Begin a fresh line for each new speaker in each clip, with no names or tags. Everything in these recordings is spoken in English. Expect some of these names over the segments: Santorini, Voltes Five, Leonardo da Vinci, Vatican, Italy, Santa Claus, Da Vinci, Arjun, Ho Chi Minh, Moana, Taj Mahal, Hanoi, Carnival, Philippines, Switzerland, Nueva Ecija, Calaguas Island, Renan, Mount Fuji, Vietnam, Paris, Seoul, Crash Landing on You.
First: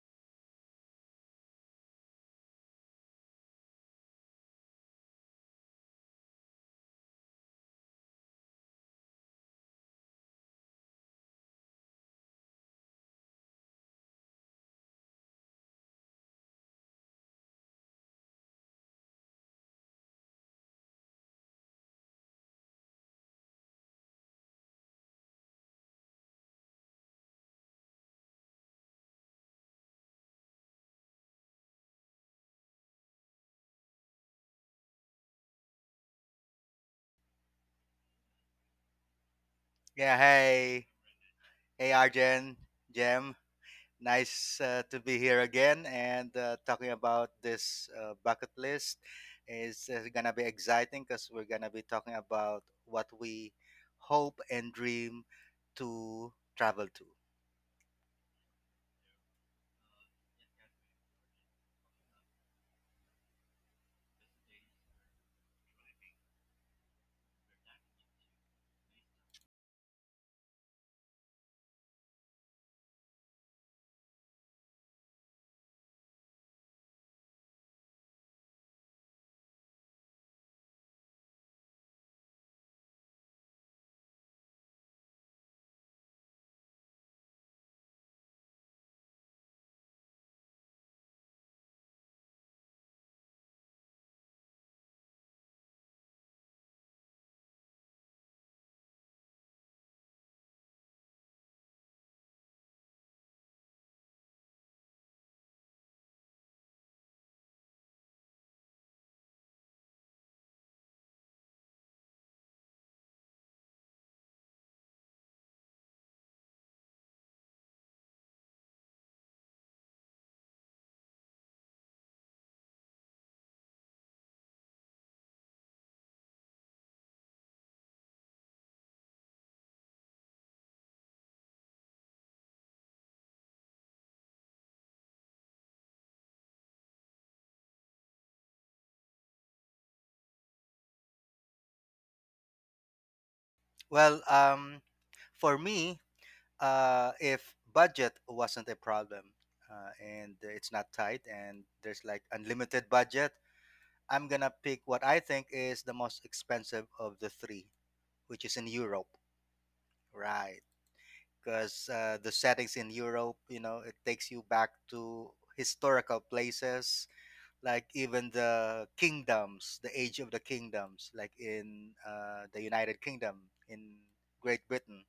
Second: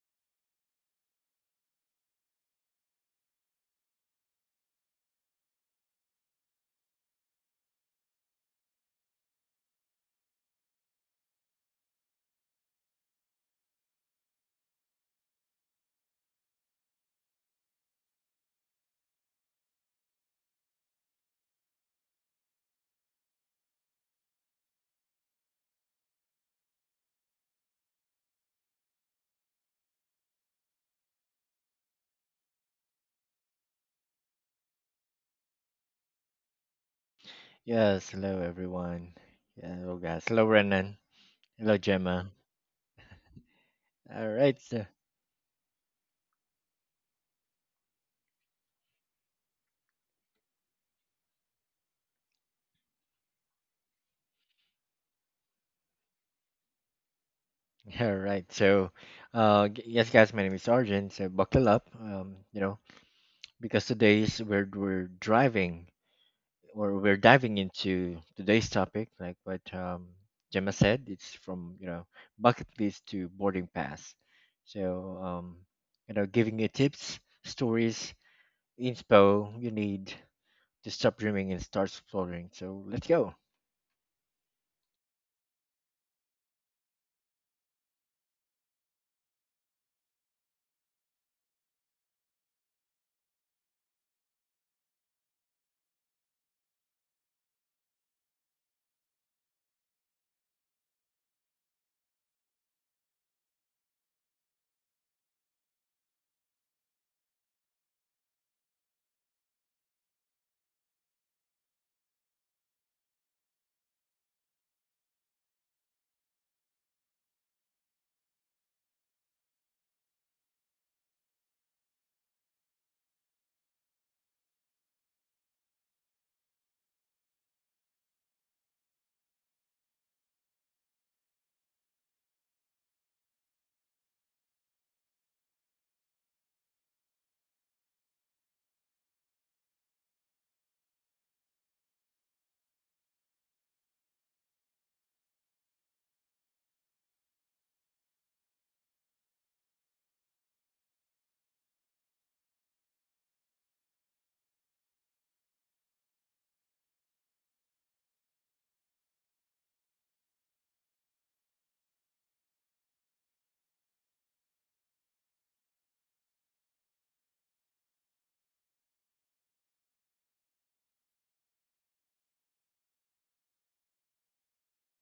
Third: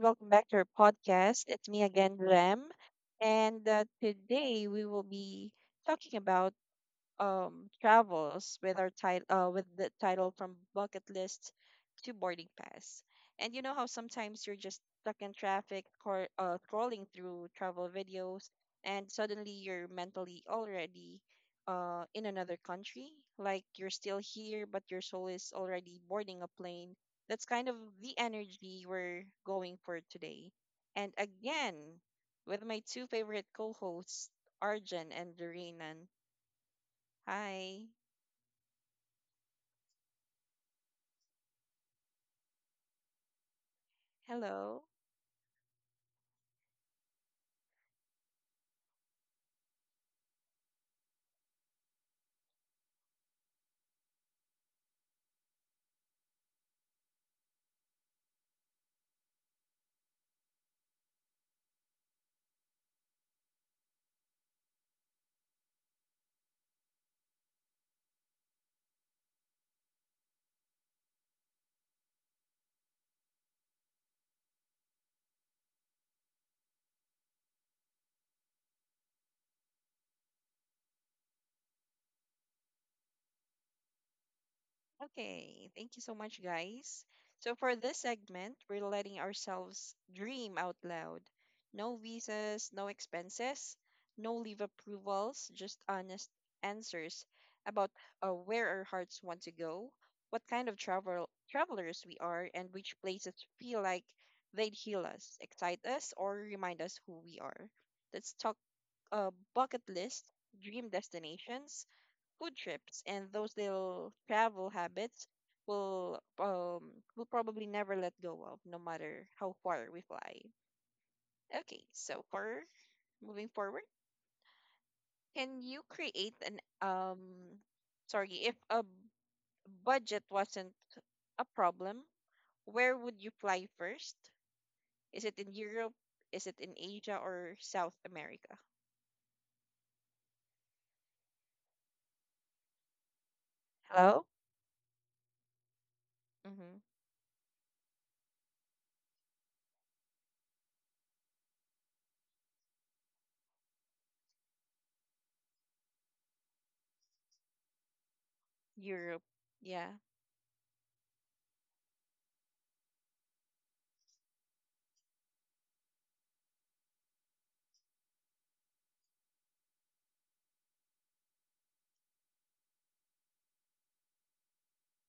Welcome back to our podcast. It's me again, Rem. And today we will be talking about travels with our title with the title from bucket list to boarding pass. And you know how sometimes you're just stuck in traffic or scrolling through travel videos and suddenly you're mentally already in another country, like you're still here but your soul is already boarding a plane. That's kind of the energy we're going for today. And again, with my two favorite co-hosts, Arjun and Dorinan. Hi.
Yes, hello everyone. Yeah, hello
Yeah,
guys. Hello
hey.
Renan. Hello
Hey,
Gemma.
Arjen, Jem.
All right.
Nice
Hello.
So,
to be here again and talking about this bucket list is going to be exciting because we're going to be talking about what we hope and dream to travel to.
all right. So, yes, guys. My name is Arjun. So buckle up. Because today's we're driving or we're diving into today's topic, like what Gemma said. It's from bucket list to boarding pass. So giving you tips, stories, inspo you need to stop dreaming and start exploring. So let's go.
Okay. Thank you so much, guys. So, for this segment, we're letting ourselves dream out loud. No visas, no expenses, no leave approvals, just honest answers about where our hearts want to go, what kind of travelers we are, and which places feel like they'd heal us, excite us, or remind us who we are. Let's talk bucket list, dream destinations, food trips, and those little travel habits will will probably never let go of, no matter how far we fly. Okay, so for moving forward, can you create an um sorry, if a budget wasn't a problem, where would you fly first? Is it in Europe? Is it in Asia or South America?
Well,
Hello?
um, for me,
Mm-hmm.
if budget wasn't a problem and it's not tight and there's like unlimited budget, I'm going to pick what I think is the most expensive of the three, which is in Europe,
Europe. Yeah.
right? Because the settings in Europe, you know, it takes you back to historical places, like even the kingdoms, the age of the kingdoms, like in the United Kingdom, in Great Britain,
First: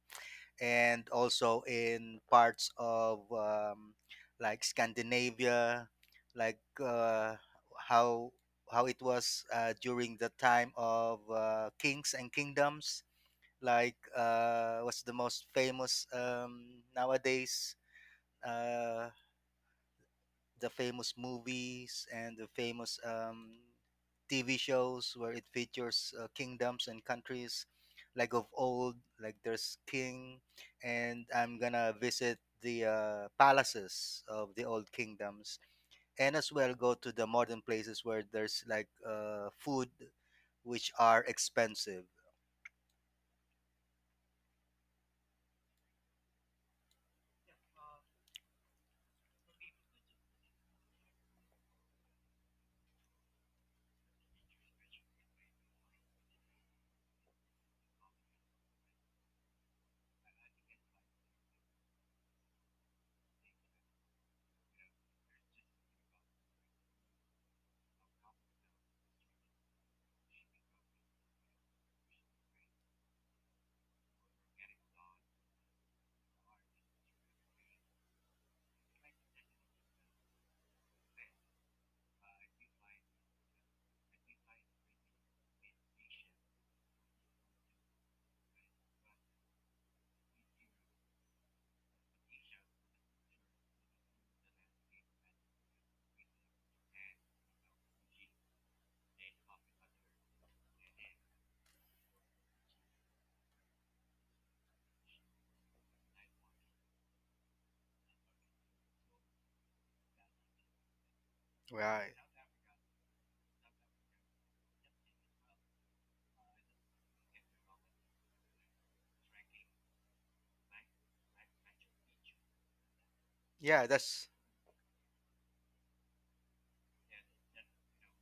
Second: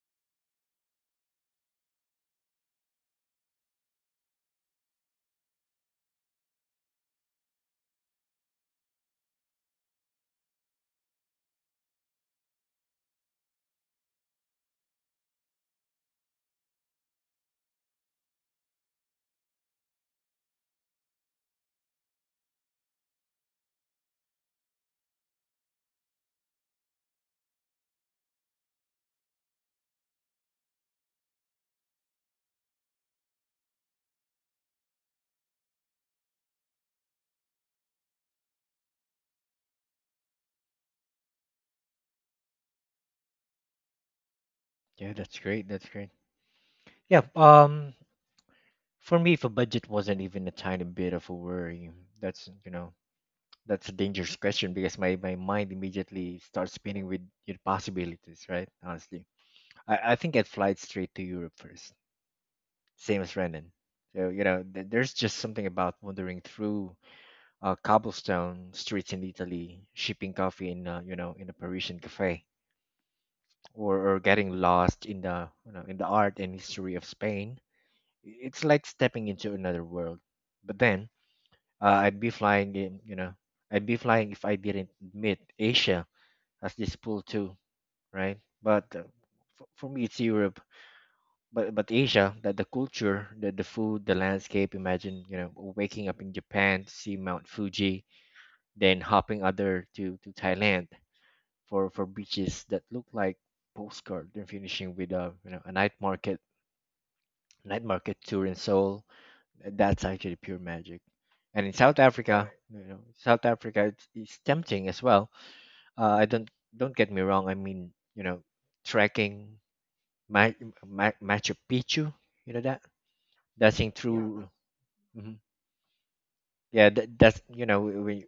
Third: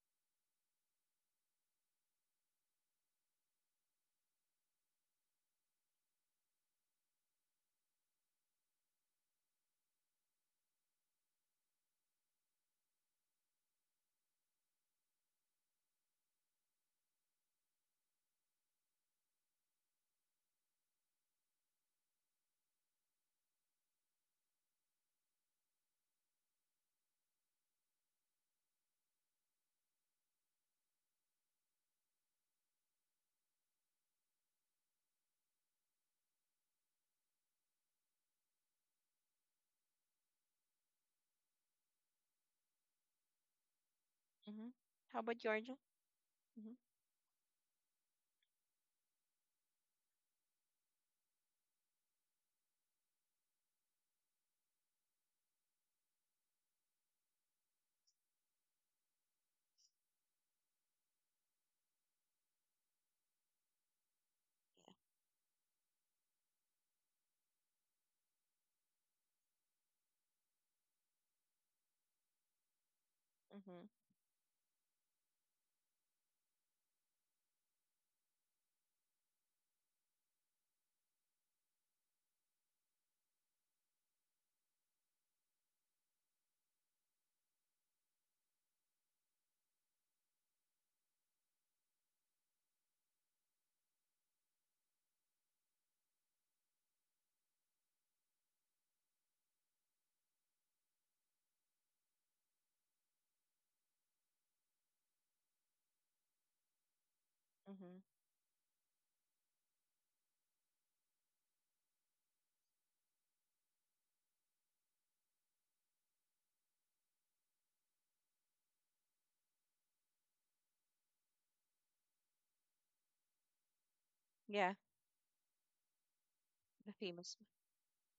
and also in parts of like Scandinavia, like uh, how how it was during the time of kings and kingdoms like what's the most famous nowadays? Uh, the famous movies and the famous TV shows where it features kingdoms and countries, like of old, like there's king, and I'm gonna visit the palaces of the old kingdoms, and as well go to the modern places where there's like food, which are expensive.
Mm-hmm.
Yeah,
How about
that's great.
Georgia?
That's great.
Mm-hmm.
Yeah. For me, if a budget wasn't even a tiny bit of a worry, that's that's a dangerous question because my mind immediately starts spinning with your possibilities, right? Honestly, I think I'd fly straight to Europe first, same as Renan. There's just something about wandering through cobblestone streets in Italy, sipping coffee in a Parisian cafe, or
Mm-hmm.
getting lost in the you know in the art and history of Spain. It's like stepping into another world. But then I'd be flying in, you know, I'd be flying if I didn't admit Asia as this pool too, right? But For, me, it's Europe. But Asia, that the culture, the food, the landscape. Imagine waking up in Japan to see Mount Fuji, then hopping other to Thailand for beaches that look like postcard. Then finishing with a a night
Mm-hmm.
market tour in Seoul. That's actually pure magic. And in South
Right.
Africa, you know, South Africa, it's tempting as well. I don't get me wrong. I mean, you know, trekking Ma- Machu Picchu, you know that dancing
Yeah,
Yeah.
that's
through,
Yeah.
Mhm. yeah,
The
that's
famous
you know, we,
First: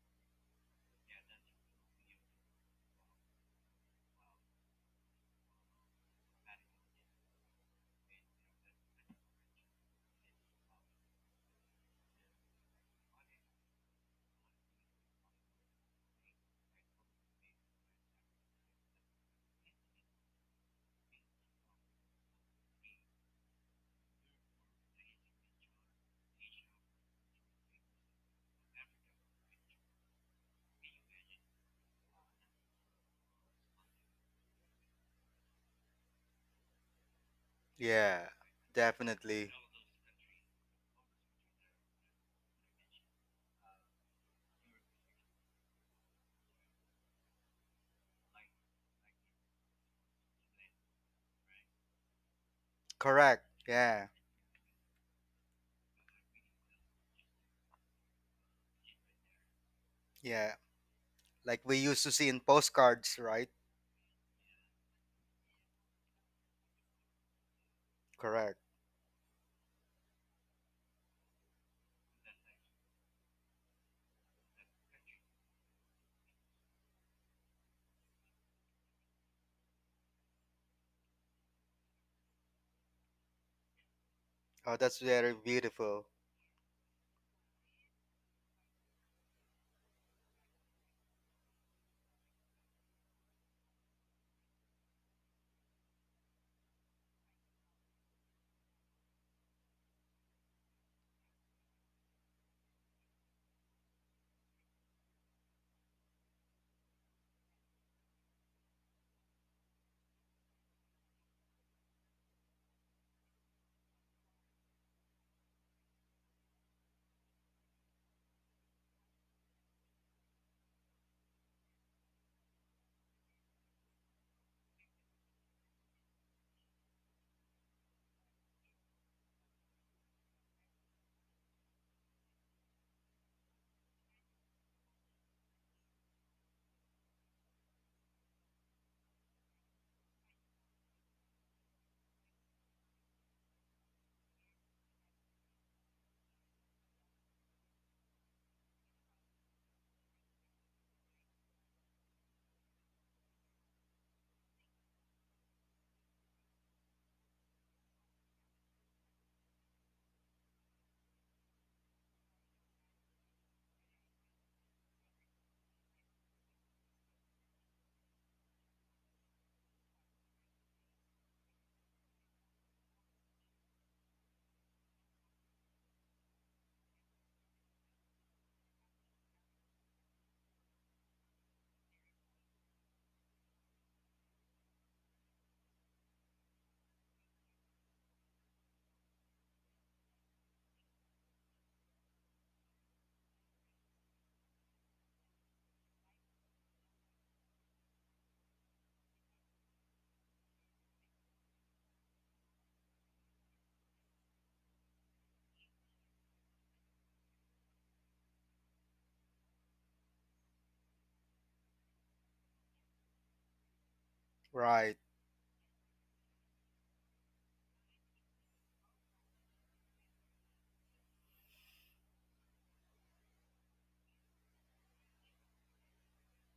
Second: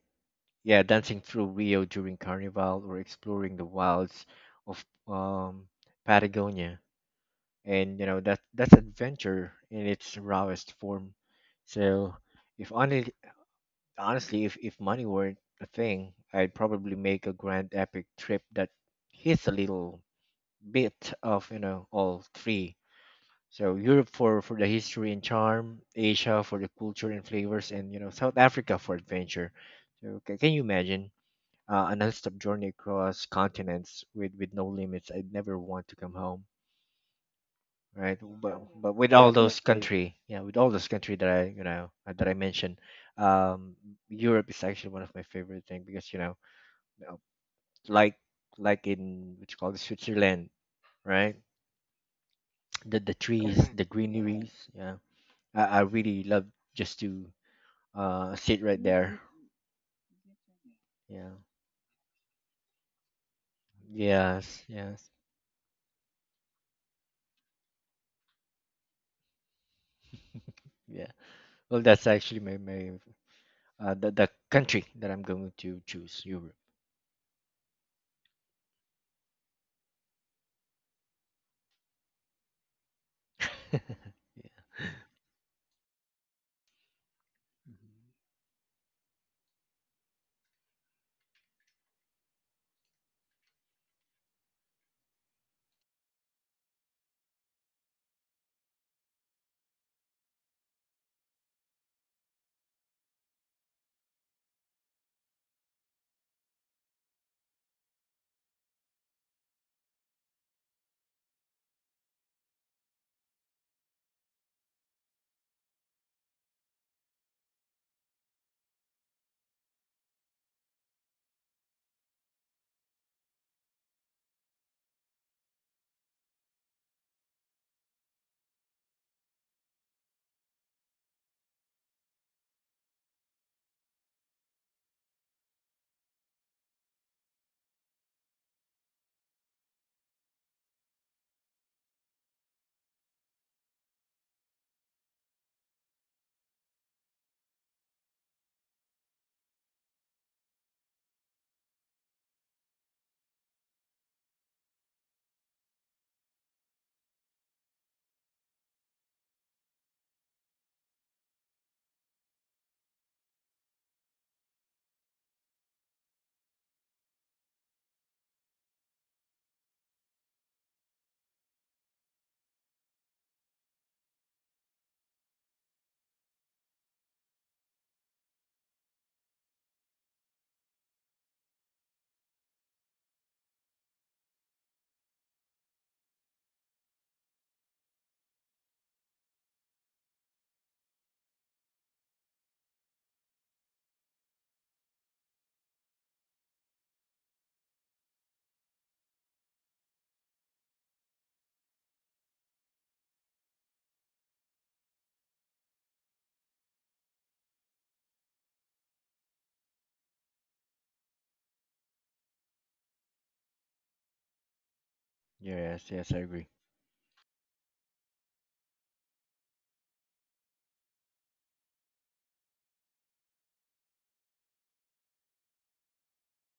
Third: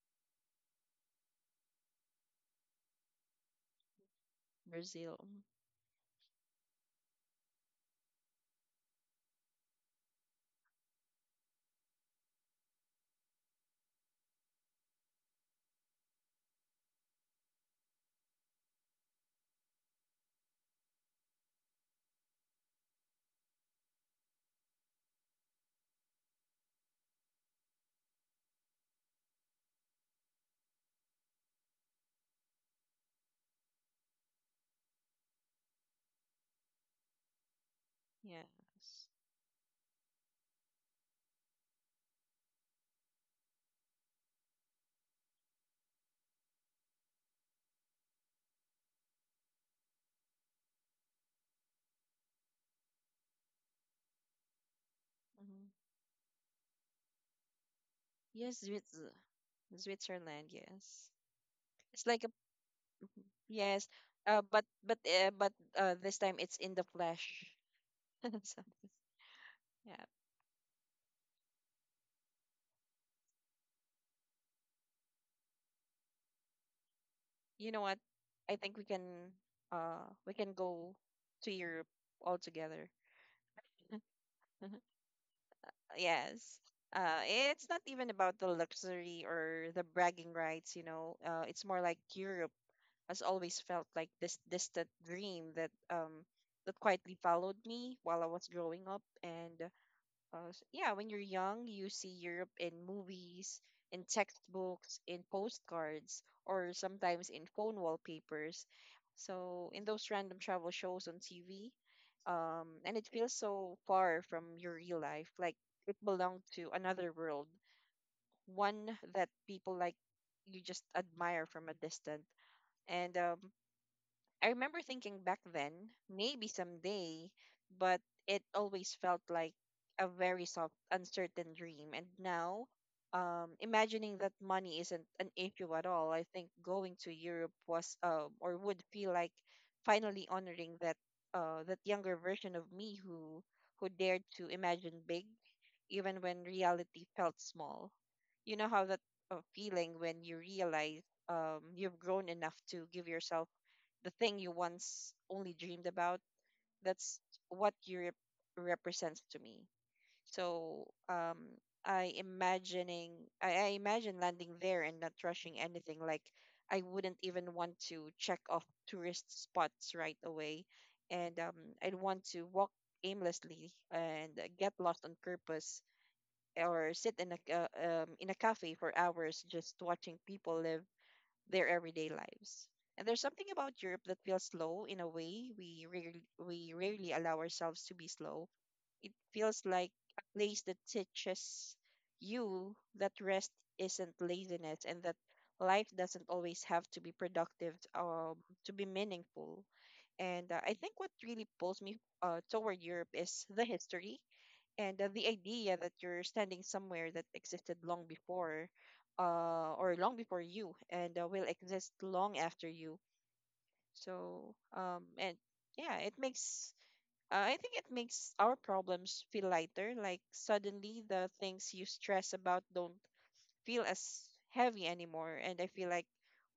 yeah, dancing through Rio during Carnival or exploring the wilds of
Brazil. Mm,
Patagonia, and you know that that's adventure in its rawest form. So if only honestly, if, money weren't a thing, I'd probably make a grand epic trip that hits a little bit of, you know, all three. So Europe for, the history and charm, Asia for the culture and flavors, and, you know, South Africa for adventure. So can, you imagine a non-stop journey across continents with, no limits? I'd never want to come home right?
yeah,
yes.
But with all
definitely.
those Definitely. Country, yeah, with all those country that I that I mentioned, um, Europe is actually one of my favorite thing because you know, uh, like like in what which called Switzerland, right? The
Correct.
trees, the
Yeah,
greeneries, yeah. I
Hmm.
really love just to
Yes,
sit right
Switzerland.
there.
Switzerland,
yeah.
yes.
Yeah.
Like we used
It's
to
like
see
a,
in postcards, right?
yes.
Yes. Yes.
But this time it's in the flesh.
Correct.
So, yeah.
Yeah. Well, that's actually my the country that I'm going to choose Europe.
You know what? I think we can go to Europe all together.
Yeah.
Oh, that's very beautiful.
Yes. Uh, it's not even
Mhm.
about the luxury or the bragging rights, you know. It's more like Europe has always felt like this distant dream that that quietly followed me while I was growing up. Yeah, when you're young, you see Europe in movies, in textbooks, in postcards, or sometimes in phone wallpapers. So in those random travel shows on TV, and it feels so far from your real life, like it belonged to another world, one that people like you just admire from a distance. And I remember thinking back then, maybe someday, but it always felt like a very soft, uncertain dream. And now, imagining that money isn't an issue at all, I think going to Europe was or would feel like finally honoring that that younger version of me who dared to imagine big even when reality felt small. You know how that feeling when you realize you've grown enough to give yourself the thing you once only dreamed about? That's what Europe represents to me. So I imagining I imagine landing there and not rushing anything. Like I wouldn't even want to check off tourist spots right away, and I'd want to walk aimlessly and get lost on purpose or sit in a in a cafe for hours just watching people live their everyday lives. And there's something about Europe that feels slow in a way we rarely allow ourselves to be slow. It feels like a place that teaches you that rest isn't laziness and that life doesn't always have to be productive to be meaningful. And I think what really pulls me toward Europe is the history and the idea that you're standing somewhere that existed long before or long before you and will exist long after you so
Right.
and
Yes,
Yeah,
yes,
it
I agree.
makes I think it makes our problems feel lighter, like suddenly the things you stress about don't feel as heavy anymore. And I feel like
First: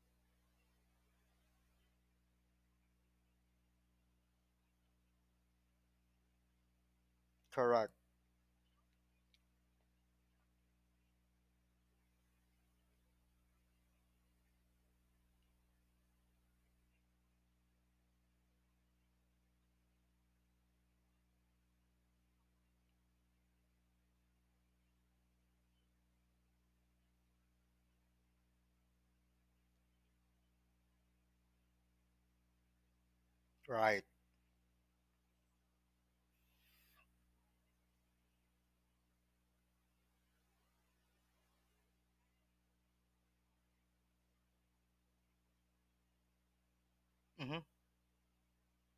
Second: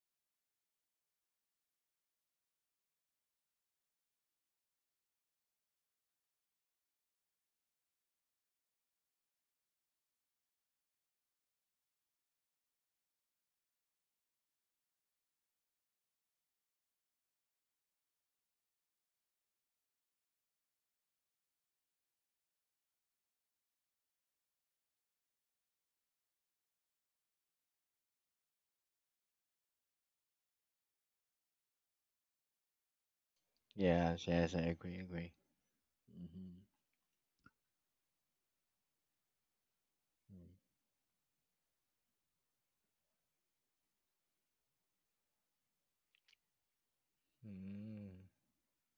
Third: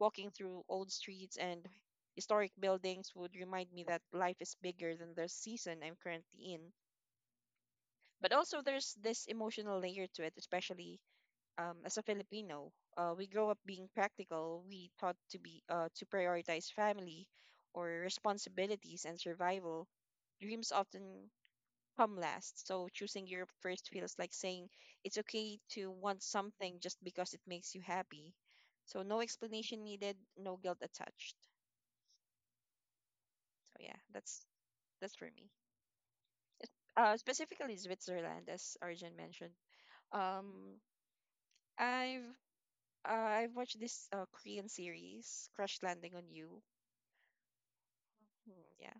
walking through old streets and historic buildings would remind me that life is bigger than the season I'm currently in.
Correct.
But also, there's this emotional layer to it, especially as a Filipino. We grow up being practical. We taught to be to prioritize family or responsibilities and survival. Dreams often come last. So choosing Europe first feels like saying it's okay to want something just because it makes you happy. So no explanation needed, no guilt attached. So yeah,
Right.
Yes, yes,
that's for
agree.
me.
Mm-hmm.
Specifically Switzerland, as Arjun mentioned. Um, I've Uh, I've watched this Korean series, Crash Landing on You.
Mm-hmm.
Mm.
Mm, yeah.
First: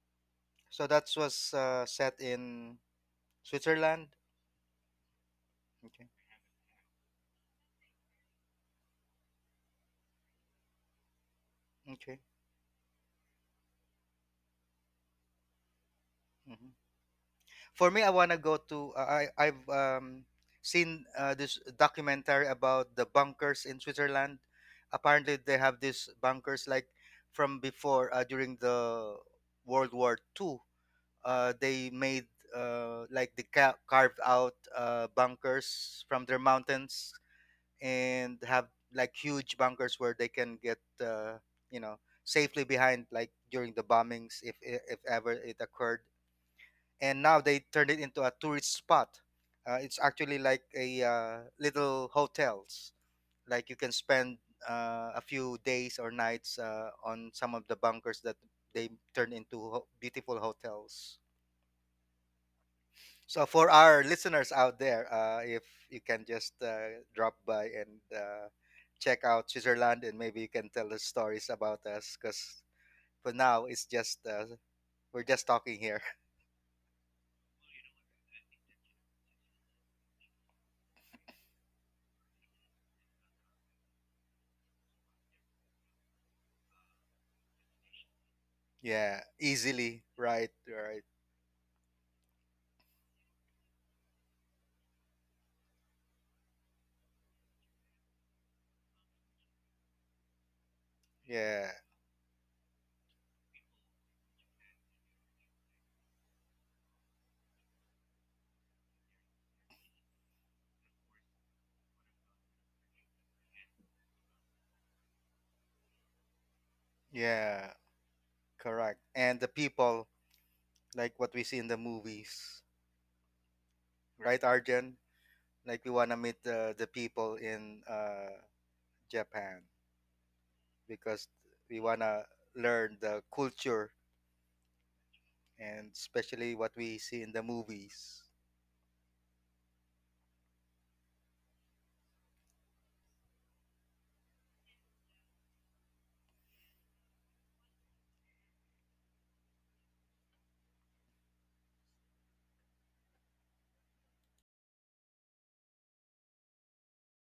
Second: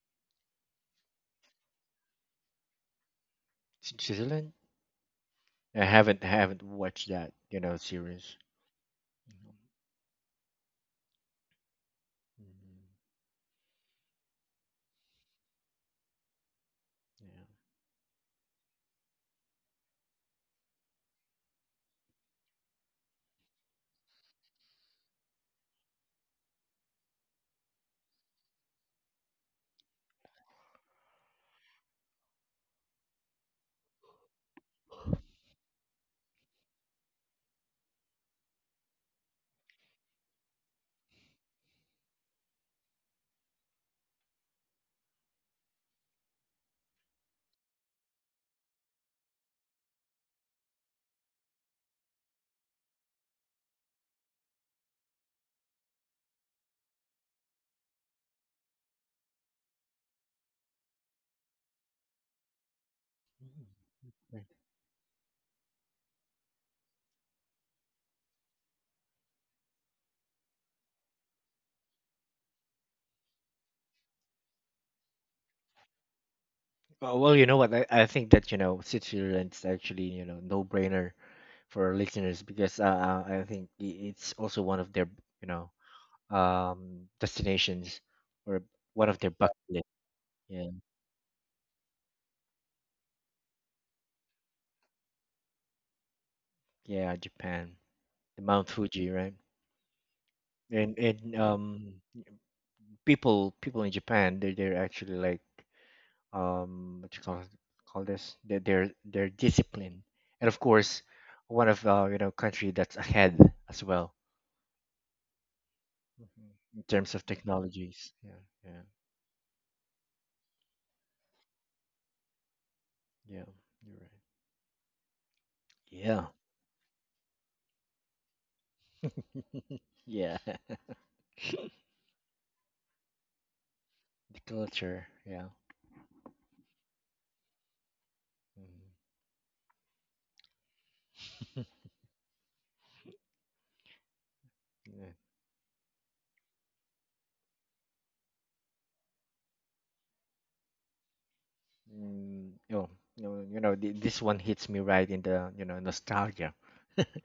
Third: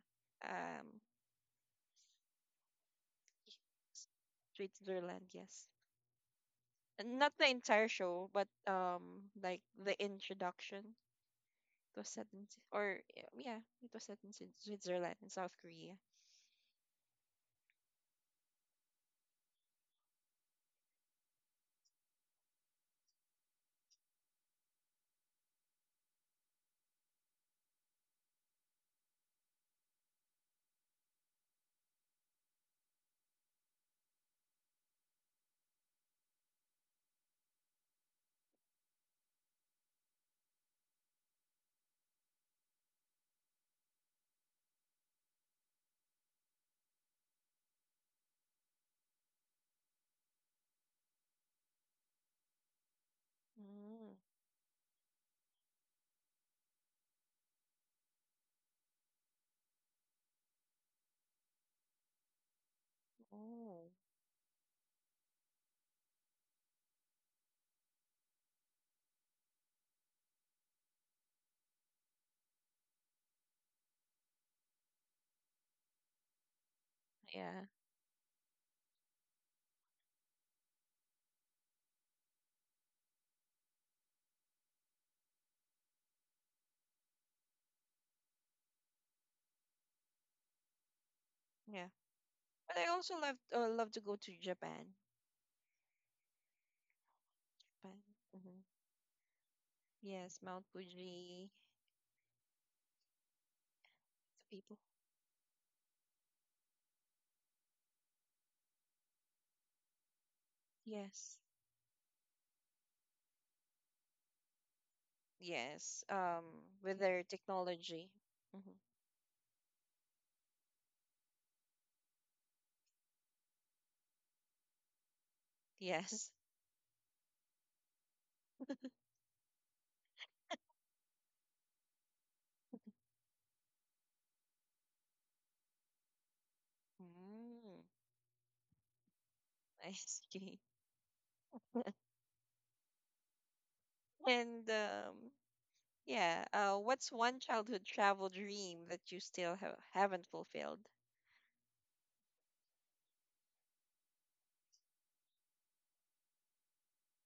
So
Um,
that was set in
S-
Switzerland.
Switzerland?
Switzerland, yes.
I
Okay.
haven't haven't watched
And
that,
not the
you know,
entire show,
series.
but
Mm-hmm.
like the introduction. It was
Okay.
set in, yeah, it was set in Switzerland in South Korea.
Mm-hmm.
Yeah.
For me, I wanna go to. I've seen this documentary about the bunkers in Switzerland. Apparently, they have these bunkers like from before during the World War Two, they made like they carved out bunkers from their mountains and have like huge bunkers where they can get you know safely behind like during the bombings if ever it occurred, and now they turned it into a tourist spot. Uh, it's actually like a little hotels, like you can
Mm,
spend a few days or nights on some of the bunkers that they turned into beautiful hotels. So
Mm.
for
oh,
our
Right.
listeners out there, if you can just drop by and check out Switzerland, and maybe you can tell us stories about us, because for now it's just we're just talking here.
Oh, well, you know
yeah,
what? I think that, you know, Switzerland's actually, you know, no-brainer for our listeners because I think it's also one of their, you know, destinations or one of
Yeah,
their bucket list.
easily, right,
Yeah,
right.
yeah. But I also love love to go to Japan.
yeah, Japan,
Japan.
the
Hmm.
Mount Fuji, right?
Yes, Mount
And
Fuji,
Yeah,
people people in Japan they
the people.
they're actually like what you call this they're disciplined and of course
Yes,
one of you know country that's ahead as well.
yes.
Mhm. In
With
terms
their
of
yeah,
technology.
technologies. Yeah,
Mm-hmm.
yeah,
correct. And the people, like what we see in the movies,
yeah. You're right.
right, Arjun? Like we wanna
Yeah,
Yes.
meet the people in Japan
yeah.
because we wanna learn the culture,
The culture, yeah.
and especially what we see in the
Mm,
movies.
Mhm.
I see. And
Yeah.
yeah, what's one childhood travel dream that you still ha haven't fulfilled?
Mm, oh, no, you know, this one hits me right in the, you know, nostalgia.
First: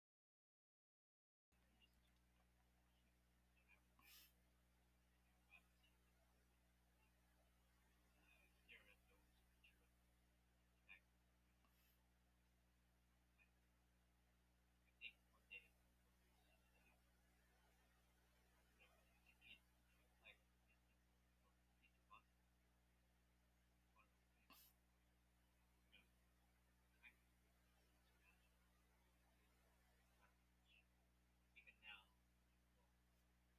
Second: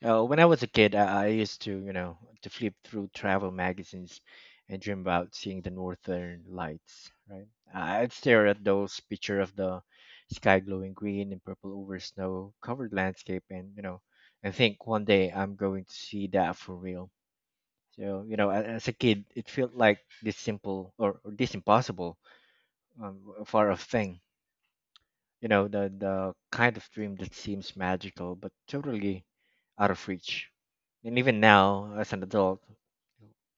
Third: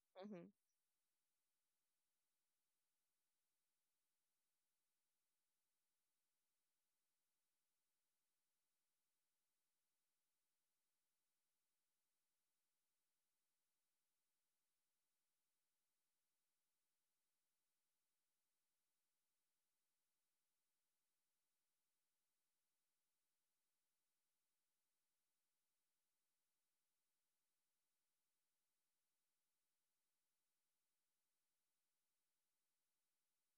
When I
Mm-hmm.
was a kid, I used to, you know, to flip through travel magazines and dream about seeing the northern lights, right? I- I'd stare at those picture of the sky glowing green and purple over snow-covered landscape and, you know, and think one day I'm going to see that for real. So, you know, as a kid, it felt like this simple or, this impossible, um, far off thing, you know, the, kind of dream that seems magical but totally out of reach. And even now, as an adult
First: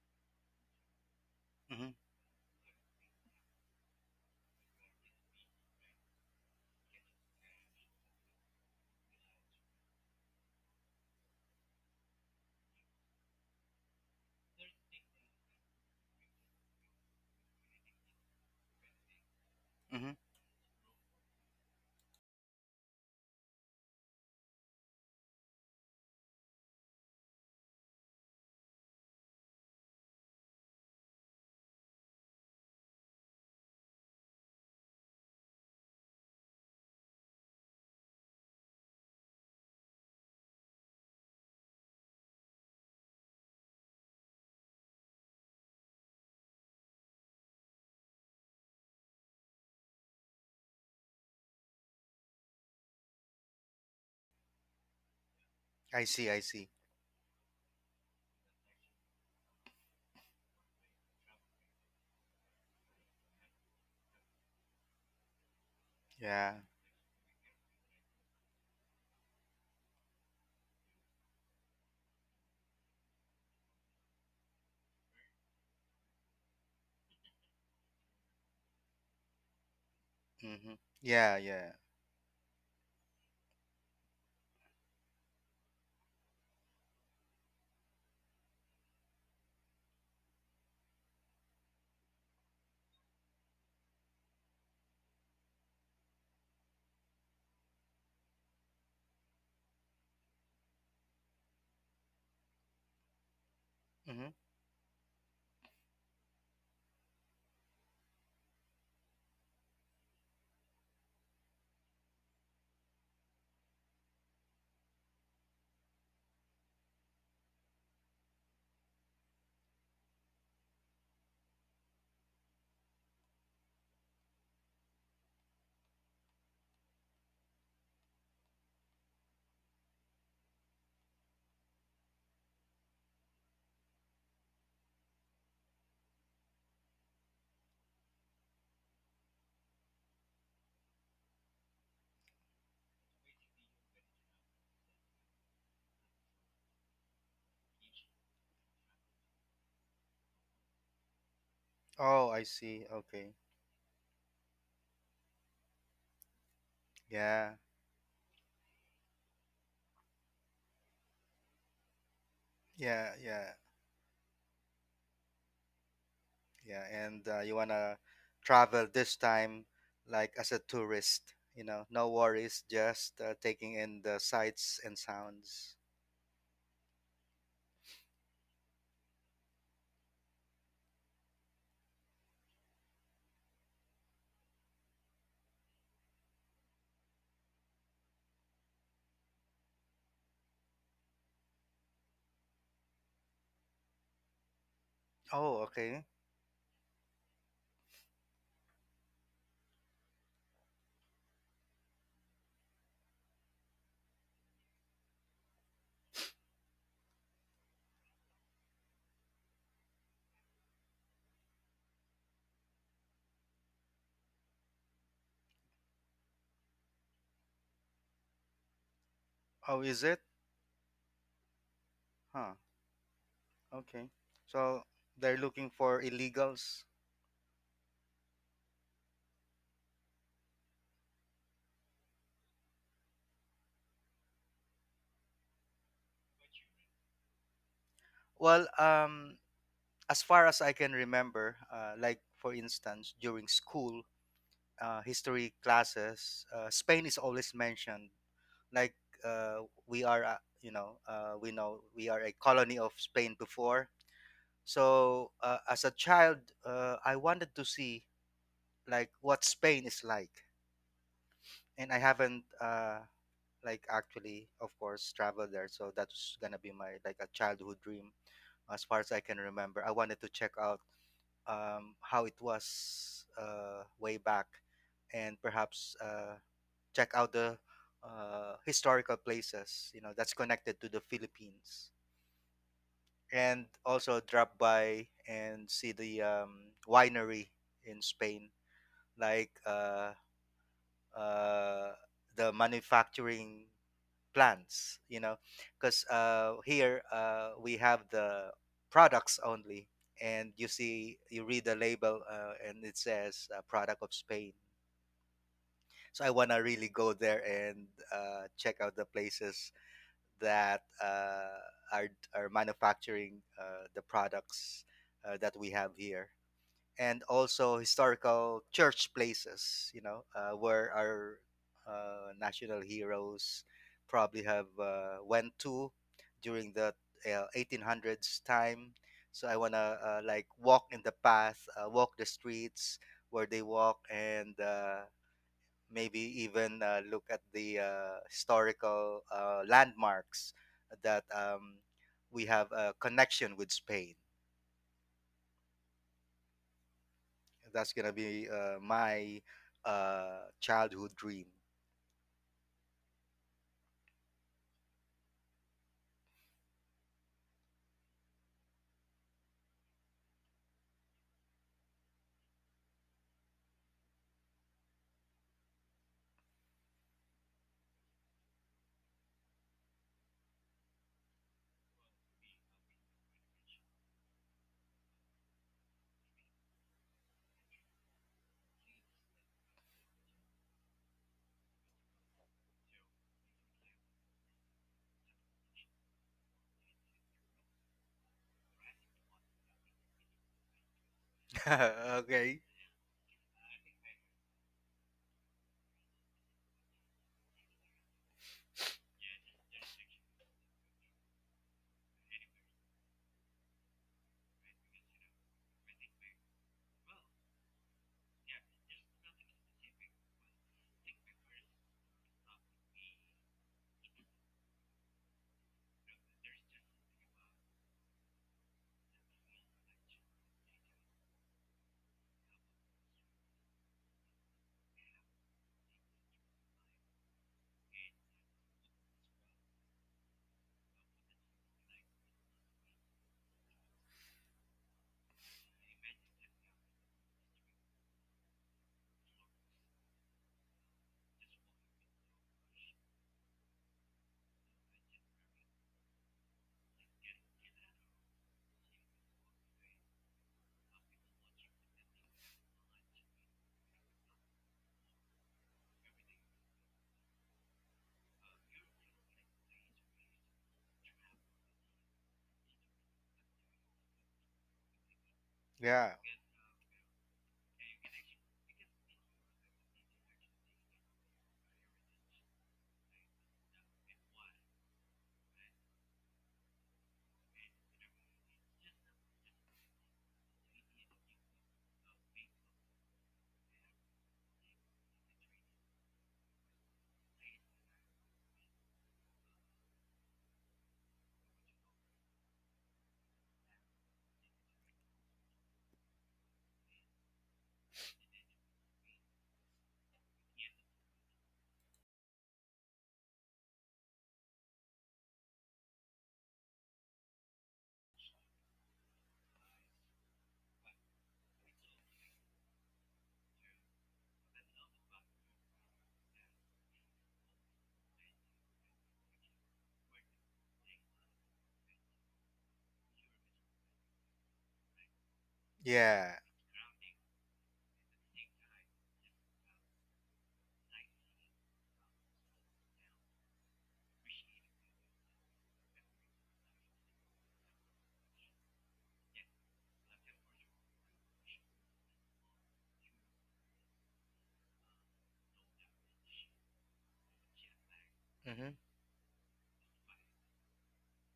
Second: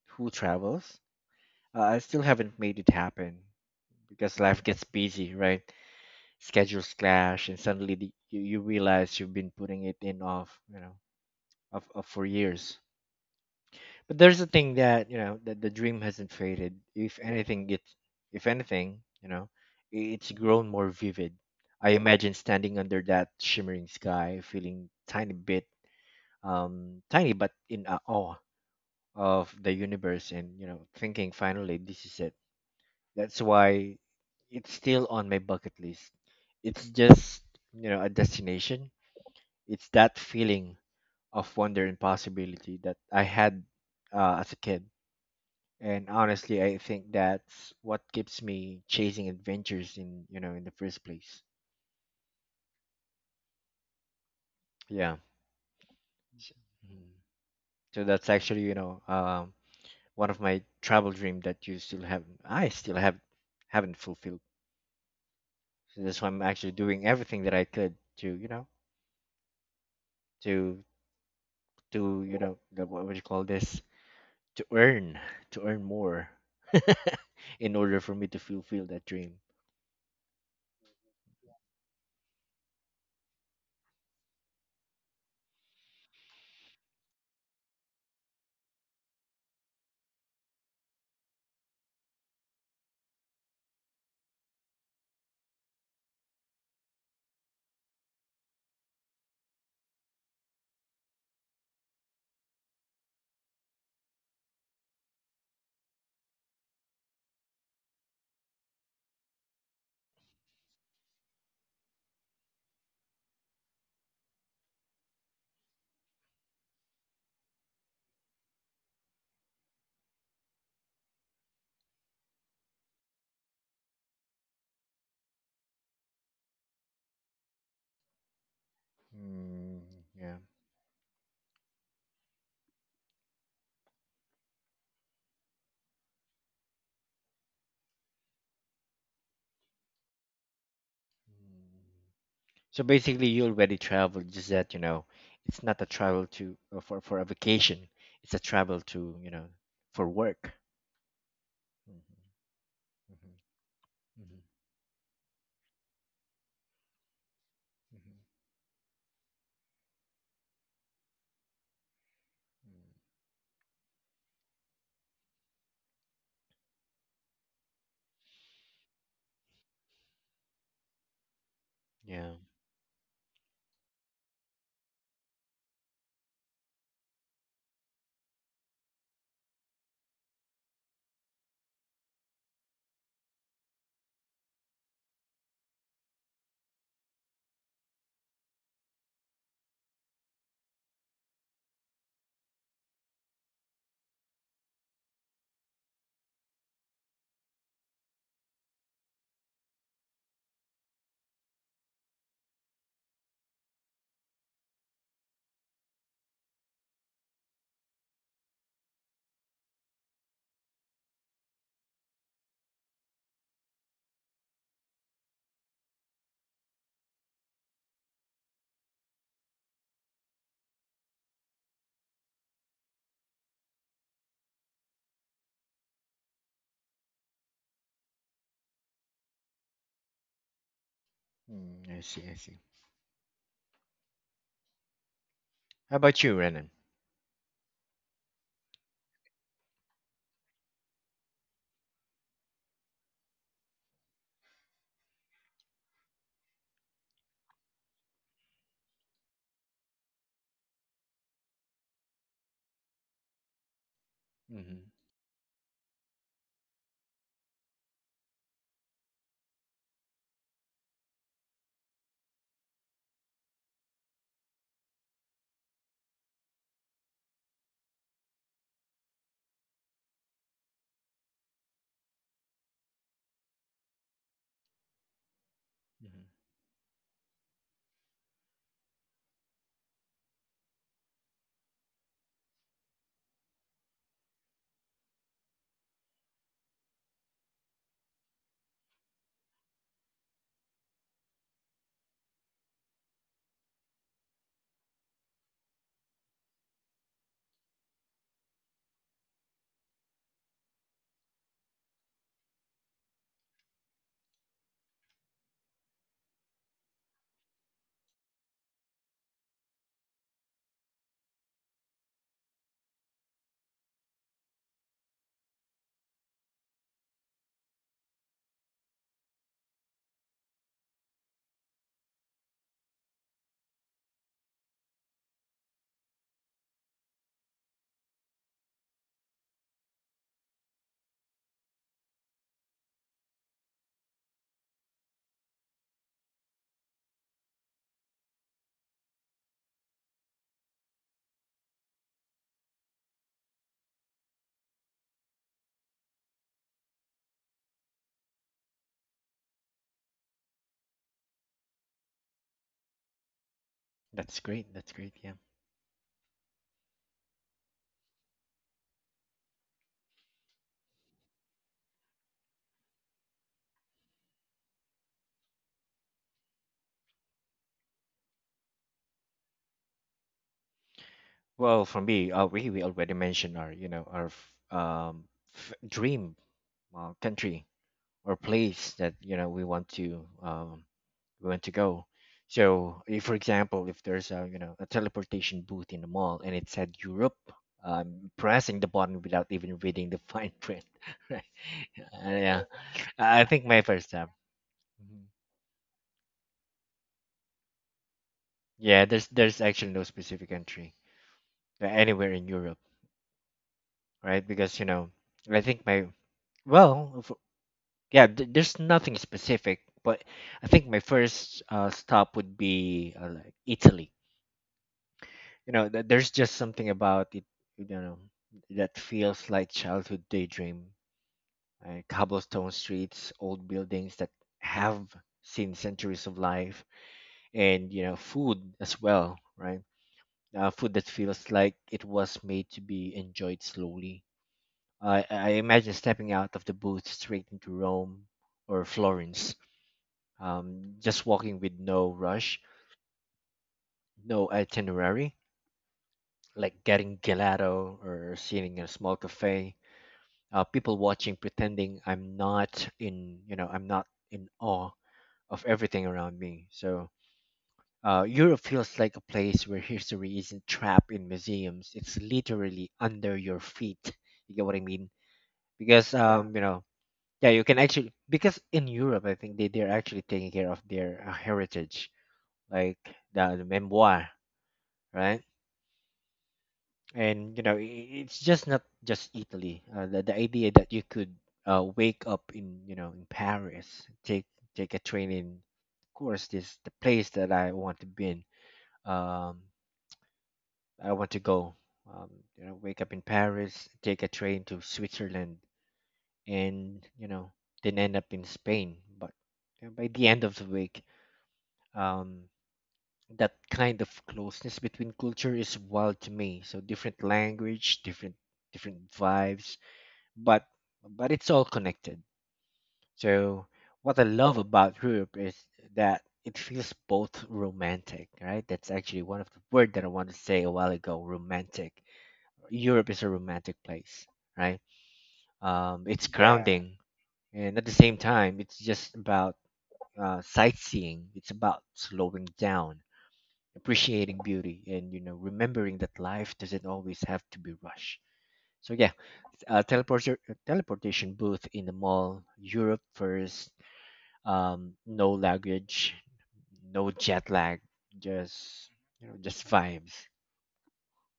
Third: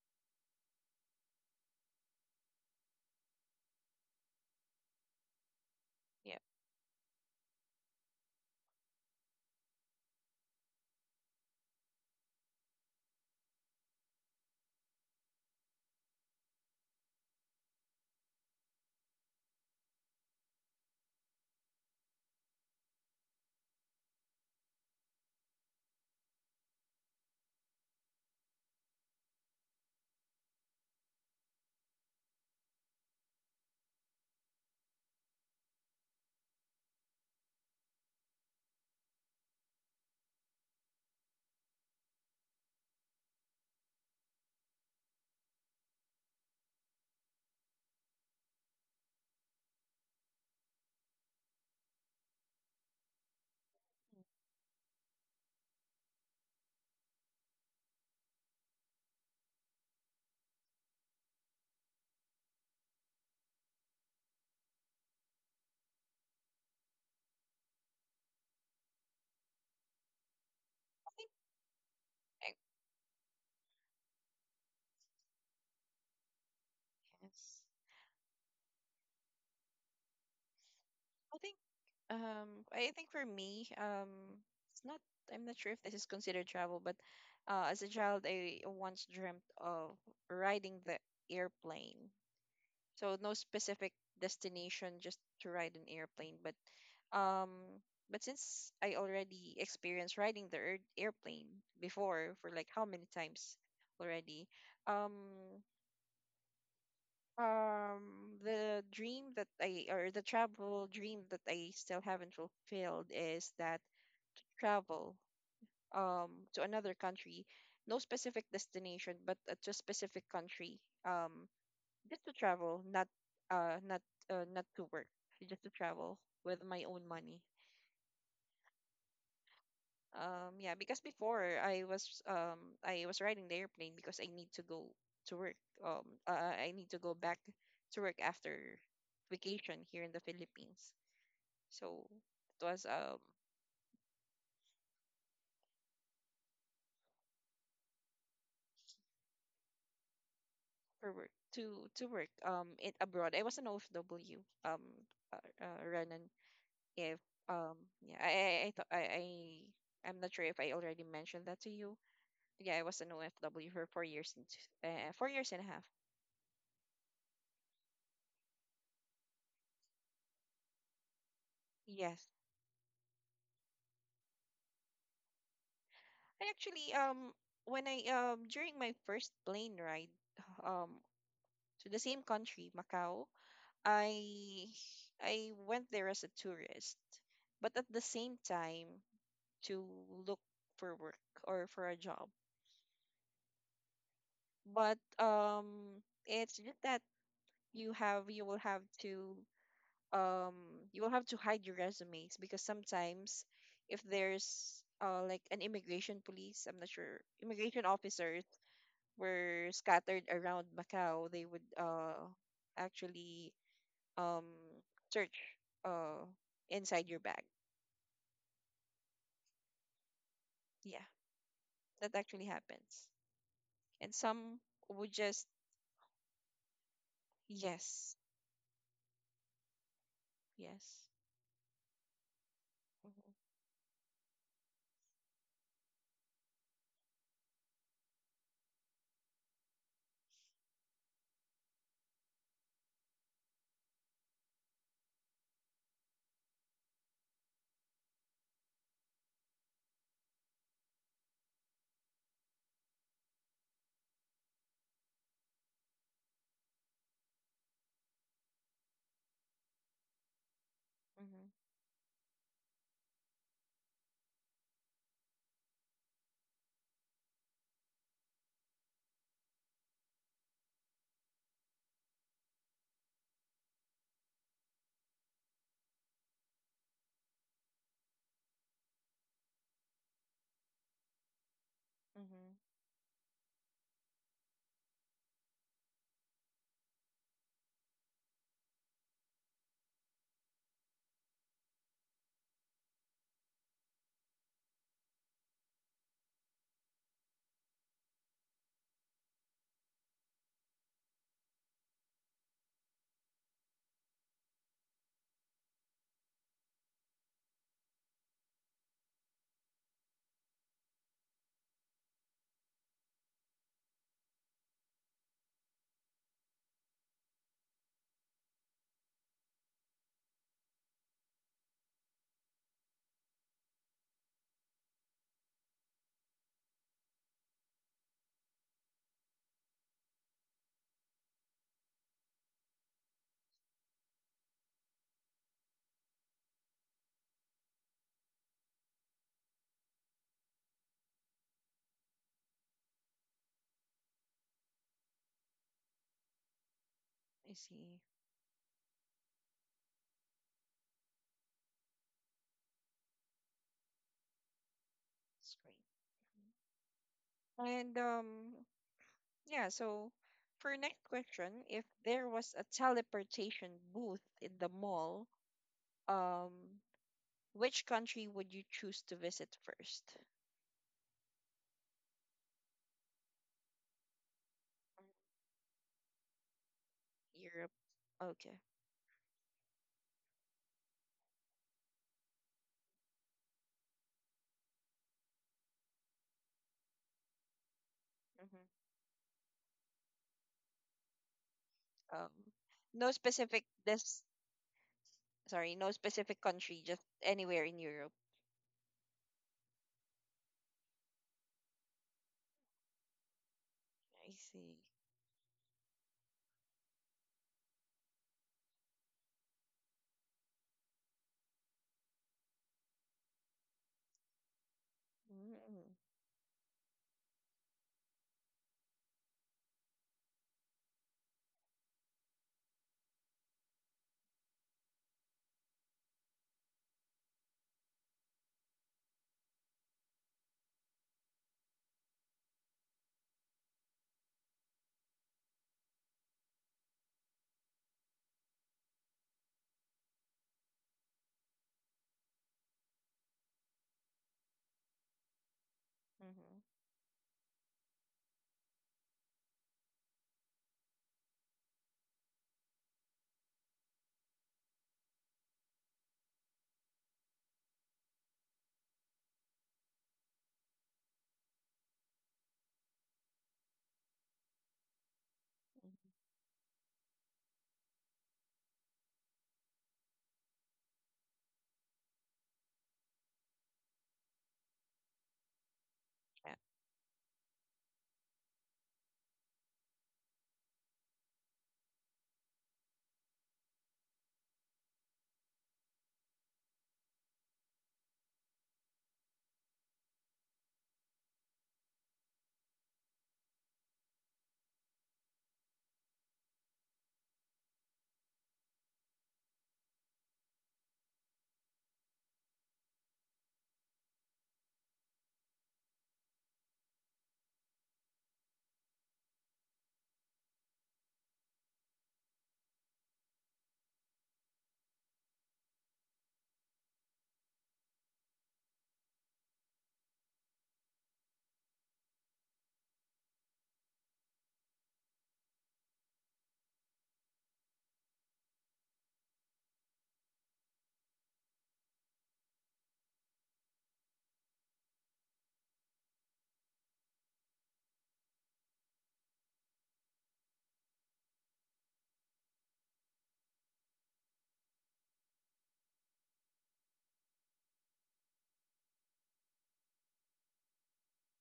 who travels,
Mm-hmm.
I still haven't made it happen because life gets busy, right?
Yeah.
Schedules clash, and suddenly the, you realize you've been putting it in off, you know, of, for years. But there's a thing that you know that the dream hasn't faded. If anything, you know,
Mm-hmm.
it's grown more vivid. I imagine standing under that shimmering sky, feeling tiny but in awe of the universe, and you know, thinking finally this is it. That's why it's still on my bucket list. It's just you know a destination. It's that feeling of wonder and possibility that I had as a kid. And honestly, I think that's what keeps me chasing adventures in, you know, in the first place.
Mm.
Yeah.
I see. I
So,
see.
mhm. So that's actually, you know, one of my travel dream that I still have, haven't fulfilled. So that's why I'm
Yeah.
actually doing everything that I could to, you know, to,
I think
you
I,
know, the- what would you call this? To earn, to earn more
yes.
in order for me to fulfill that dream.
Mm-hmm. Yeah.
I think
Yeah.
I think for me it's not. I'm not sure if this is considered travel, but as a child I once dreamt of riding the airplane. So no specific destination, just to ride an airplane. Um, but since I already experienced riding the airplane before for like how many times
Mm-hmm.
already, um, the dream that I, or the travel dream that I still haven't fulfilled, is that to travel to another country, no specific destination, but to a specific country. Um, just to travel, uh not not to work, just to travel with my own money.
Mm, yeah.
Um, yeah, because before I was I was riding the airplane because I need to go to work. I need to go back to work after vacation here in the Philippines.
Mm.
So it
So
was
basically, you already traveled, just that you know, it's not a travel to for a vacation. It's a travel to you know for work.
for work
Mhm,
to
Oh,
work
I see.
it
Okay.
mhm,
abroad. I was an OFW
mhm,
um Renan if
Yeah.
um
mhm,
yeah I I I, th- I I I'm not sure if I already mentioned that to you. Yeah, I was an
Yeah.
mhm.
Yeah.
OFW for 4 years and a half.
Yeah. And you wanna travel this time, like as a tourist. You know, no
Yes,
Yeah,
worries, just taking in the sights and sounds.
I actually when I during my first plane ride um to the same country, Macau, I I went there as a tourist, but at the same time to look for work or for a job. But
Oh, okay.
it's just that you will have to um you will have to hide your resumes because sometimes if there's like an immigration police, I'm not sure, immigration officers were scattered around Macau. They would actually um search uh inside your bag.
Oh, is it?
Yeah, that actually
Huh.
happens.
Okay.
And some
So
would
they're
just,
looking for illegals.
yes, yes.
mm, I see, I see.
Mm-hmm,
How about you, Renan?
Well, um, as far as I can remember, like for instance, during school history classes, Spain is always mentioned. Like uh, we are, we know we are a colony of Spain before.
Hmm,
So as a child, I wanted to see like what Spain is like,
mm-hmm,
and I haven't like actually, of course, traveled there. So that's gonna be my like a childhood dream as far as I can remember. I wanted to check out how it was way back, and perhaps
hmm.
check out the historical places you know that's connected to the Philippines,
mm-hmm.
and also drop by and see the winery in Spain, like uh, uh, the manufacturing plants, you know, because here we have the products only, and you see you read the label and it says product of Spain. So I want to really go there, and check out the places that are, are manufacturing the products that we have here, and also historical church places, you know, where our national heroes probably have went to during the 1800s time. So I wanna like walk in the path, walk the streets where they walk, and maybe even look at the historical landmarks that we have a connection with Spain.
I see.
That's gonna be my childhood dream.
That's great. That's great. Yeah.
It's great. And Yeah, so for next question, if there was a teleportation booth in the mall, um, which country would you choose to visit first?
Well, for me, we already mentioned our our
Mm,
dream country
Europe.
or
Okay.
place that you know we want to go. So, if, for example, if there's a a teleportation booth in the mall and it said Europe, pressing
Hmm.
the button without even reading the fine print, right?
Um,
Okay.
Yeah,
no
I
specific
think my first
this,
time. Mhm.
sorry, no specific country, just anywhere in Europe.
Yeah, there's actually no specific country, anywhere in Europe,
I
right?
see.
Because you know, I think my well, if- yeah, there's nothing specific, but I think my first stop would be like Italy. You
Mm-hmm.
know, there's just something about it, you know, that feels like childhood daydream. Cobblestone streets, old buildings that have seen centuries of life, and you know food as well, right? Food that feels like it was made to be enjoyed slowly. I imagine stepping out of the booth straight into Rome or Florence, just walking with no rush, no itinerary,
Mm-hmm.
like getting gelato or sitting in a small cafe, people watching, pretending I'm not in awe of everything around me. So Europe feels like a place where history isn't trapped in museums, it's literally under your feet. You get what I mean? Because
Yeah.
Yeah. You know, yeah, you can actually, because in Europe I think they're actually taking care of their heritage, like the, memoir, right?
Yeah.
And you know it's just not just Italy. The idea that you could wake up in you know in paris take take a train in of course this the place that I want to be in, um I want to go um you know, wake up in Paris, take a train to Switzerland, and you know, then end up in Spain. But you know, by the end of the week, um that kind of closeness between culture is wild to me. So different language, different vibes, but it's all connected. So what I love about Europe is that it feels both romantic, right? That's actually one of the word that I wanted to say a while ago, romantic. Europe is a romantic place, right? It's Yeah.
Yeah.
grounding, and at the same time, it's just about sightseeing. It's about slowing down, appreciating beauty, and you know, remembering that life doesn't always have to be rushed. So yeah, uh, teleporter, teleportation booth in the mall, Europe first, no luggage, no jet lag,
Hmm.
just you know, just vibes.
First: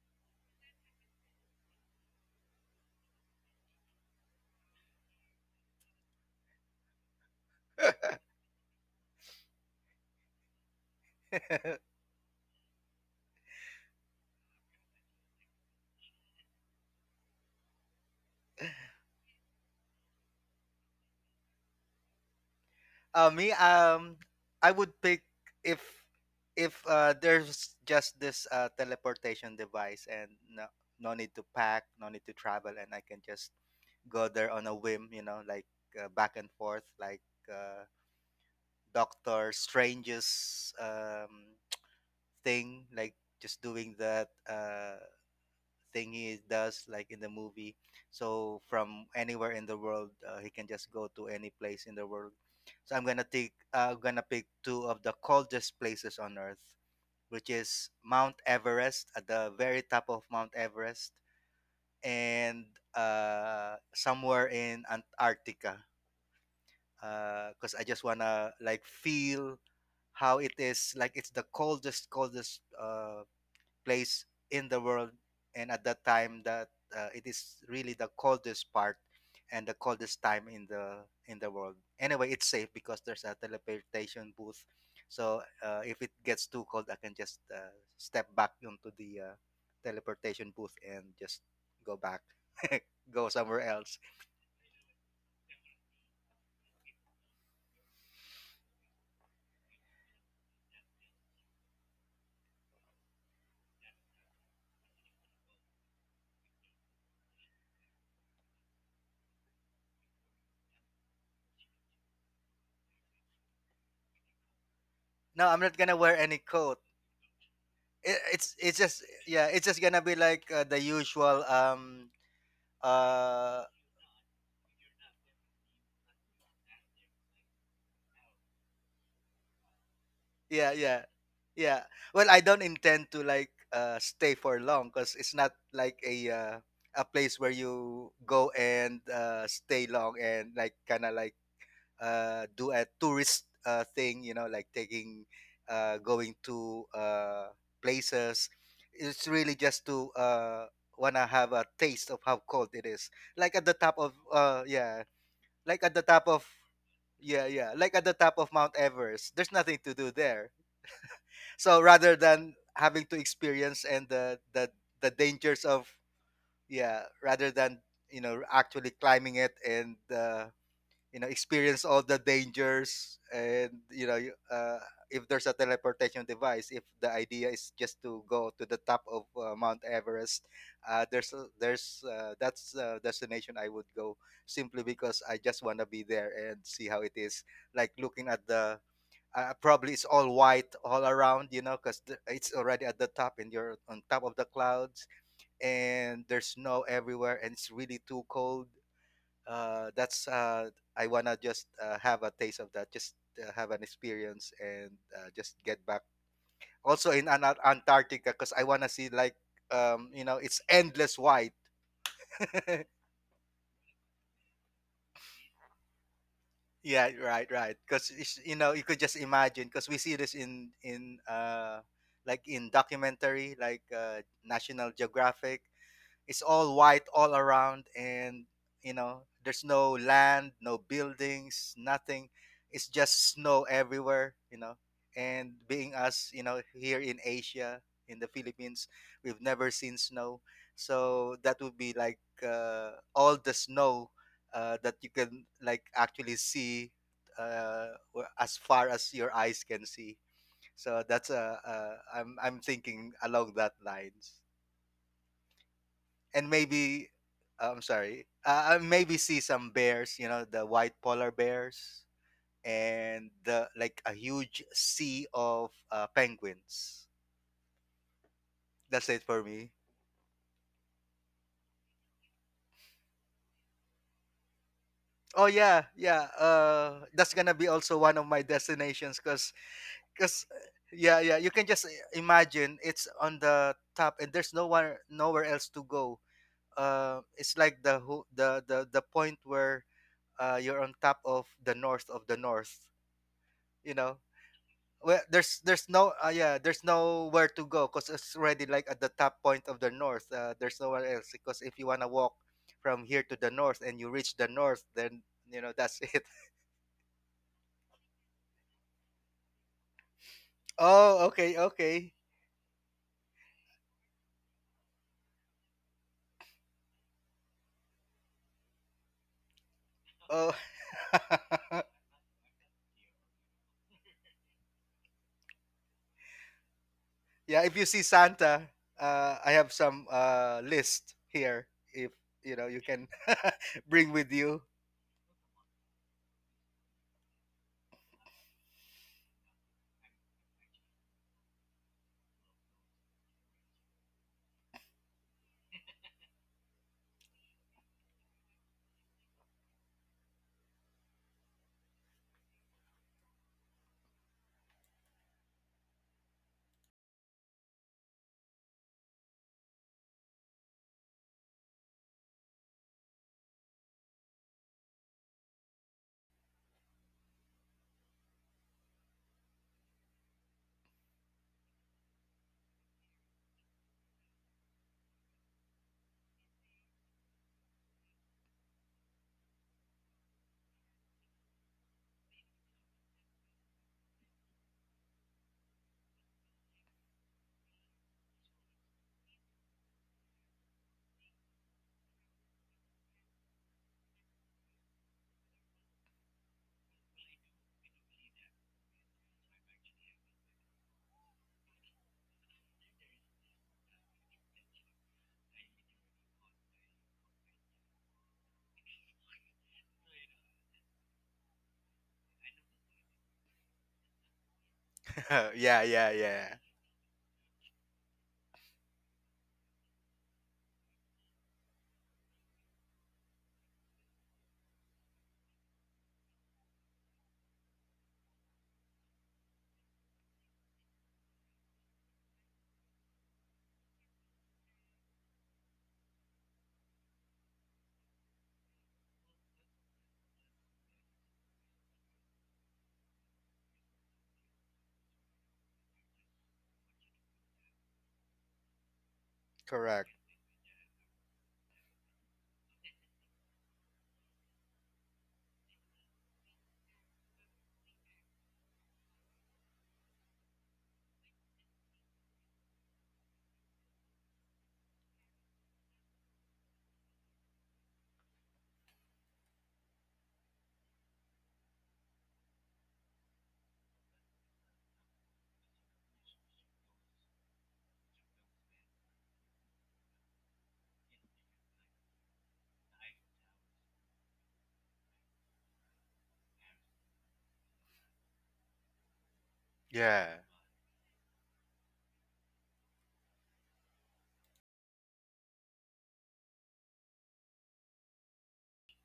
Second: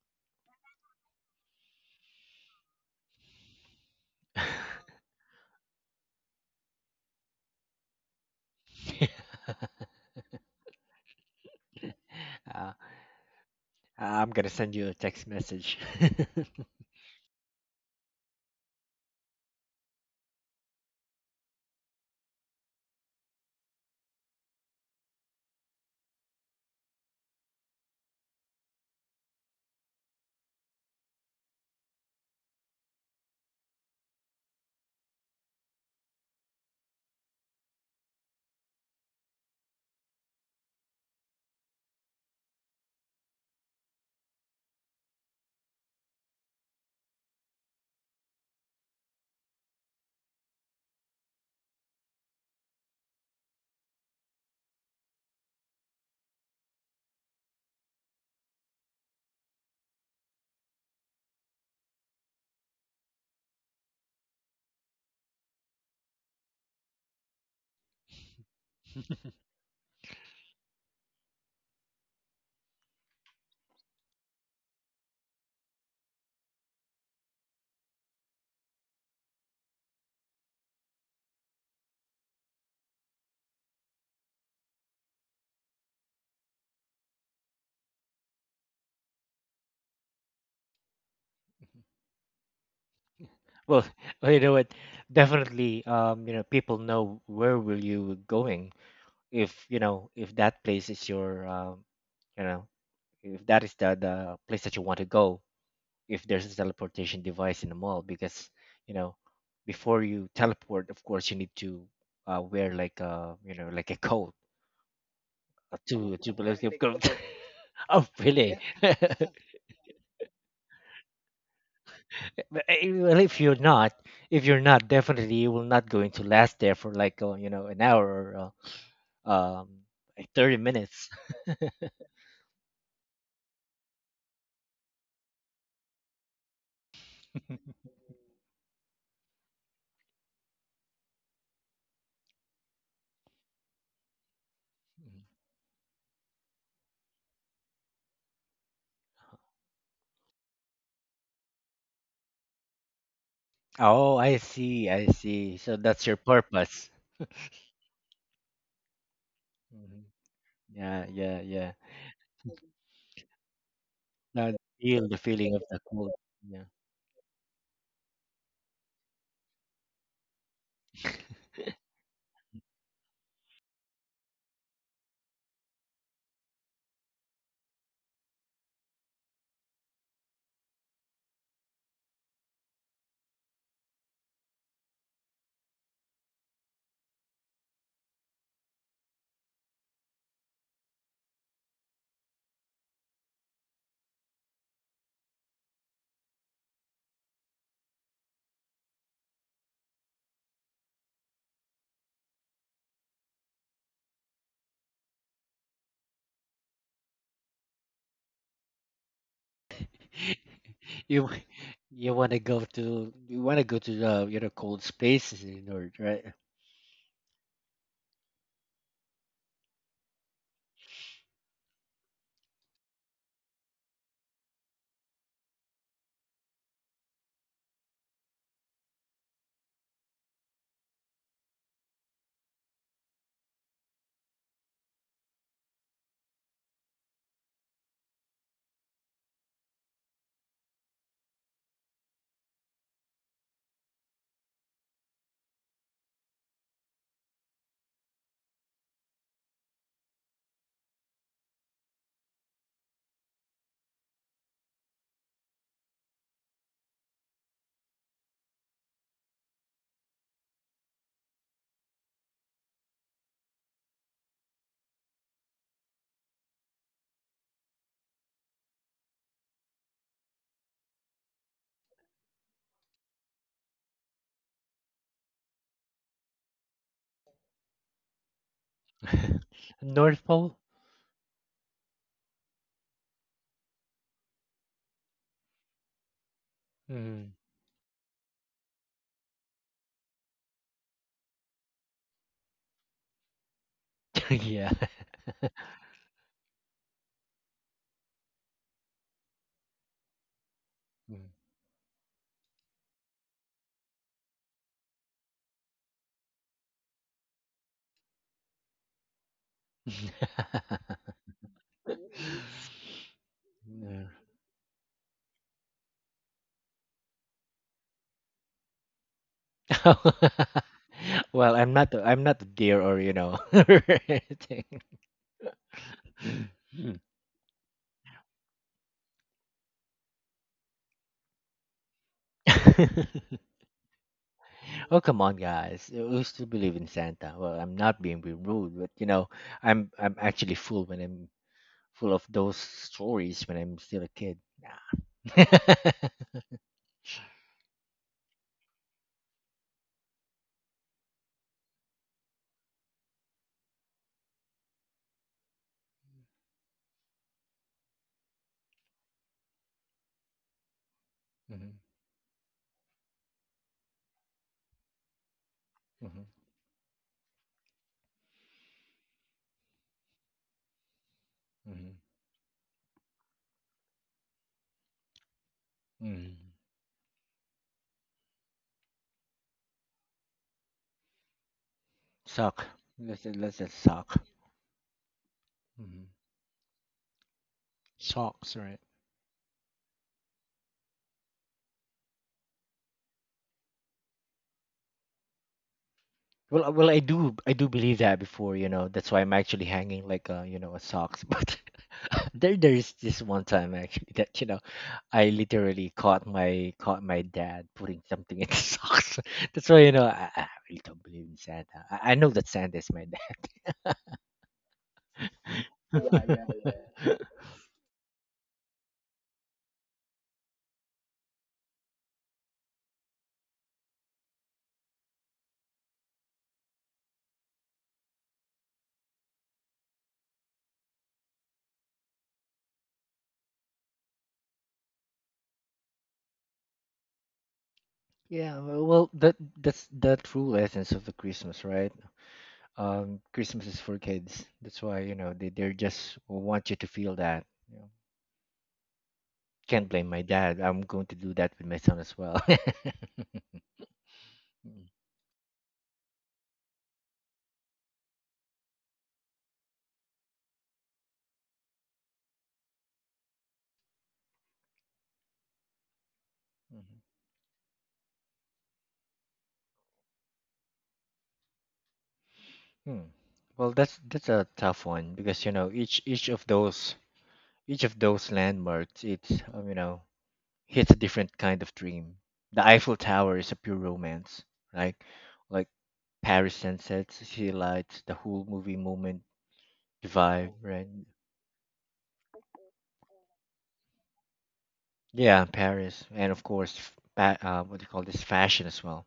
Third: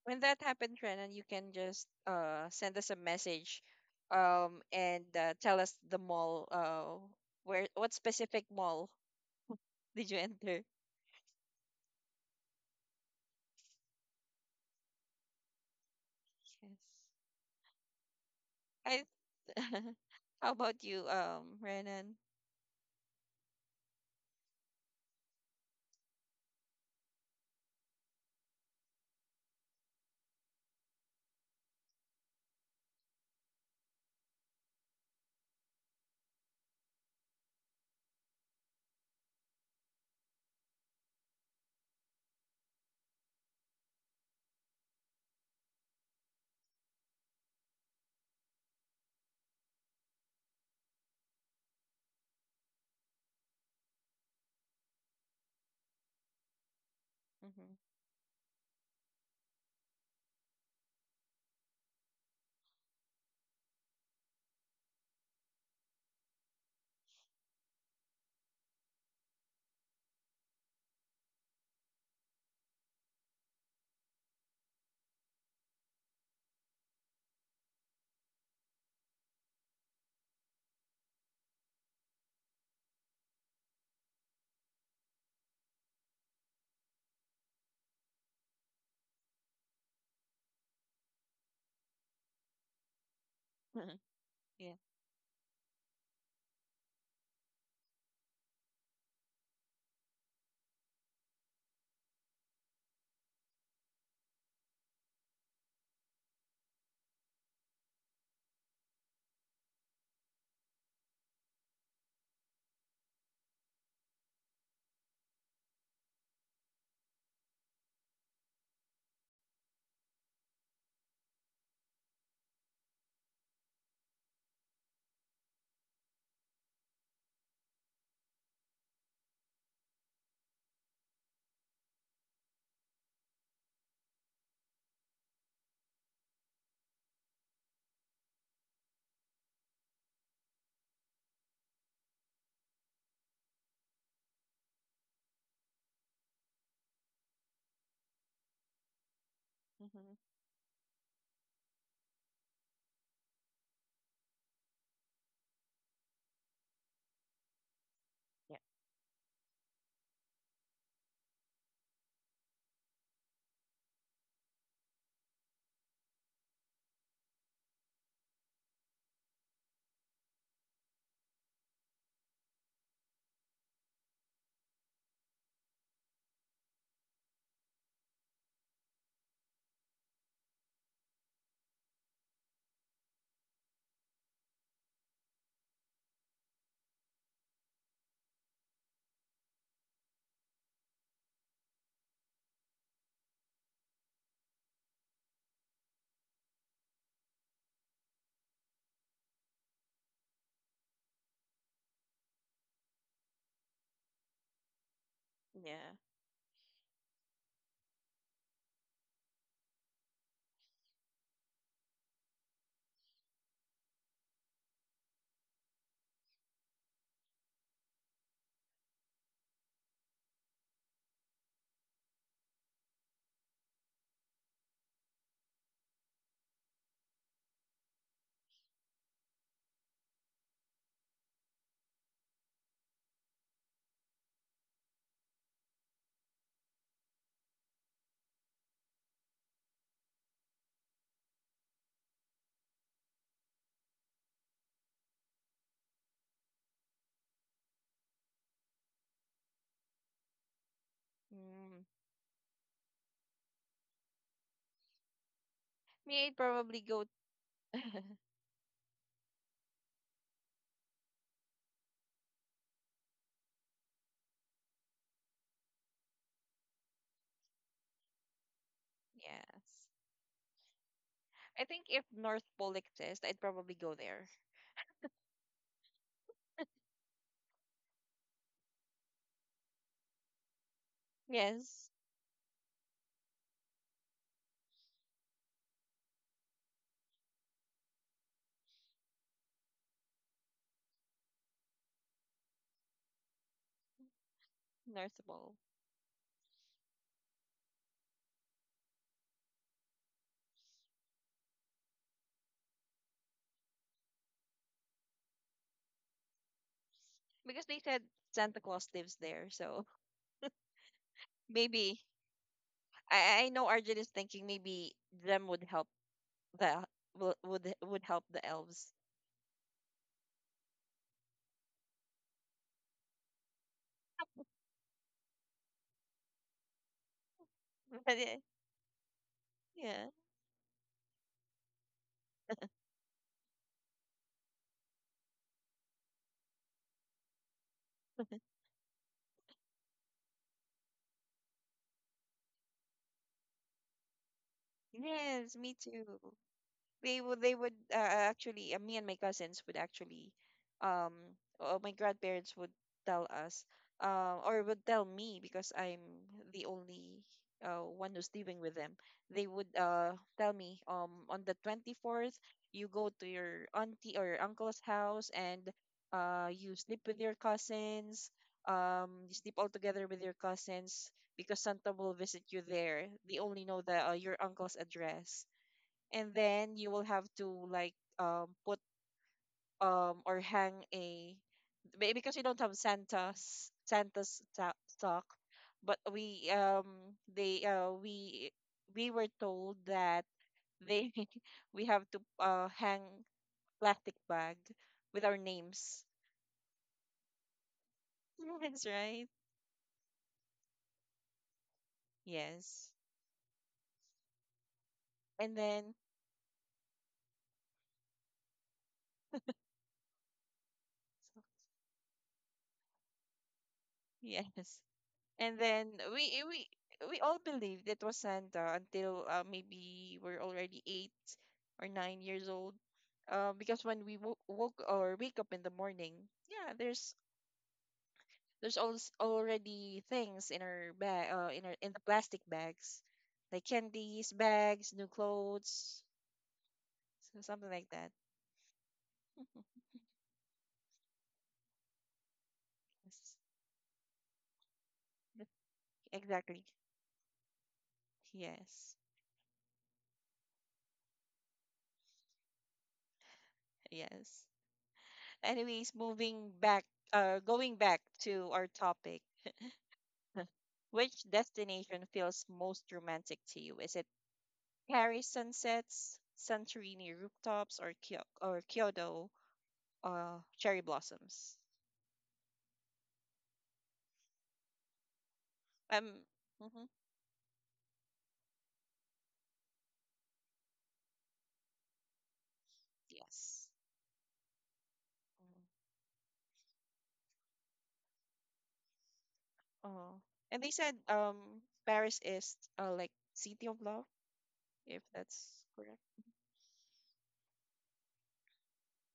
When that happens, Renan, you can just send us a message, and tell us the mall. Where, what specific mall did you enter?
uh, I'm gonna send you a text message.
Yes. I. How about you, Renan?
Uh, me, I would pick if there's just this teleportation device and no need to pack, no need to travel, and I can just go there on a whim, you know, like back and forth, like uh, Doctor Strange's thing, like just doing that. Thingy does like in the movie, so from anywhere in the world he can just go to any place in the world. So I'm gonna pick two of the coldest places on Earth, which is Mount Everest, at the very top of Mount Everest, and somewhere in Antarctica, because I just wanna like feel how it is, like it's the coldest place in the world, and at that time that it is really the coldest part and the coldest time in the world. Anyway, it's safe because there's a teleportation booth, so if it gets too cold I can just step back onto the teleportation booth and just go back, go somewhere
well,
Mm-hmm.
else.
you know
Yeah.
what? Definitely, people know where will you going if if that place is your, you know, if that is the place that you want to go if there's a teleportation device in the mall because you know before you teleport of course you need to wear like a like a coat,
No, I'm not
a
gonna
two,
wear
a two
any
plus
coat.
coat. Oh
It, it's
really?
just, yeah, it's just gonna be like the usual
Well, if you're
uh
not, if you're not definitely you will not going to last there for like an hour or uh, um like 30
yeah. Yeah,
minutes.
yeah. Well, I don't intend to like stay for long, because it's not like a place where you go and stay long and like kind of like do a tourist thing, you know, like taking going to places. It's really just
Mm-hmm.
to wanna have a taste of how cold it is, like at the top of
Oh I see, I
yeah,
see, so
like at the
that's your
top of
purpose.
yeah, yeah, like at the top of
Yeah.
Mount Everest, there's nothing to
Mhm.
do there.
Yeah, yeah, yeah,
So rather than having to experience and
now feel
the
the feeling of
dangers
the
of,
cold. Yeah.
yeah, rather than you know actually climbing it, and you know experience all the dangers and you know, if there's a teleportation device, if the idea is just to go to the top of Mount Everest, there's that's a destination I would go, simply because I just want to be there and see how it is, like looking at the probably it's all white all around, you know, because it's already at the top and you're on top of the clouds, and there's snow everywhere and it's really too cold. That's I wanna just have a taste of that, just have an experience, and just get
Yeah.
back. Also in Antarctica, because I wanna see like you know it's endless
you
white.
you want to go to, you want to go to the cold spaces in the north, right?
Yeah, right, right. Because you know, you could just imagine. Because we see this in like in documentary, like National Geographic. It's all white all around, and you know, there's no land, no buildings, nothing. It's just snow everywhere, you know. And being us, you know, here in Asia, in the Philippines, we've never seen snow. So that would be like all the snow that you can like actually see as far as your eyes can see. So that's
Mm.
I'm thinking along that lines,
Me, I'd
and
probably go.
maybe, I'm sorry, maybe see some bears, you know, the white polar bears, and the like a huge sea of penguins. That's it for me.
Yes. I think if North Pole exists, I'd probably go there.
Oh yeah, yeah. That's gonna be also one of my destinations,
North
cause,
Pole?
uh, yeah, yeah. You can
Yes,
just imagine it's on the top, and there's nowhere else to go.
Mm.
It's like the who the point where you're on top of the north of the north. You know,
Yeah.
North
well
Pole,
there's no yeah there's nowhere to go because it's already like at the top point of the north. There's nowhere
Mm.
else, because if you want to walk from here to the north and you reach the north, then you know that's it.
because they said Santa Claus lives there, so
Oh, okay,
maybe.
okay.
I know Arjun is
Yeah.
thinking maybe them would help the will- would help the elves.
Oh.
Well, I'm not a deer or you know or anything. Mm.
Yeah, if you see
But eh,
Santa, I have
yeah.
some list here. If you know you can bring with you.
Oh come on, guys! We still believe in Santa. Well, I'm not being rude, but you know, I'm actually full when I'm full of those stories when I'm still a kid. Nah.
Yes, me too. They would actually, me and my cousins would actually um or my grandparents would tell us, or would tell me because I'm the only one who's living with them. They would tell me on the
Hmm.
24th, you go to your auntie or your uncle's house and
Hmm.
you sleep with your cousins, um, you sleep all together with your cousins because Santa
Hmm.
will visit you there. They only know the your uncle's address. And
Hmm.
then you will have to like put or hang a, because we don't
Suck.
have
Let's just suck.
Santa's stock, but
Hmm.
we
Socks, right?
we were told that they, we have to hang plastic bag with our names.
Well, I do believe that before, you
Yes,
know. That's why
right?
I'm actually hanging like a, you know, a socks. But there,
Yes.
there's this one time actually that you know, I
And then
literally caught my, caught my dad putting something in the socks. That's why you know, I really don't believe in Santa. I know that Santa is my
yes. And
Yeah,
then
yeah,
we
dad.
we
yeah.
we all believed it was Santa until maybe we're already 8 or 9 years old. Because when we wo- woke or wake up in the morning, yeah, there's always already things in our bag, in the plastic bags, like candies, bags, new clothes, so something like that.
Yeah, well, well, that, that's the true essence of the Christmas, right?
Yes.
Christmas is for kids. That's why, you know,
Yep,
they just
exactly.
want you to feel that. You know,
Yes.
can't blame
Correct.
my dad. I'm going to do that with my son as well.
Yes.
Mm,
Anyways, moving back, going back to our topic. Which destination feels most romantic to you? Is it Paris sunsets,
mhm.
Santorini rooftops, or Kyoto cherry blossoms?
Hmm. Well, that's a tough one because you know each
Um,
each of
mhm,
those, each of those landmarks, it's you know hits a different kind of dream. The Eiffel Tower is a
yes.
pure romance, like
Mm,
Like Paris sunsets, city lights, the whole movie moment, the
oh,
Yeah.
vibe,
and they said
right?
Paris is like city of love, if
Yeah,
that's correct.
Paris, and of course, f- fa- what do you call this, fashion as well.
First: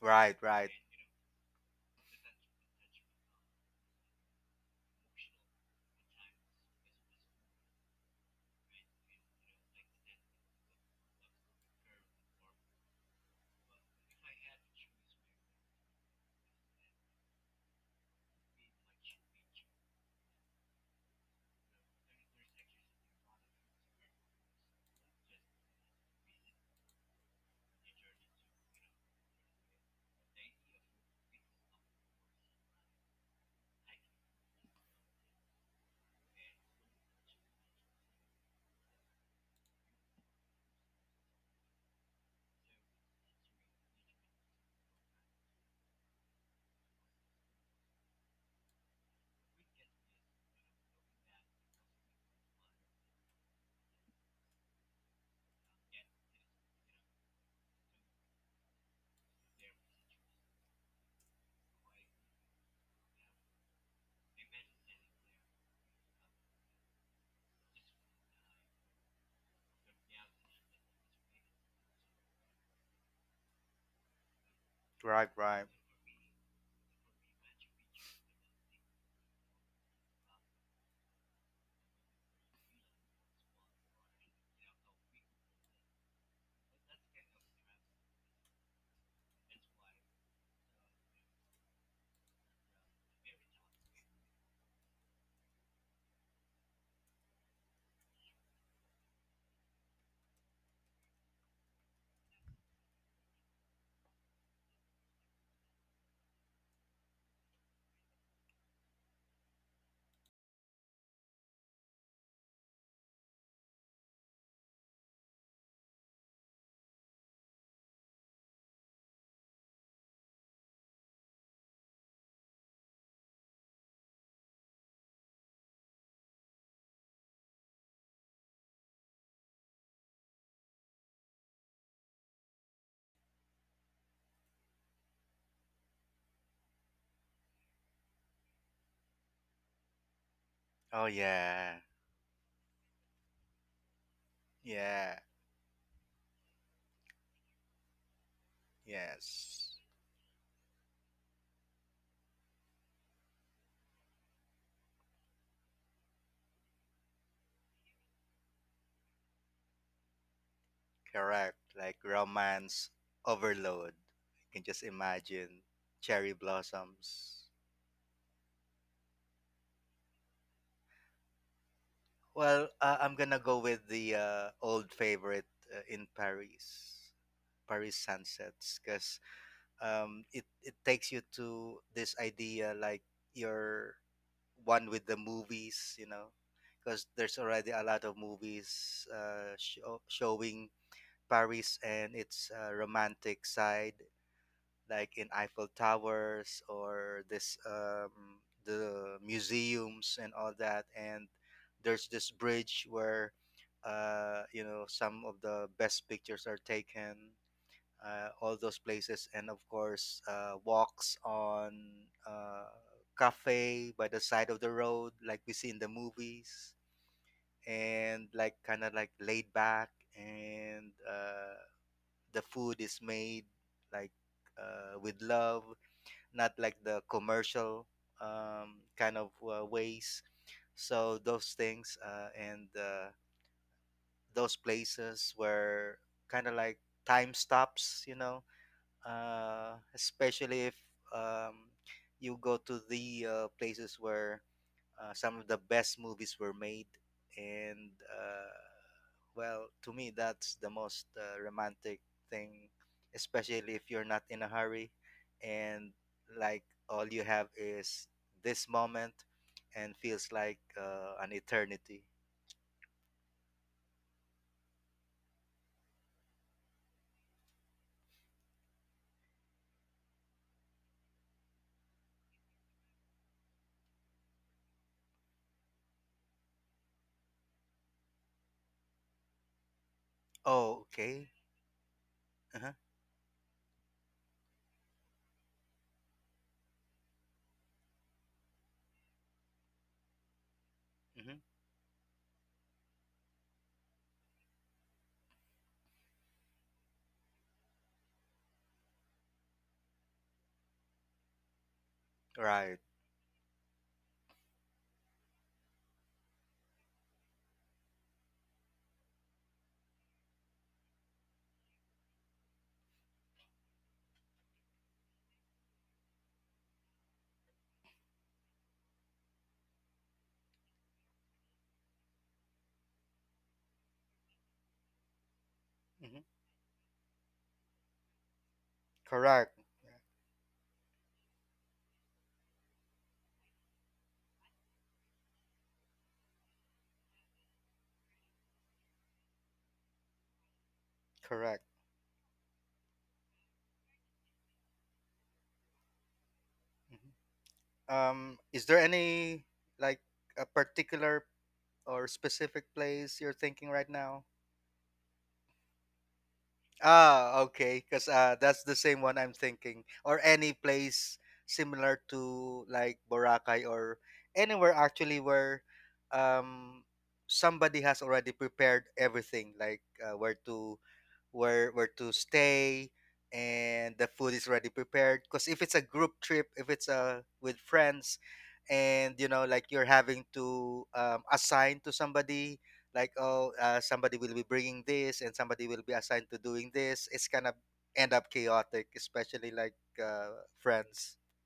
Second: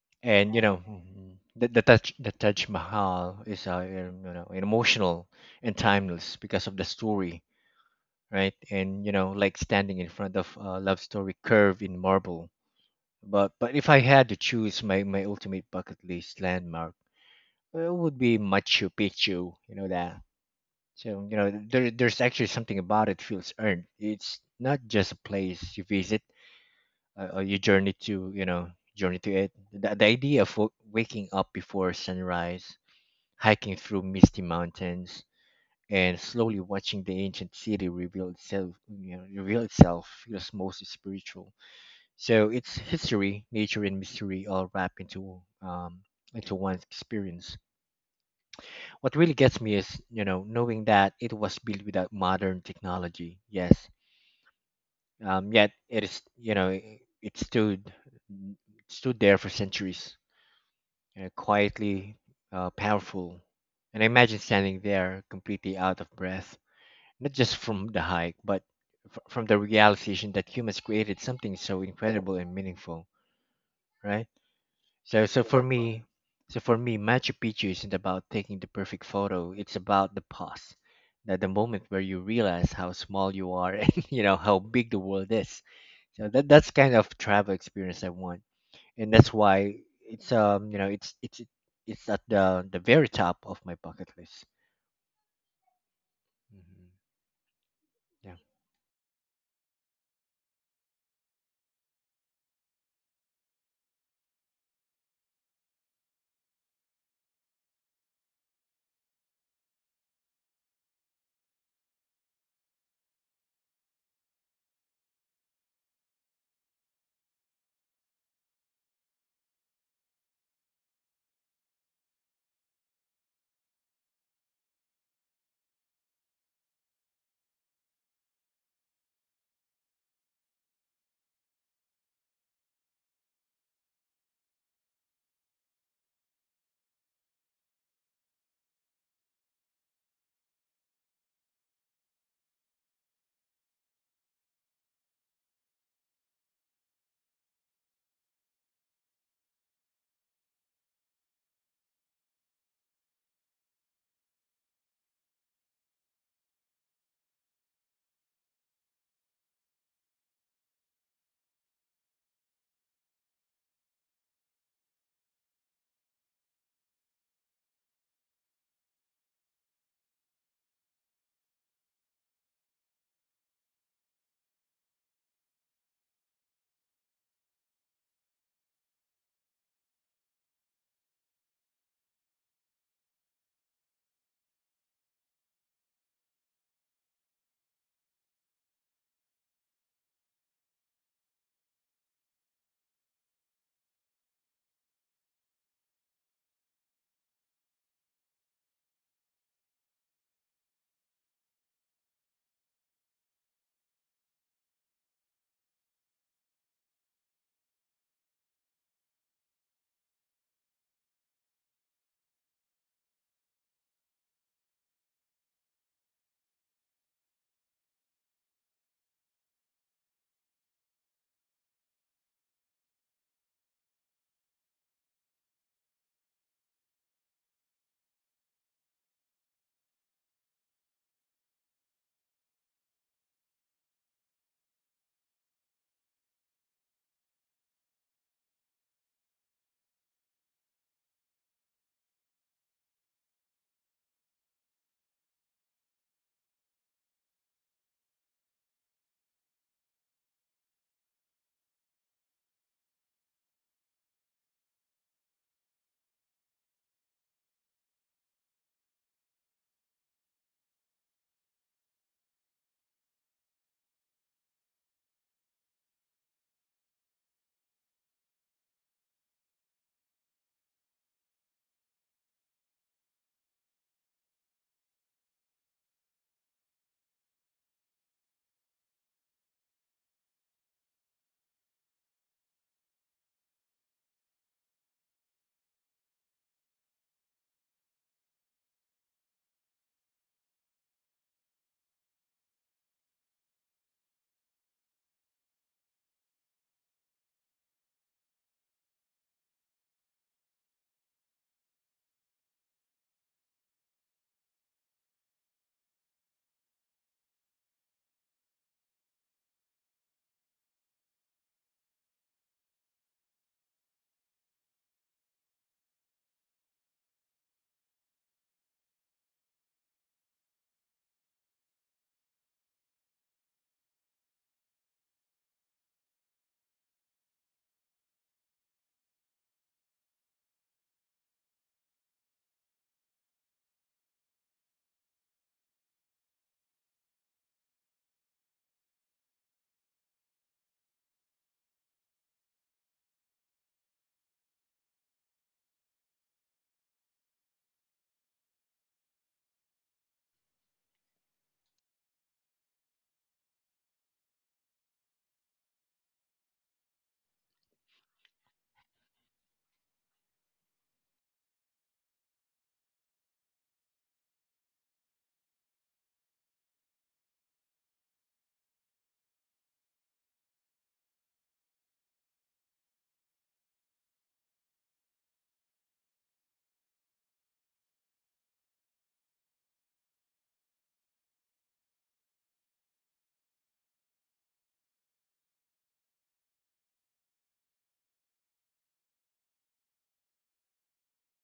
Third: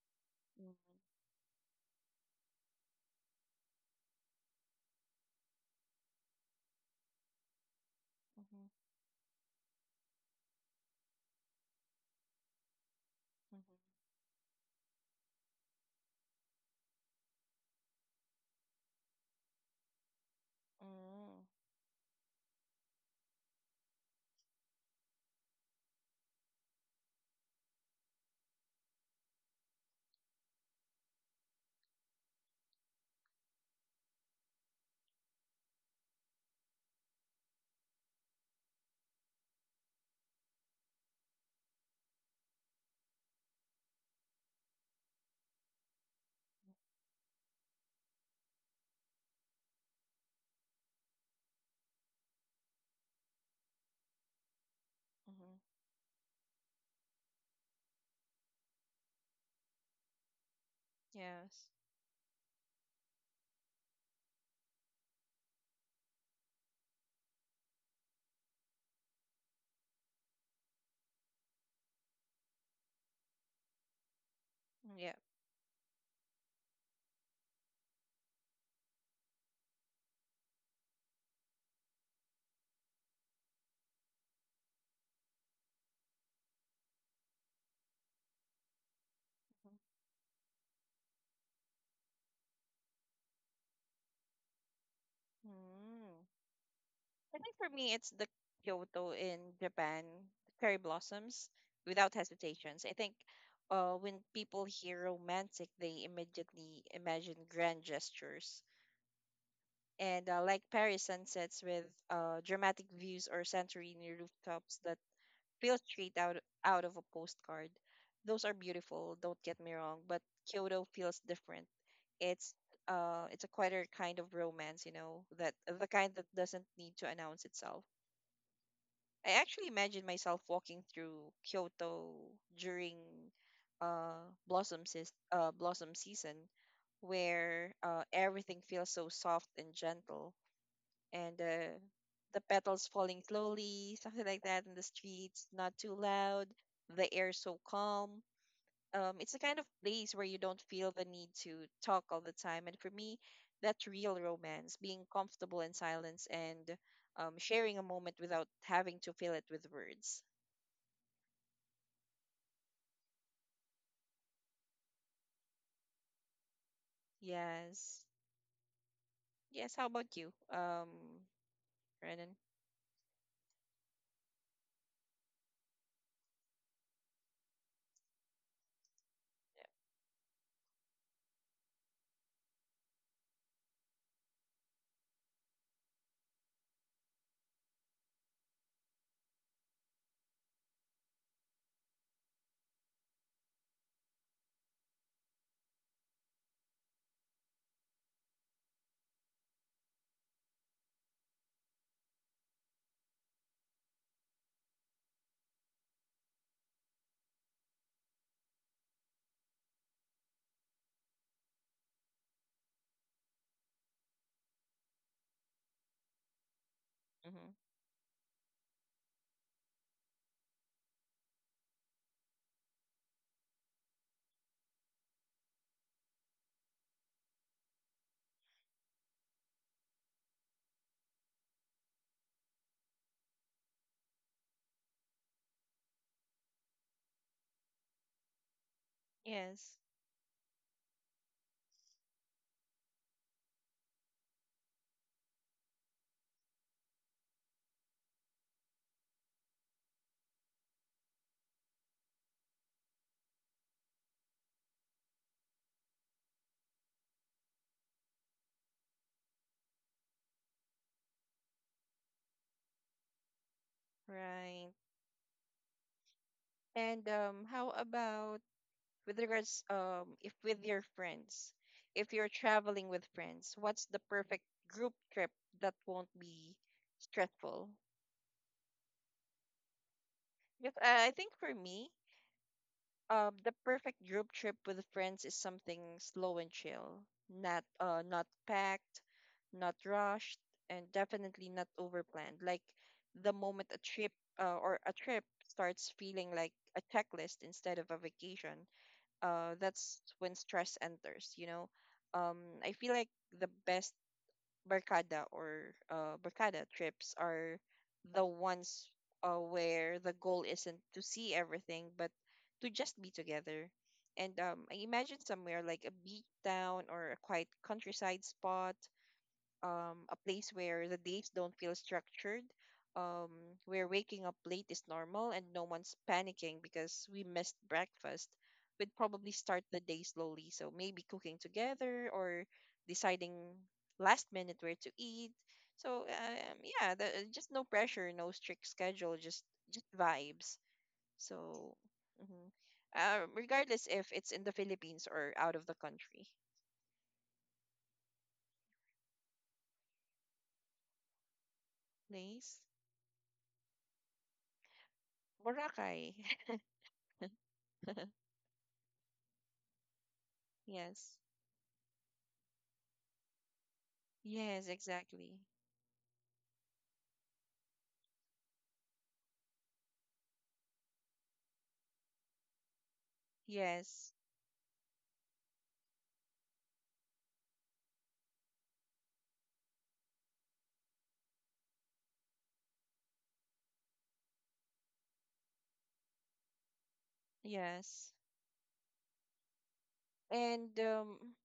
Right,
And you
right.
Mm,
know, mhm, the Taj Mahal is you know emotional and timeless because of the story, right?
mhm,
And you know, like standing in front of a love story curved in marble.
mhm,
But if I had to choose my, my ultimate bucket list landmark, it would be Machu Picchu. You know that. So
mm,
you know, there, there's actually something about it feels earned. It's not just a place you visit or your journey to you know, journey to it, the idea of w- waking up before sunrise, hiking through misty mountains, and slowly watching the ancient city reveal itself, you know, reveal itself feels most spiritual, so it's history, nature, and mystery all wrapped into um, into one's experience. What really gets me is you know knowing that it was built without modern technology, yes,
mhm.
yet it is you know, it stood, stood there for centuries, you know,
Yes.
quietly, powerful. And I imagine standing there completely out of breath, not just from the hike, but f- from the realization that humans created something so incredible and meaningful, right?
Mm, yeah.
So,
Right, right.
so for me, Machu Picchu isn't about taking the perfect photo. It's about the pause, the moment where you realize how small you are and you know how big the world is. So that, that's kind of travel experience I want, and that's
Mhm.
why it's you know it's at the very top of my bucket list.
Mm.
Hmm.
I think for me, it's the
Yeah.
Kyoto in Japan, cherry blossoms, without hesitations. I think when people hear romantic, they immediately imagine grand gestures. And like Paris sunsets with dramatic views or Santorini rooftops that feel out of a postcard. Those are beautiful, don't get me wrong, but Kyoto feels different. It's it's a quieter kind of romance, you know, that the kind that doesn't need to announce itself. I actually imagine myself walking through Kyoto during blossom season where everything feels so soft and gentle,
Oh
and
yeah,
the petals falling slowly, something like that in the
yeah.
streets, not too loud, the air so calm. It's a kind of
Yes,
place where you don't feel the need to talk all the time. And for me, that's real romance, being comfortable in silence and, sharing a moment without having to fill it with words.
correct. Like romance overload. I can just imagine cherry blossoms.
Yes. Yes. How about you, Renan?
Well, I'm gonna go with the old favorite in Paris sunsets, because it it takes you to this idea like you're one with the movies, you know, because there's already a lot of movies showing Paris and its romantic side, like in Eiffel Towers, or this the museums and all that. And there's this bridge where you know some of the best pictures are taken. All those places, and of course, walks on uh, cafe by the side of the road, like we see in the movies,
Yeah, mm-hmm.
and like kind of like laid back, and the food is made like with love, not like the commercial kind of ways. So those things and those places were kind of like time stops, you know,
Yes.
especially if um, you go to the places where some of the best movies were made, and well, to me, that's the most romantic thing, especially if you're not in a hurry, and like all you have is this moment, and feels like an eternity.
Right. And how about with regards if with your friends, if you're traveling with friends, what's the perfect group trip that won't be stressful? Yes,
Oh,
I
okay.
think for me,
Uh-huh.
the perfect group trip with friends is something slow and chill, not packed, not rushed, and
Mm-hmm.
definitely not overplanned. Like the moment a trip or a trip starts feeling like a checklist instead of a vacation, that's when stress enters, you know. Um, I
Right.
feel like the best barkada or barkada trips are the ones where the goal isn't to see everything, but to just be together. And I imagine somewhere like a beach town or a quiet countryside spot, a place where the days don't feel structured, um, where waking up late is normal and no one's
Mm-hmm.
panicking because we missed breakfast. We'd probably
Correct.
start the day slowly. So maybe cooking together or deciding last minute where to eat. So yeah, just no pressure, no strict schedule, just vibes.
Correct.
So mhm. Regardless if it's in the Philippines or out of the country,
hmm Um, is there any like a particular or
nice.
specific place you're thinking right now?
Boracay.
Ah, okay. Because that's the same one I'm thinking. Or any place
Yes.
similar to like Boracay or
Yes,
anywhere actually
exactly.
where um, somebody has already prepared everything, like where to where to stay, and the
Yes,
food is already prepared. Because if it's a group trip, if it's with friends, and you know like you're having to assign to somebody, like, oh, somebody will be bringing this and somebody will be assigned to doing this, it's gonna end
yes.
up chaotic, especially like
And
friends.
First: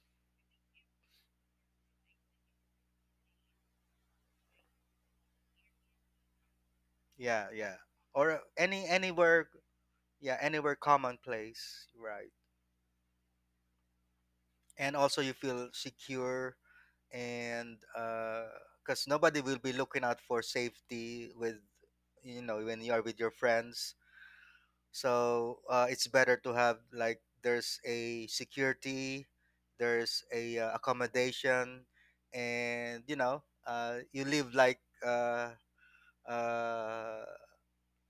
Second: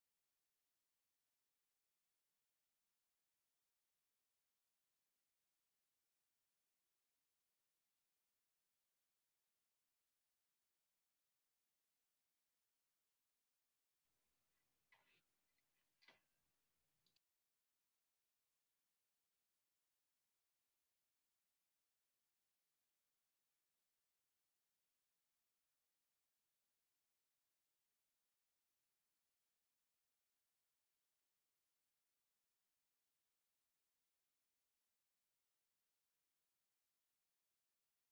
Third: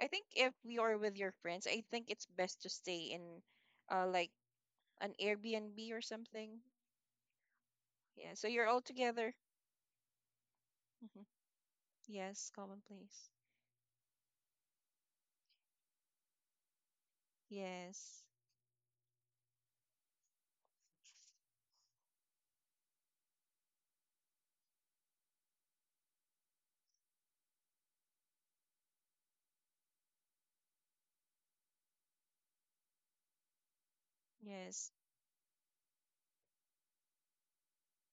I think if we are with your friends, I think it's best to stay in like an Airbnb or something.
Yeah, yeah.
Yeah,
Or
so you're all
any
together.
anywhere yeah, anywhere
Hmm.
commonplace, right?
Yes, commonplace.
And also you feel secure, and
Yes,
because nobody will be looking out for safety with, you know, when you are with your friends. So it's better to have like there's a security, there's a accommodation, and you know you live
yes,
uh,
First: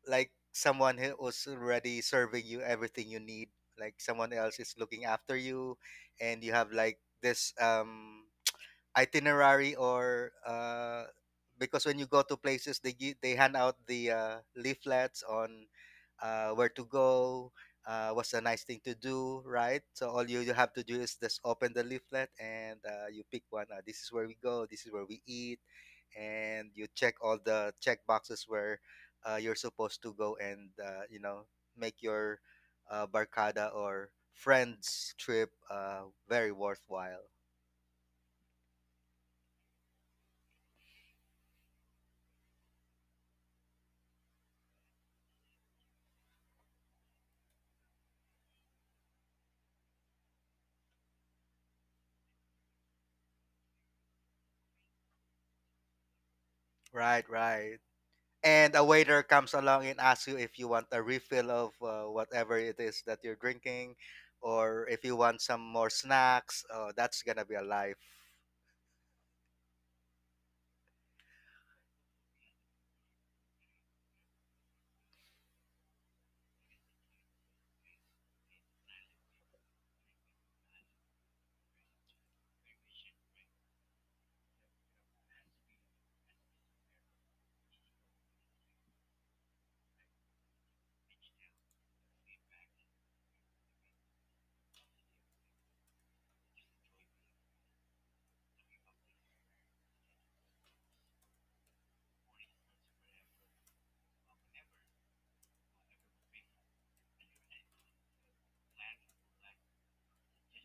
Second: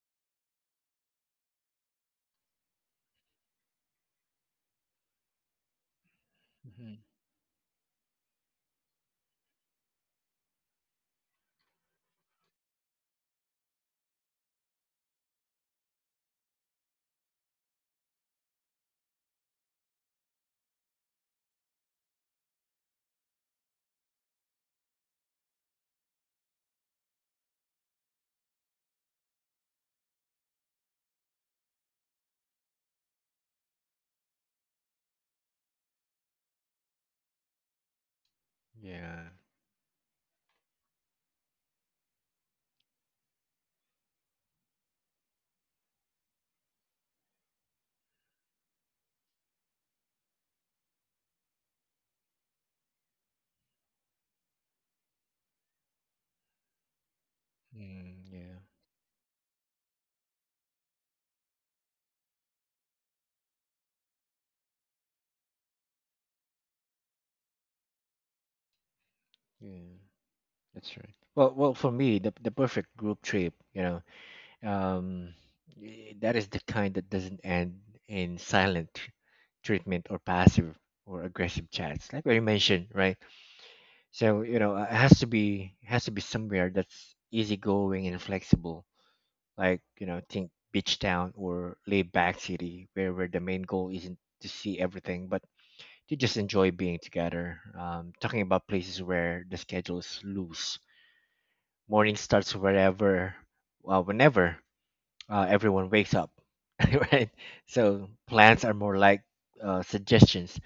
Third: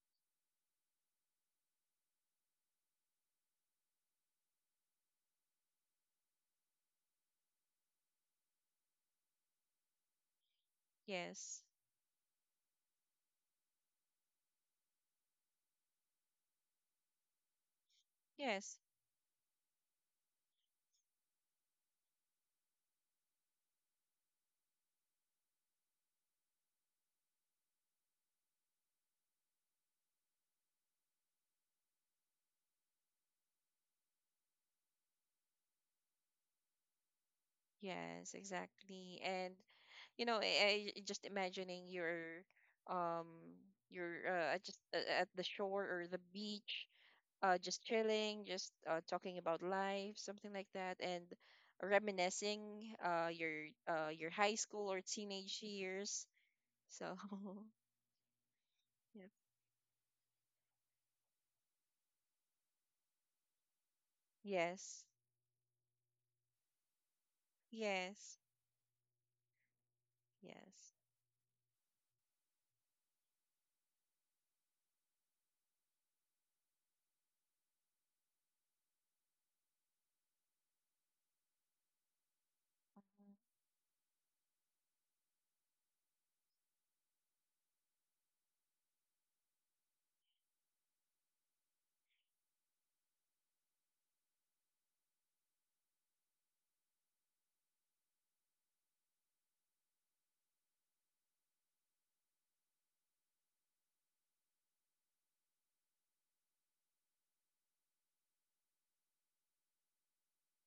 like someone who was already serving you everything you need. Like someone else is looking after you, and you have
Hmm.
like this. Itinerary or
yes,
because when you go to places they hand out the leaflets on where to go, what's a nice
yes,
thing to do, right? So all you, you have to do is just open the leaflet and you pick one. Uh, this is where we go, this is where we eat, and you check all the check boxes where you're supposed to go, and you know, make your barcada or friends trip very worthwhile.
yes, exactly.
Yeah.
And you know, I just imagining um your just at the shore or the beach, just chilling, just talking about life, something like that, and reminiscing uh, your your high school or teenage years. So
Right, right.
Mm, yeah.
And a waiter
yeah.
comes along and asks you if you want a refill of whatever it is that you're drinking, or
Yes,
if you want some more snacks. Oh, that's gonna be a life.
yes,
Yeah.
yes.
That's right. Well, well, for me, the perfect group trip, you know, um, y- that is the kind that doesn't end in silent tr- treatment or passive or aggressive chats, like what you mentioned, right?
Mhm.
So, you know, it has to be, has to be somewhere that's easygoing and flexible, like you know think beach town or laid back city where the main goal isn't to see everything but to just enjoy being together talking about places where the schedule is loose, morning starts wherever, well whenever, everyone wakes up. Right, so plans are more like suggestions,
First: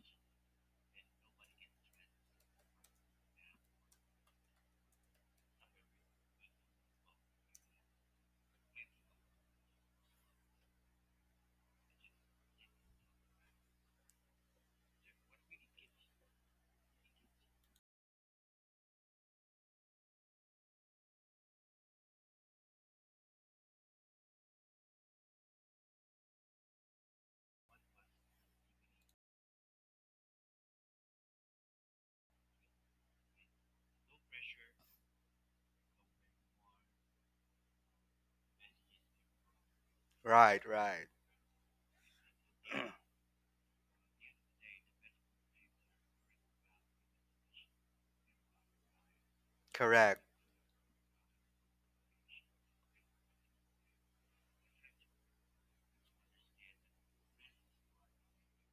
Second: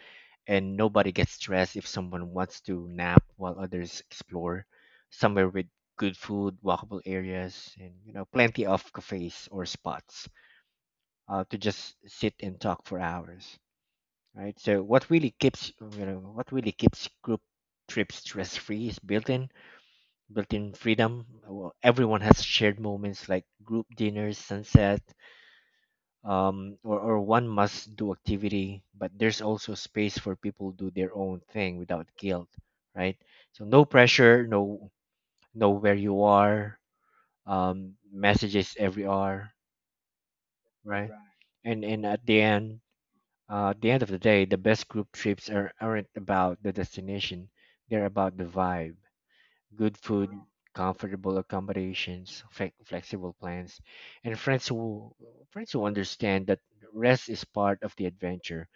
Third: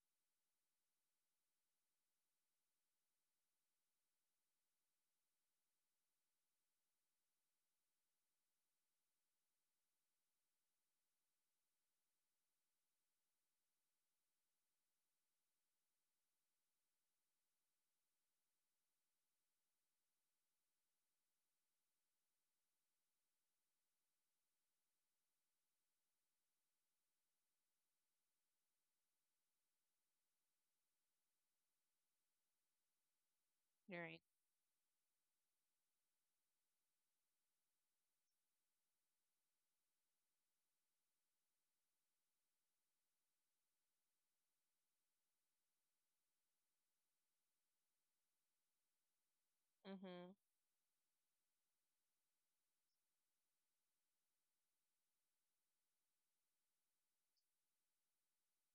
and nobody gets stressed if someone wants to nap while others explore, somewhere with good food, walkable areas, and you know plenty of cafes or spots to just sit and talk for hours, right? So what really keeps, you know what really keeps group trips stress free is built-in freedom. Well, everyone has shared moments like group dinners, sunset, or one must do activity, but there's also space for people to do their own thing without guilt, right? So no
You're right.
pressure, no know where you are, messages every hour,
Right,
right?
right.
Right. And at the end, uh, at the end of the day, the best group trips are, aren't about the destination, they're about the vibe. Good
Correct.
food,
Mm-hmm.
comfortable accommodations, flex flexible plans, and friends who, friends who understand that rest is part of the adventure.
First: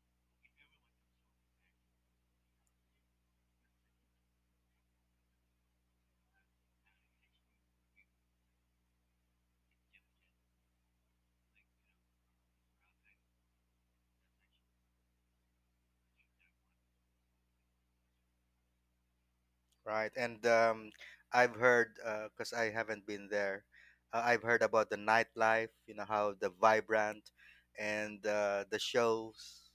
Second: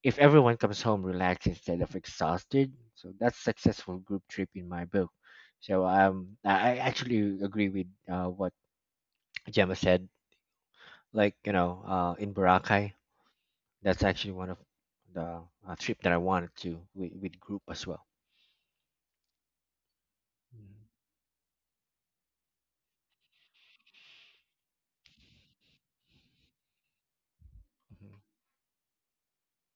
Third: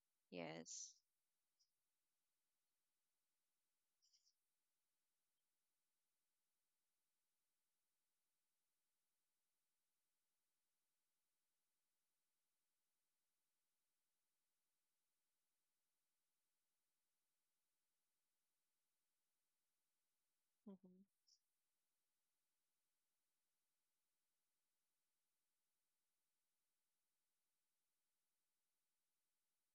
If everyone comes
Yes.
home relaxed instead of exhausted, so that's successful group trip in my book. So I actually agree with what Gemma said. Like you know, in Boracay, that's actually one of the trip that I wanted to with group as well.
Right. And
Mm-hmm.
I've heard, because I haven't been there, I've heard about the nightlife, you know, how the vibrant,
Mhm.
and the shows.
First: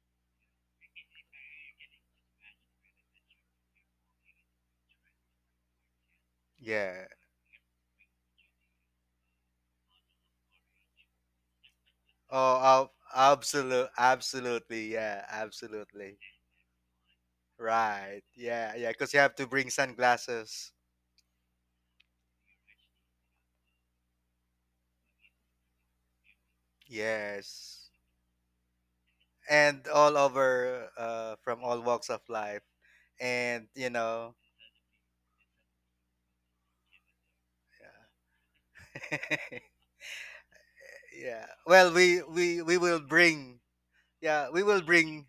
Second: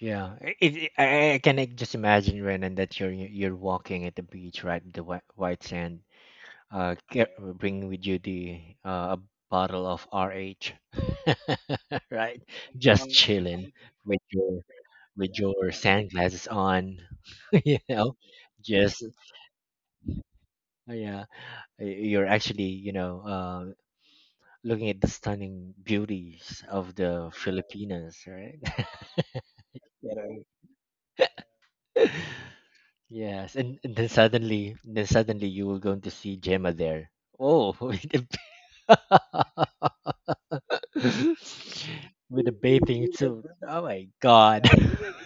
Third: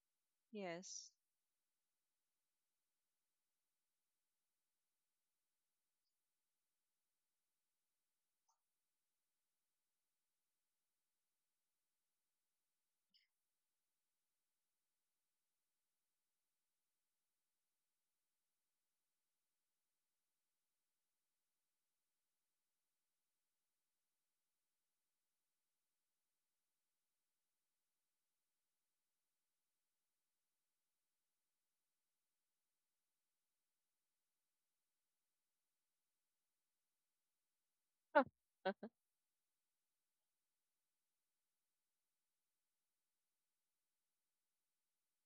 Yeah, I- it,
Yes.
I can like, just imagine Renan that you're walking at the beach, right? The white, white sand.
Yeah.
Ca- bring with you the a bottle of RH, right?
oh ab-
Just chilling
Absolute,
with your,
absolutely, yeah,
with your
absolutely.
sunglasses on, you know.
Right. Yeah. Yeah.
Just
Because you have to bring sunglasses.
yeah, y- you're actually you know looking at the stunning beauties of the
Yes.
Filipinas, right?
And
You
all
know,
over, from all walks of life,
yes,
and you
and
know,
then suddenly you were going to see Gemma there. Oh, with a,
yeah. Yeah. Well, we
with a
we we will
bathing suit.
bring.
Oh my
Yeah, we
God.
will bring.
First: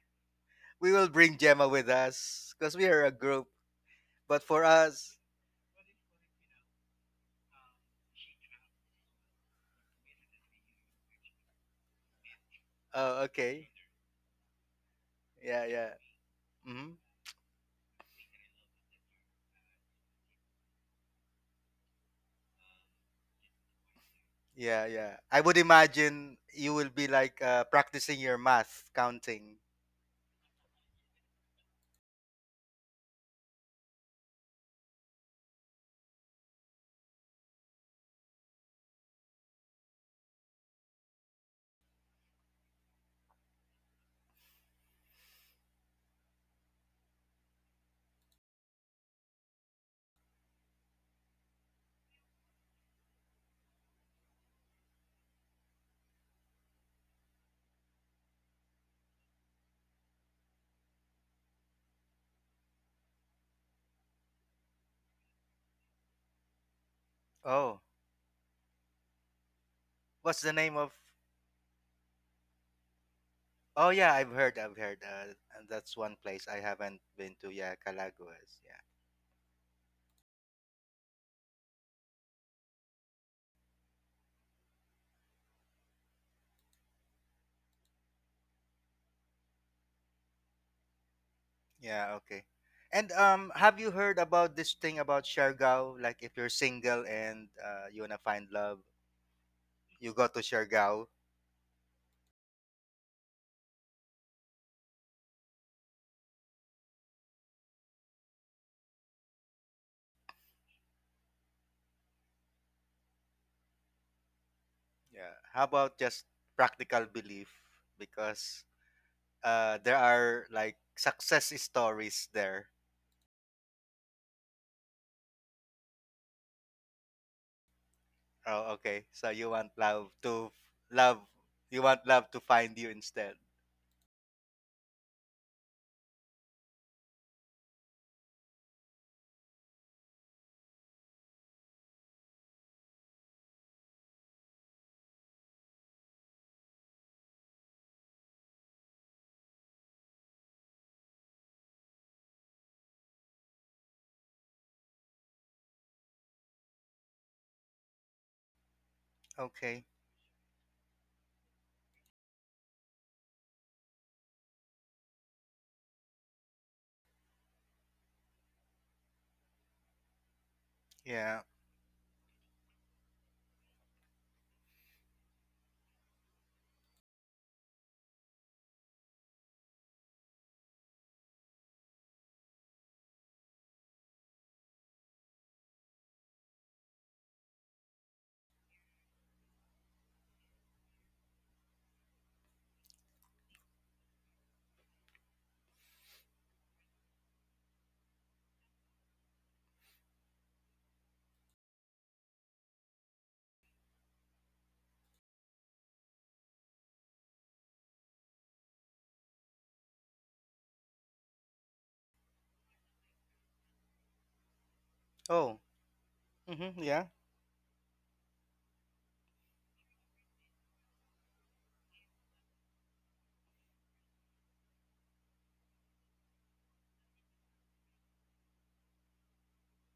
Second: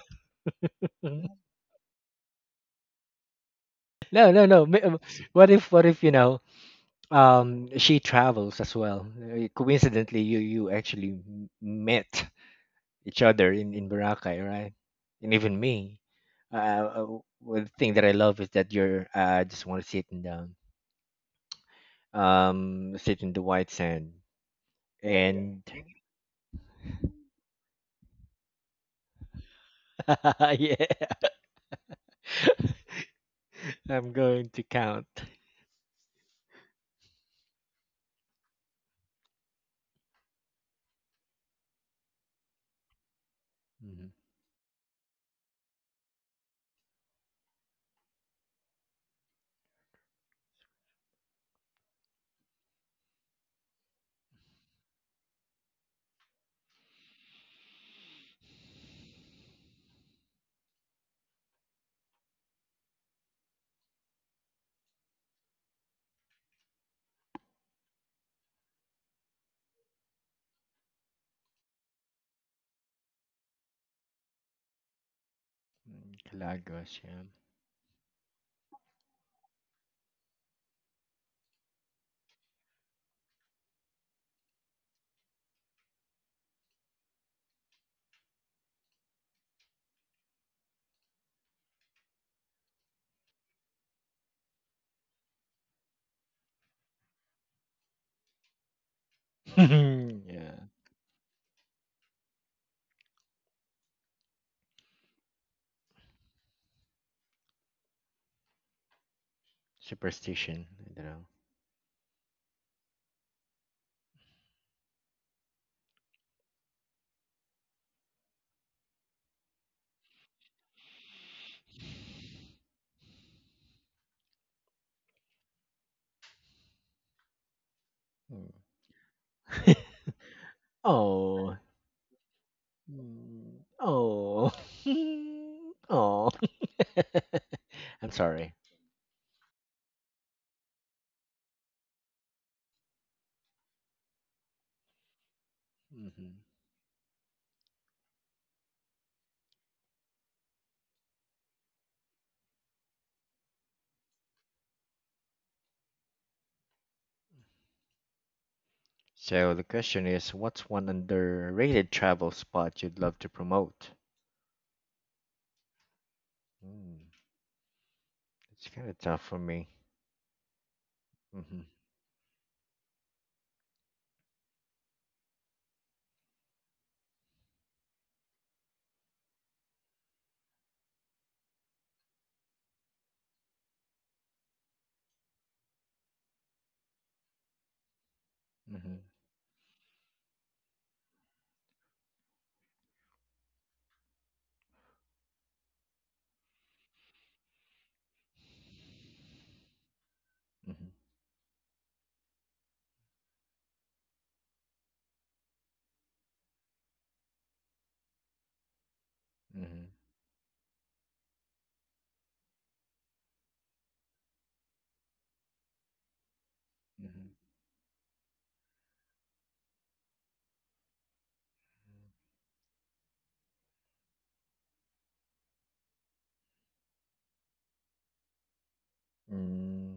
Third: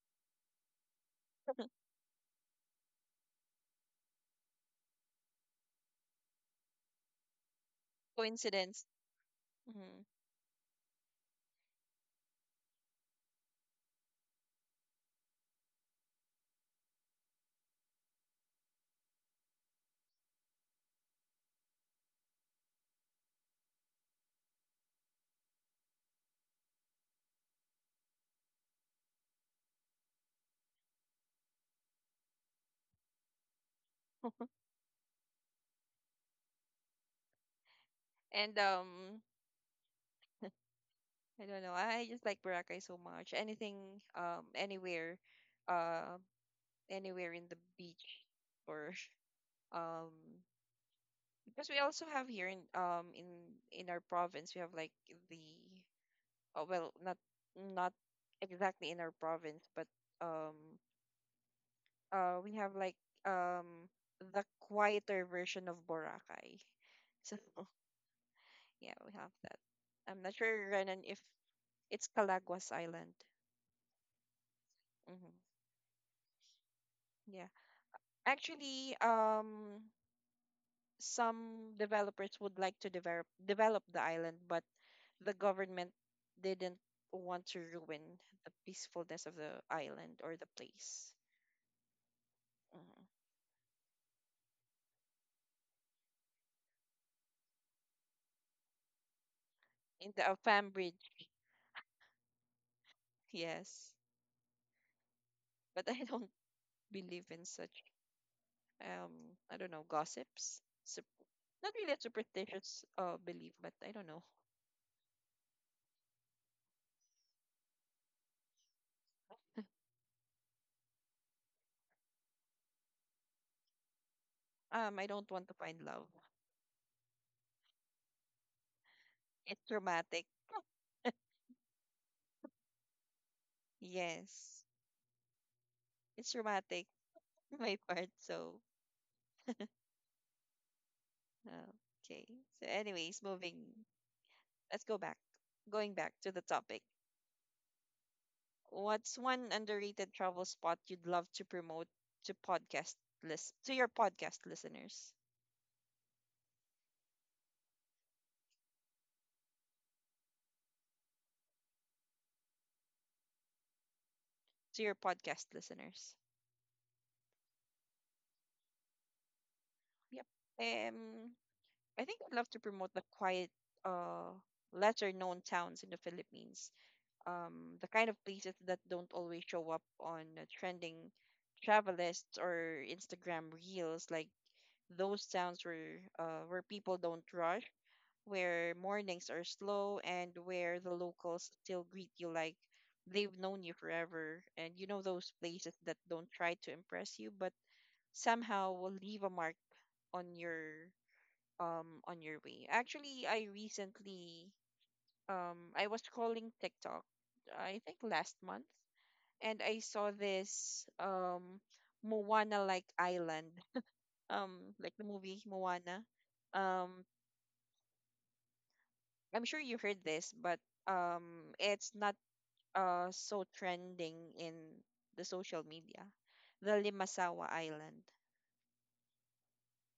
We will
No,
bring Gemma with us because we are a group.
no,
But for
no. Ma-
us,
what if, what if you know, she travels as
Coincidence.
well.
Mm-hmm.
Coincidentally, you actually m- met each
oh,
other
okay.
in Boracay, right? And even
Yeah. Yeah.
me, uh,
Mm-hmm.
uh, one thing that I love is that you're just want to sit in the um, sit in the white sand
Yeah. Yeah. I would
and
imagine you will be like practicing your math counting.
yeah, I'm going to count.
And I don't know. I just like Boracay so much. Anything,
Mhm.
anywhere, uh, anywhere in the beach or um because we also have here in in our province we have like the, oh well, not exactly in our province, but um we have like um the quieter version of Boracay. So
Oh,
yeah, we have that. I'm not
what's the
sure
name of?
Renan if it's Calaguas Island.
Oh yeah, I've heard. I've heard.
Hmm.
And that's
Mm,
one place I
Galagos,
haven't
yeah.
been
Yeah.
to. Yeah, Calaguas. Yeah.
Actually, some developers would like to develop the island, but the government didn't want to ruin the peacefulness of the island or the place.
Yeah. Okay.
Mhm.
And have you heard about this thing about Siargao? Like, if you're single and you wanna find love,
In
you
the
go to
yeah.
Afam
Siargao.
Bridge, yes. But I don't believe in such, I don't know, gossips.
Superstition, I don't know.
Not really a superstitious belief, but I don't know.
Yeah. How about just practical belief? Because there are like success stories there.
I don't want to find love.
Mm.
Oh, okay. So you
It's
want love
traumatic.
to love.
Oh.
You want love to find you instead.
Mm. Oh.
Yes,
oh.
it's traumatic my part.
I'm sorry.
So, uh, okay. So, anyways, moving. Let's go back. Going back to
Hmm.
the topic. What's one underrated travel spot you'd love to promote to podcast to your podcast listeners?
So the
Okay.
question is, what's one underrated travel spot you'd love to promote?
To your podcast listeners.
Mm, it's kind of tough for me.
Yep. Um
Yeah.
Mm-hmm,
I think I'd love to promote the quiet uh lesser known towns in the Philippines. The kind of places that don't always show up on trending travel lists or Instagram reels, like those towns where where people don't rush, where
mm-hmm,
mornings are slow, and where the locals still greet you like they've known you forever. And you know, those places that don't try to impress you, but somehow will leave a mark on
mm-hmm,
your on your way. Actually, I recently I was scrolling TikTok, I think last month, and I
mm-hmm,
saw this Moana like island, like the movie
Oh.
Moana.
Mm-hmm,
Um,
yeah.
I'm sure you heard this, but it's not so trending in the social media, the Limasawa Island.
mm-hmm. Mm,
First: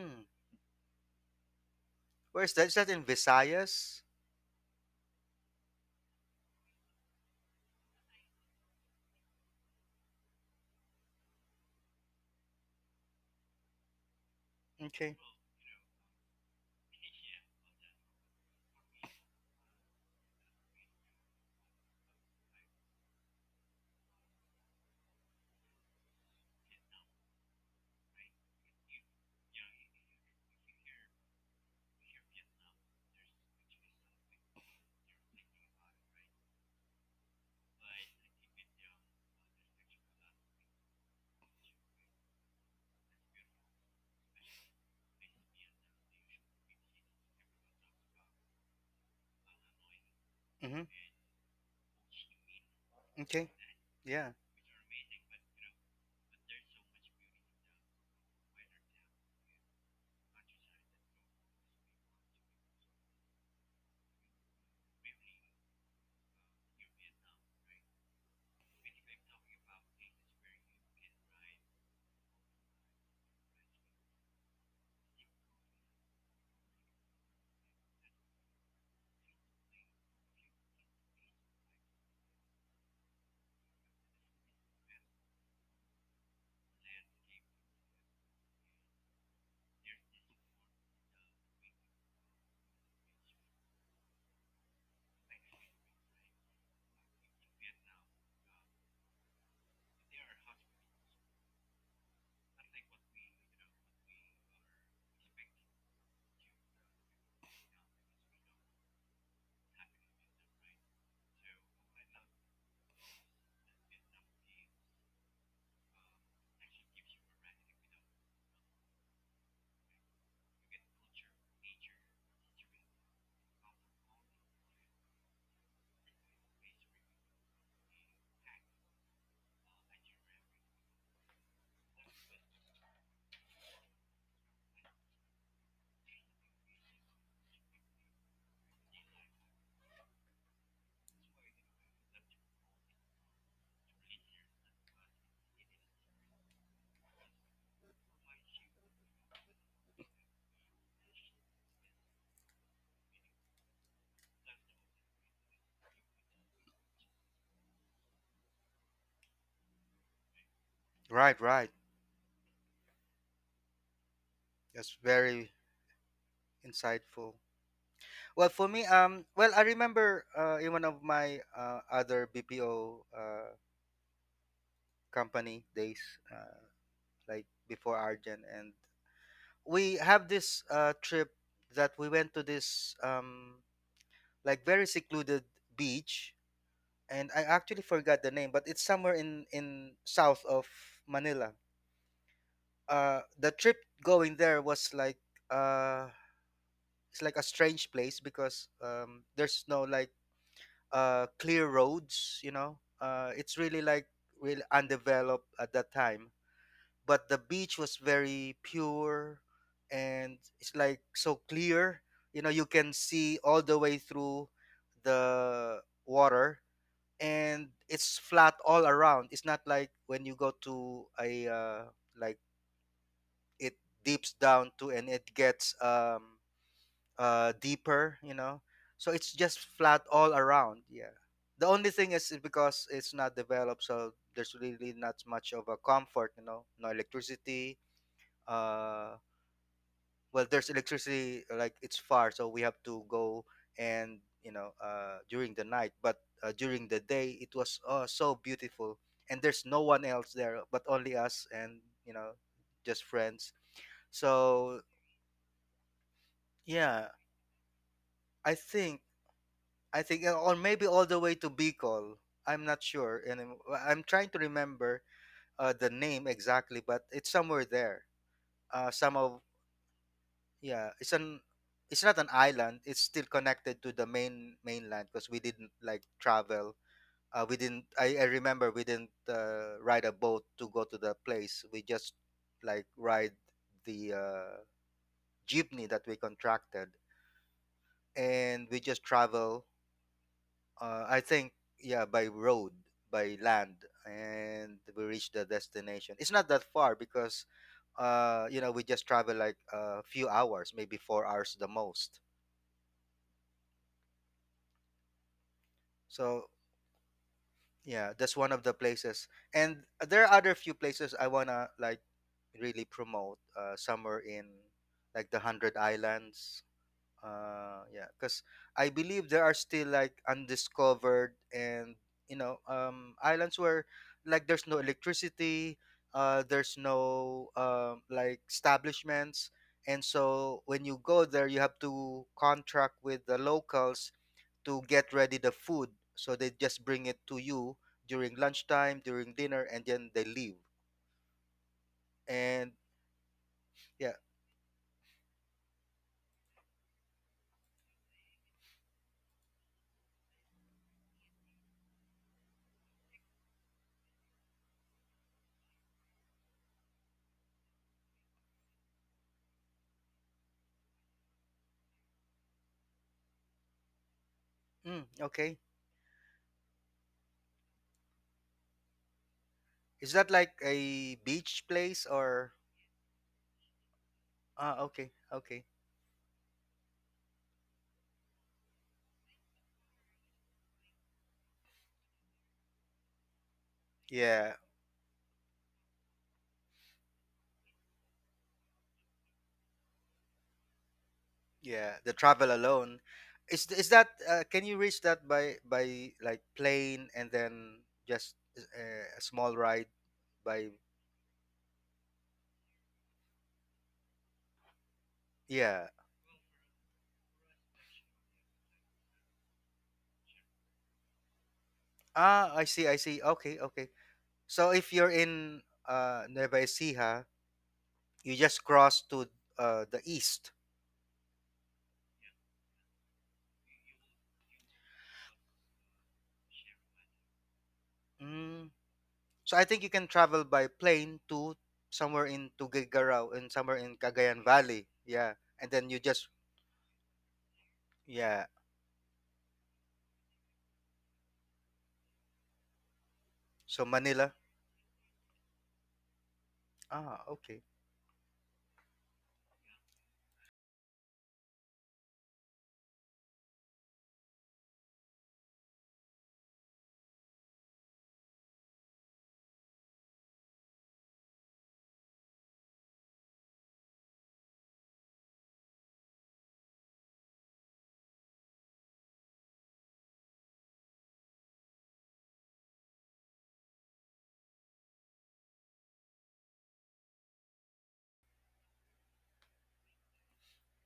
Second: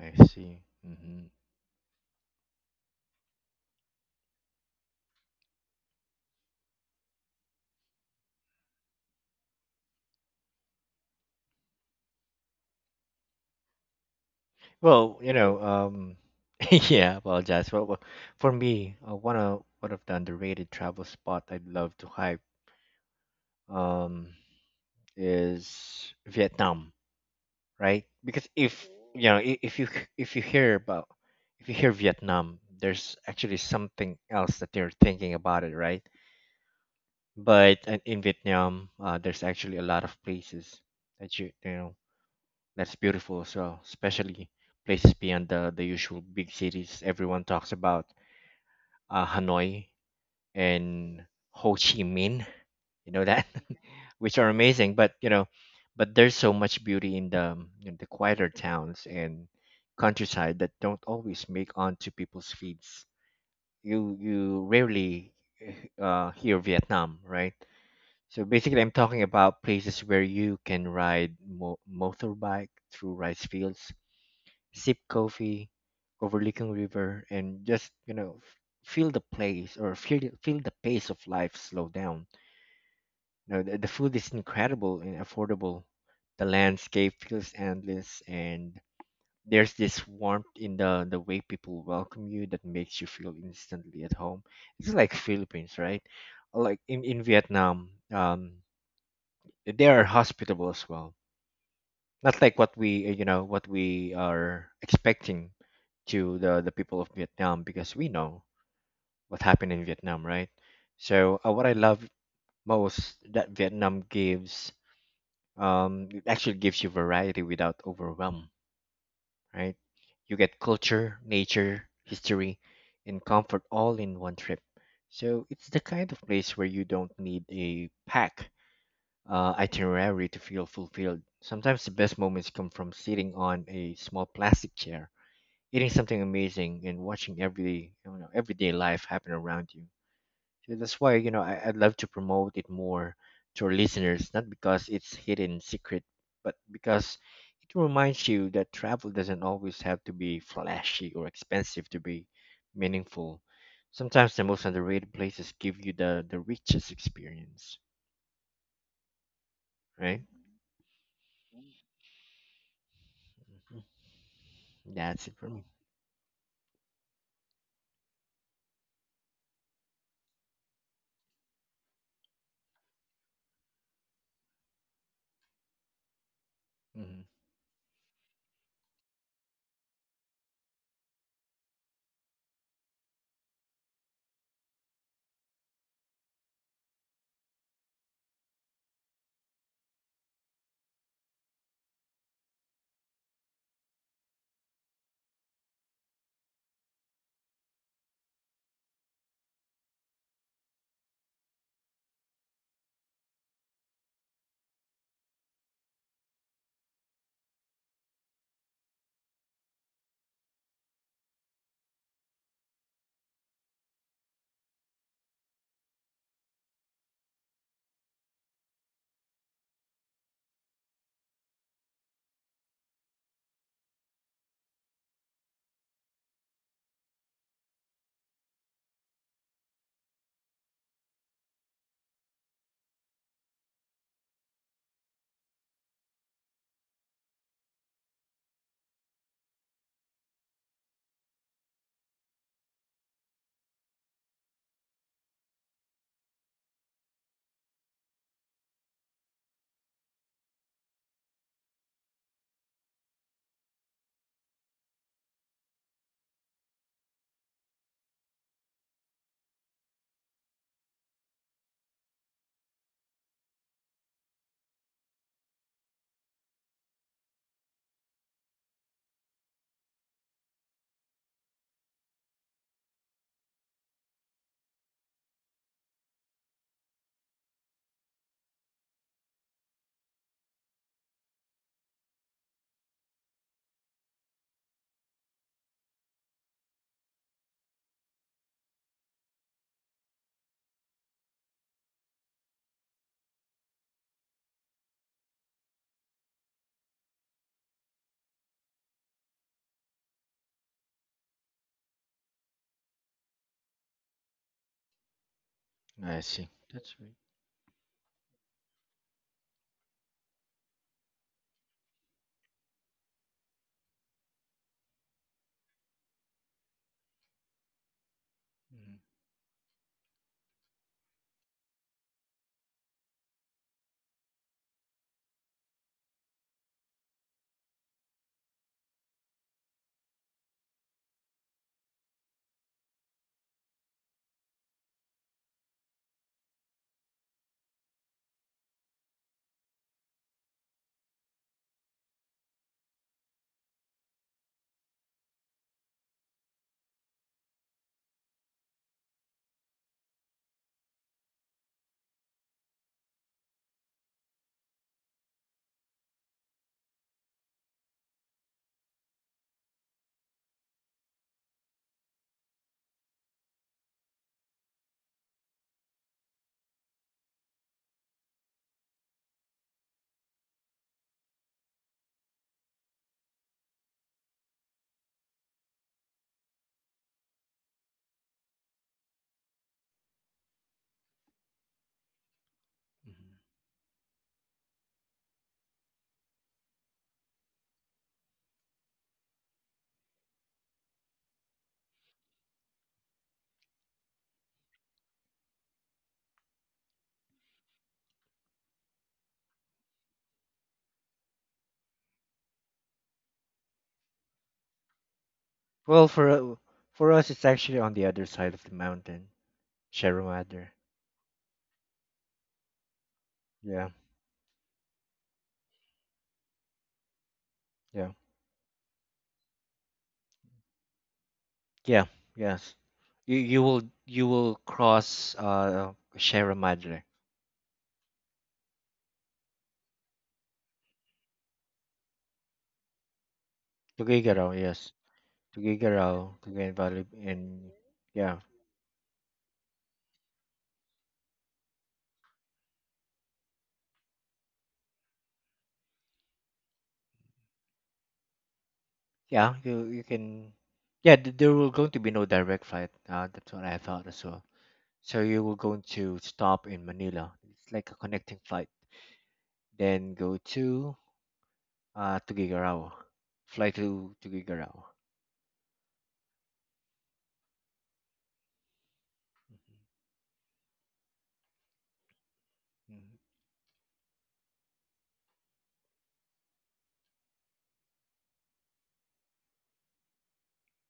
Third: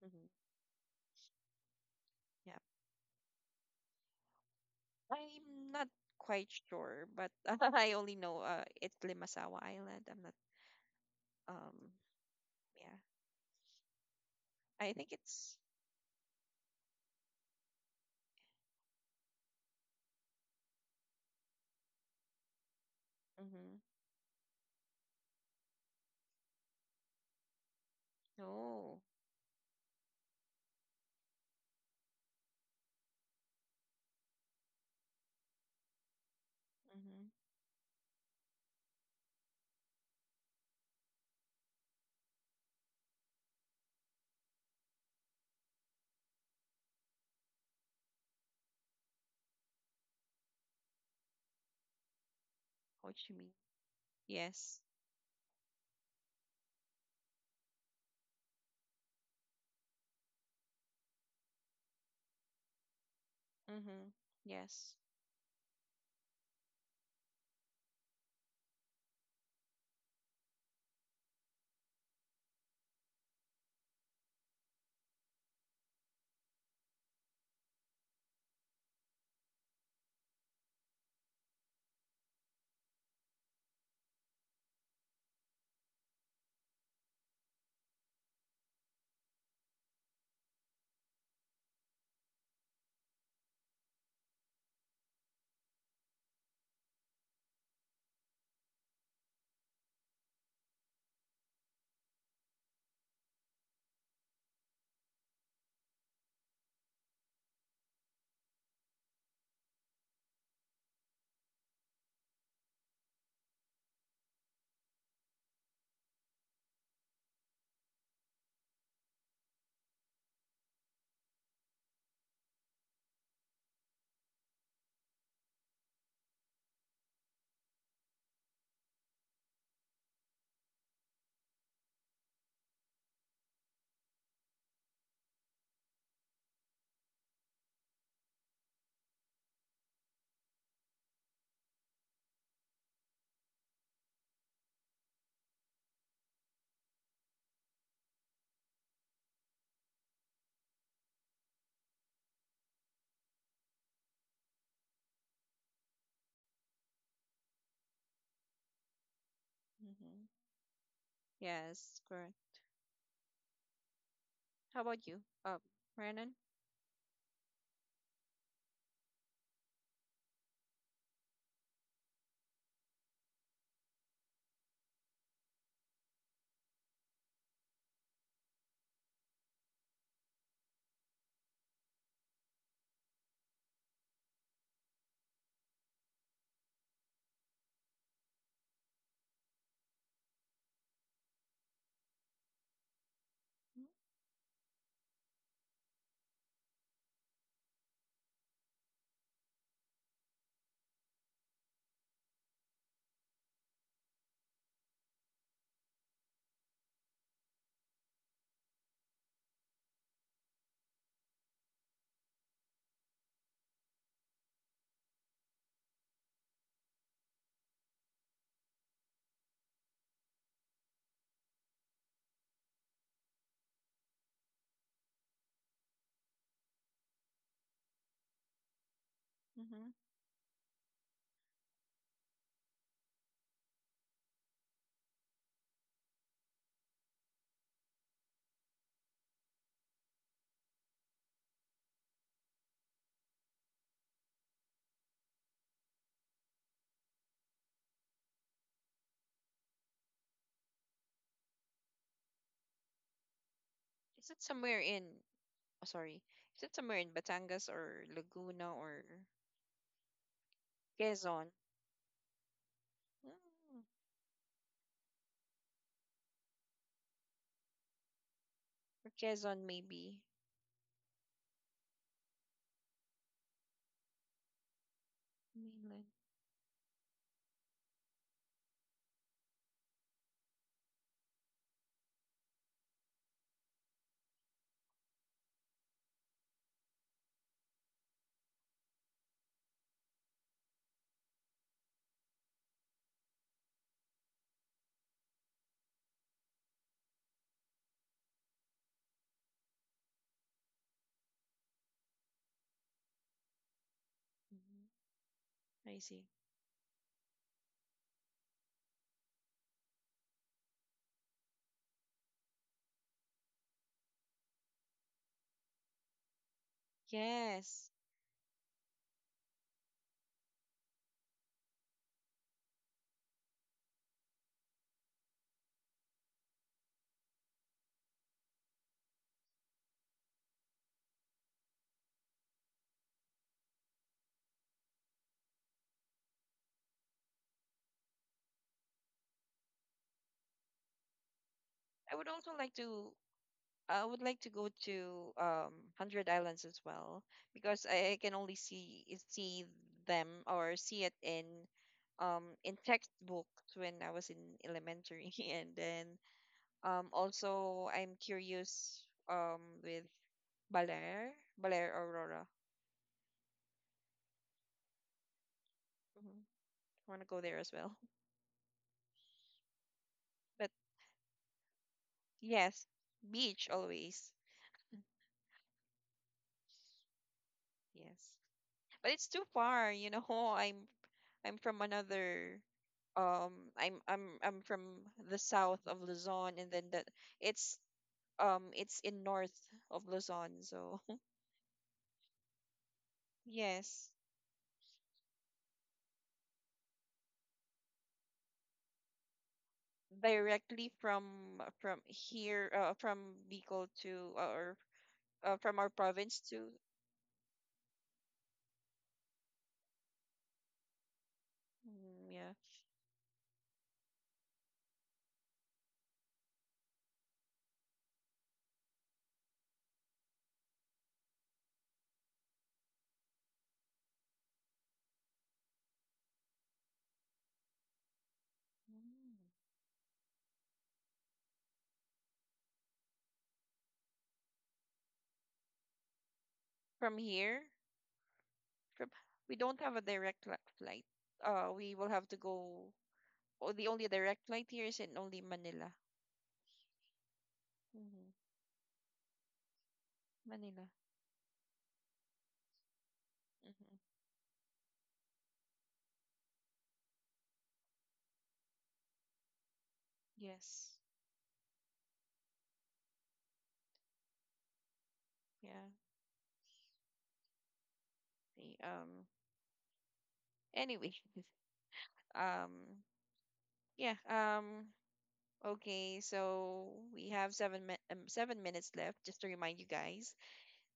I
Hmm.
see. Mm-hmm.
Where's
Yeah,
that? Is that in Visayas?
I'm not quite sure, but I only know it's Limasawa Island. I'm not um yeah. I think
Okay.
Well, you
it's
know, yeah, apologize. Well, well, for me, one of, one of the underrated travel spot I'd love to hype
mm-hmm.
um, is Vietnam. Right? Because if
Oh,
you know, I- if you h- if you hear about, if you hear Vietnam, there's actually something else that they're thinking about it, right?
mm-hmm.
But in Vietnam, there's actually a lot of places that you know that's beautiful as well, especially places beyond the usual big cities everyone talks about, Hanoi
Mm-hmm.
and Ho Chi Minh.
Ho
You know
Chi
that.
Okay.
Minh.
Yeah.
Which are
Yes.
amazing but you know, but there's so much beauty in the quieter towns and countryside that don't always make onto people's feeds,
Mm-hmm.
you
Yes.
rarely hear Vietnam, right? So basically, I'm talking about places where you can ride mo- motorbike through rice fields, sip coffee, overlooking river, and just you know f- feel the place or feel the pace of life slow down, no, the food is incredible and affordable. The landscape feels endless, and there's this warmth in the way people welcome you that makes you feel instantly at home. It's like Philippines, right? Like in Vietnam, they are hospitable as well. Not like what we you know what we are expecting to the people of Vietnam because we know what happened in Vietnam, right? So what I love most that Vietnam gives, um, it actually gives you variety without overwhelm, right? You get culture, nature, history, and comfort all in one trip. So it's the kind of place where you don't need a pack itinerary to feel fulfilled. Sometimes the best moments come from sitting on a small plastic chair, eating something amazing, and watching every, you know, everyday life happen around you. And that's why, you know, I, I'd love to promote it more to our listeners, not because it's hidden secret, but because it reminds you that travel doesn't always have to be flashy or expensive to be meaningful. Sometimes the most underrated places give you the richest experience,
Mm-hmm.
right?
Right. Right.
Yes. Correct.
Mhm.
How
That's
about you,
That's it for
very
me.
Brandon?
insightful. Well, for me, well, I remember in one of my other BPO company days, uh,
Hmm.
like before Argent, and we have this trip that we went to this like very secluded beach, and I actually forgot the name, but it's somewhere in south of Manila. Uh, the trip going there was like uh it's like a strange place because there's no like clear roads, you know, it's really like really undeveloped at that time, but the beach was very pure, and it's like so clear, you know, you can see all the way through the water, and it's flat all around. It's not like when you go to a like it deeps down to, and it gets deeper, you know, so it's just
Mm-hmm.
flat all around. Yeah, the only thing is because it's not developed, so there's really not much of a comfort, you know, no electricity. uh well, there's electricity, like it's far, so we have to go, and you know, during the night. But during the day it was so beautiful, and there's no one else there but only us, and you know, just friends.
Is it somewhere
So
in? Oh, sorry. Is it somewhere in
yeah,
Batangas or
I
Laguna or?
think, I think or maybe all the way
Quezon.
to Bicol. I'm not sure, and I'm,
Mm,
well, I'm trying to remember the name exactly, but it's somewhere there.
or
Some of,
Quezon, maybe.
yeah, it's an, it's not an island. It's still connected to the main mainland, because we didn't
Mainland.
like travel. We didn't. I remember we didn't ride a boat to go to the place. We just like ride the jeepney that we contracted, and we just travel I think yeah, by road, by land, and we reached the destination. It's not that far because you know, we just travel like a few hours, maybe 4 hours the most.
Mhm. I see.
I see.
So
That's right.
yeah, that's one of the places, and there are other few places I wanna like really promote. Somewhere in like the Hundred Islands,
Yes.
yeah, because I
Hmm.
believe there are still like undiscovered and you know islands where like there's no electricity, there's no like establishments, and so when you go there you have to contract with the locals to get ready the food, so they just bring it to you during lunchtime, during dinner, and then they leave.
I would also like
And
to. I would
yeah.
like to go to Hundred Islands as well because I can only see them or see it in textbooks when I was in elementary, and then also I'm curious with Baler, Baler Aurora.
Mm, okay.
Hmm. I want to go there as well,
Is that like
but
a beach place or?
yes, beach always.
Ah, okay, okay.
Yes. But it's too far, you know. I'm I'm from another
Hmm.
um I'm I'm I'm
Yeah,
from the south of Luzon, and then that it's it's in north of Luzon, so
yeah. The travel alone is
yes.
that can you reach that by like plane and then just a small ride by,
Directly from here from Bicol to or from our
yeah.
Well,
province to
for us, it's actually on the other side of the mountain, Sierra Madre.
mm, yeah.
Ah, I see, I see. Okay,
Yeah,
okay. So if you're in Nueva Ecija,
yeah.
you just cross to the east.
Yeah, yes. You will, you will cross Sierra Madre.
Mm.
Mm.
So I think you can travel by plane to somewhere in Tuguegarao and somewhere in Cagayan
Tugigaraw, yes.
Valley. Yeah. And then you
Tugigaraw,
just,
Tugayan Valley
From
and
here
yeah.
yeah.
from We don't have a flight. Uh, we will have to go, oh, the
So
only direct
Manila.
flight here is in only Manila.
Ah, okay.
Hmm.
Yeah, you can
Manila.
yeah, th- there will going to be no direct flight. That's what I
Hmm.
thought as well. So you will going to stop in Manila. It's like a connecting flight. Then go
Yes.
to Tugigaraw. Fly to Tugigaraw.
Yeah. The. Anyway. Um.
Mhm, mhm,
Yeah. Okay. So we have 7 minutes left. Just to remind you guys.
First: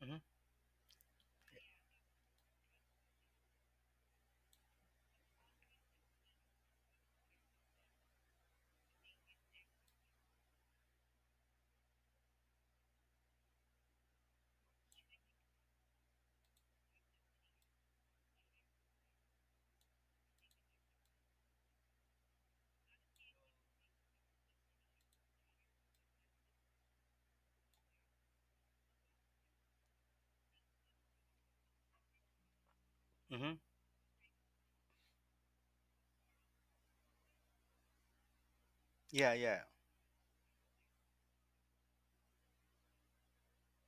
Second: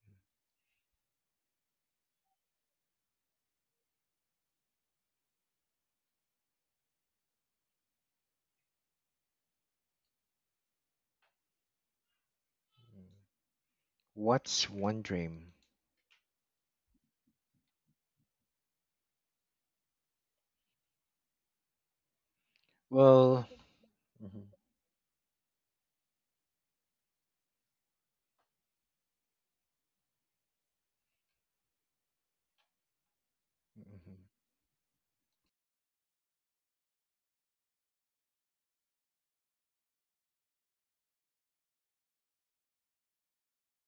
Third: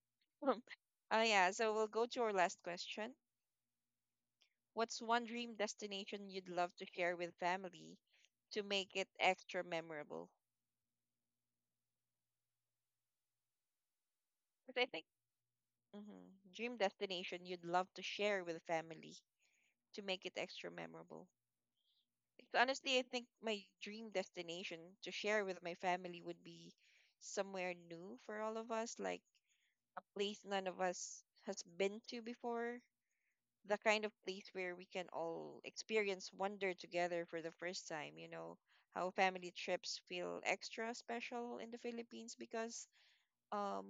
Mm-hmm.
Yeah. So we'll go to our last question. What's one dream destination you'd love to share with family to make it extra memorable?
mhm. What's
But I
one
think
dream?
hmm, dream destination you'd love to share with family to make it extra memorable. Like, honestly, I think
Well,
my dream
mhm,
destination to share with my family would be somewhere new for all of us, like a place none of us has been to before,
Mm-hmm.
the kind of
mhm.
place where we can all experience wonder together for the first time, you know, how
Yeah,
family
yeah.
trips feel extra special in the Philippines because um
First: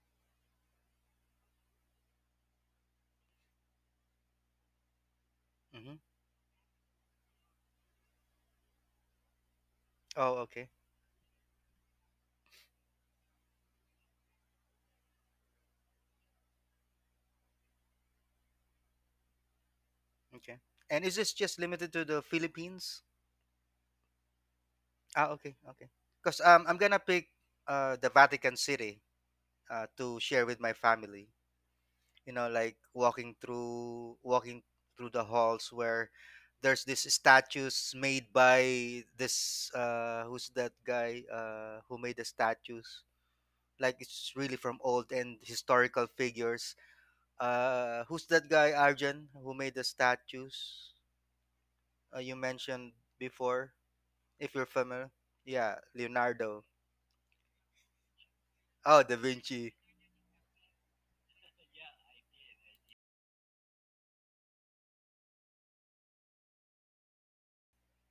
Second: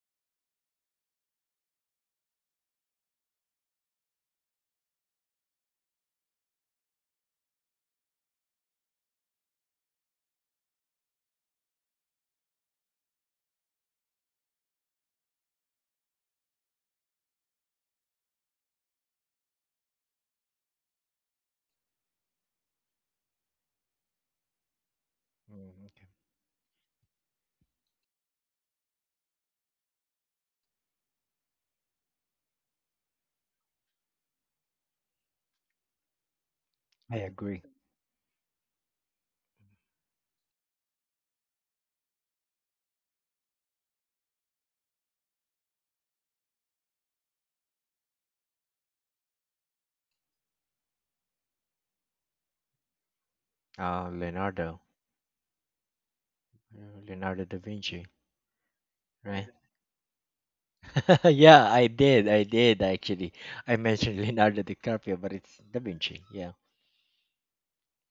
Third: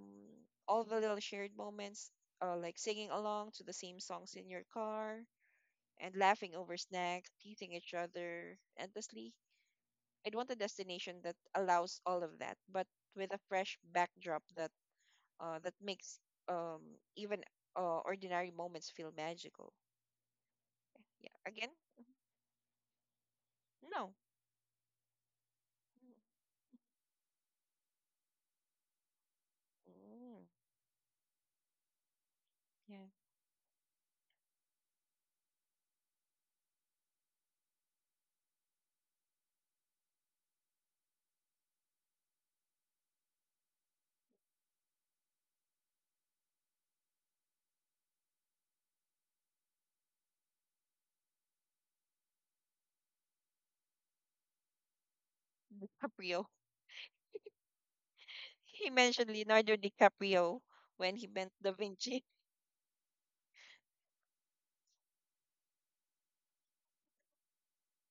all the little shared moments, like singing along to the same songs in your car
Mm-hmm.
and laughing over snacks, teasing each other endlessly. I'd
Oh,
want a
okay,
destination that allows all of that, but with a fresh backdrop that that makes, um, even ordinary moments feel magical.
okay. And is
Yeah.
this just
Again,
limited to the Philippines?
no.
Ah, okay,
Mm,
okay.
okay.
Because I'm gonna pick the Vatican City to
Mm,
share with my family. You know, like
yeah.
walking through the halls where there's this
I agree.
statues made by this who's that guy who made the statues? Like it's really from old and historical figures. Who's that guy, Arjan, who made the statues? You mentioned before, if you're
Leonardo,
familiar. Yeah,
Caprio.
Leonardo.
Leonardo da Vinci,
He
Oh, Da
mentioned
right?
Leonardo
Vinci.
DiCaprio when he meant
Yeah,
Da
I
Vinci.
did. I did actually. I mentioned Leonardo DiCaprio, but it's da Vinci. Yeah,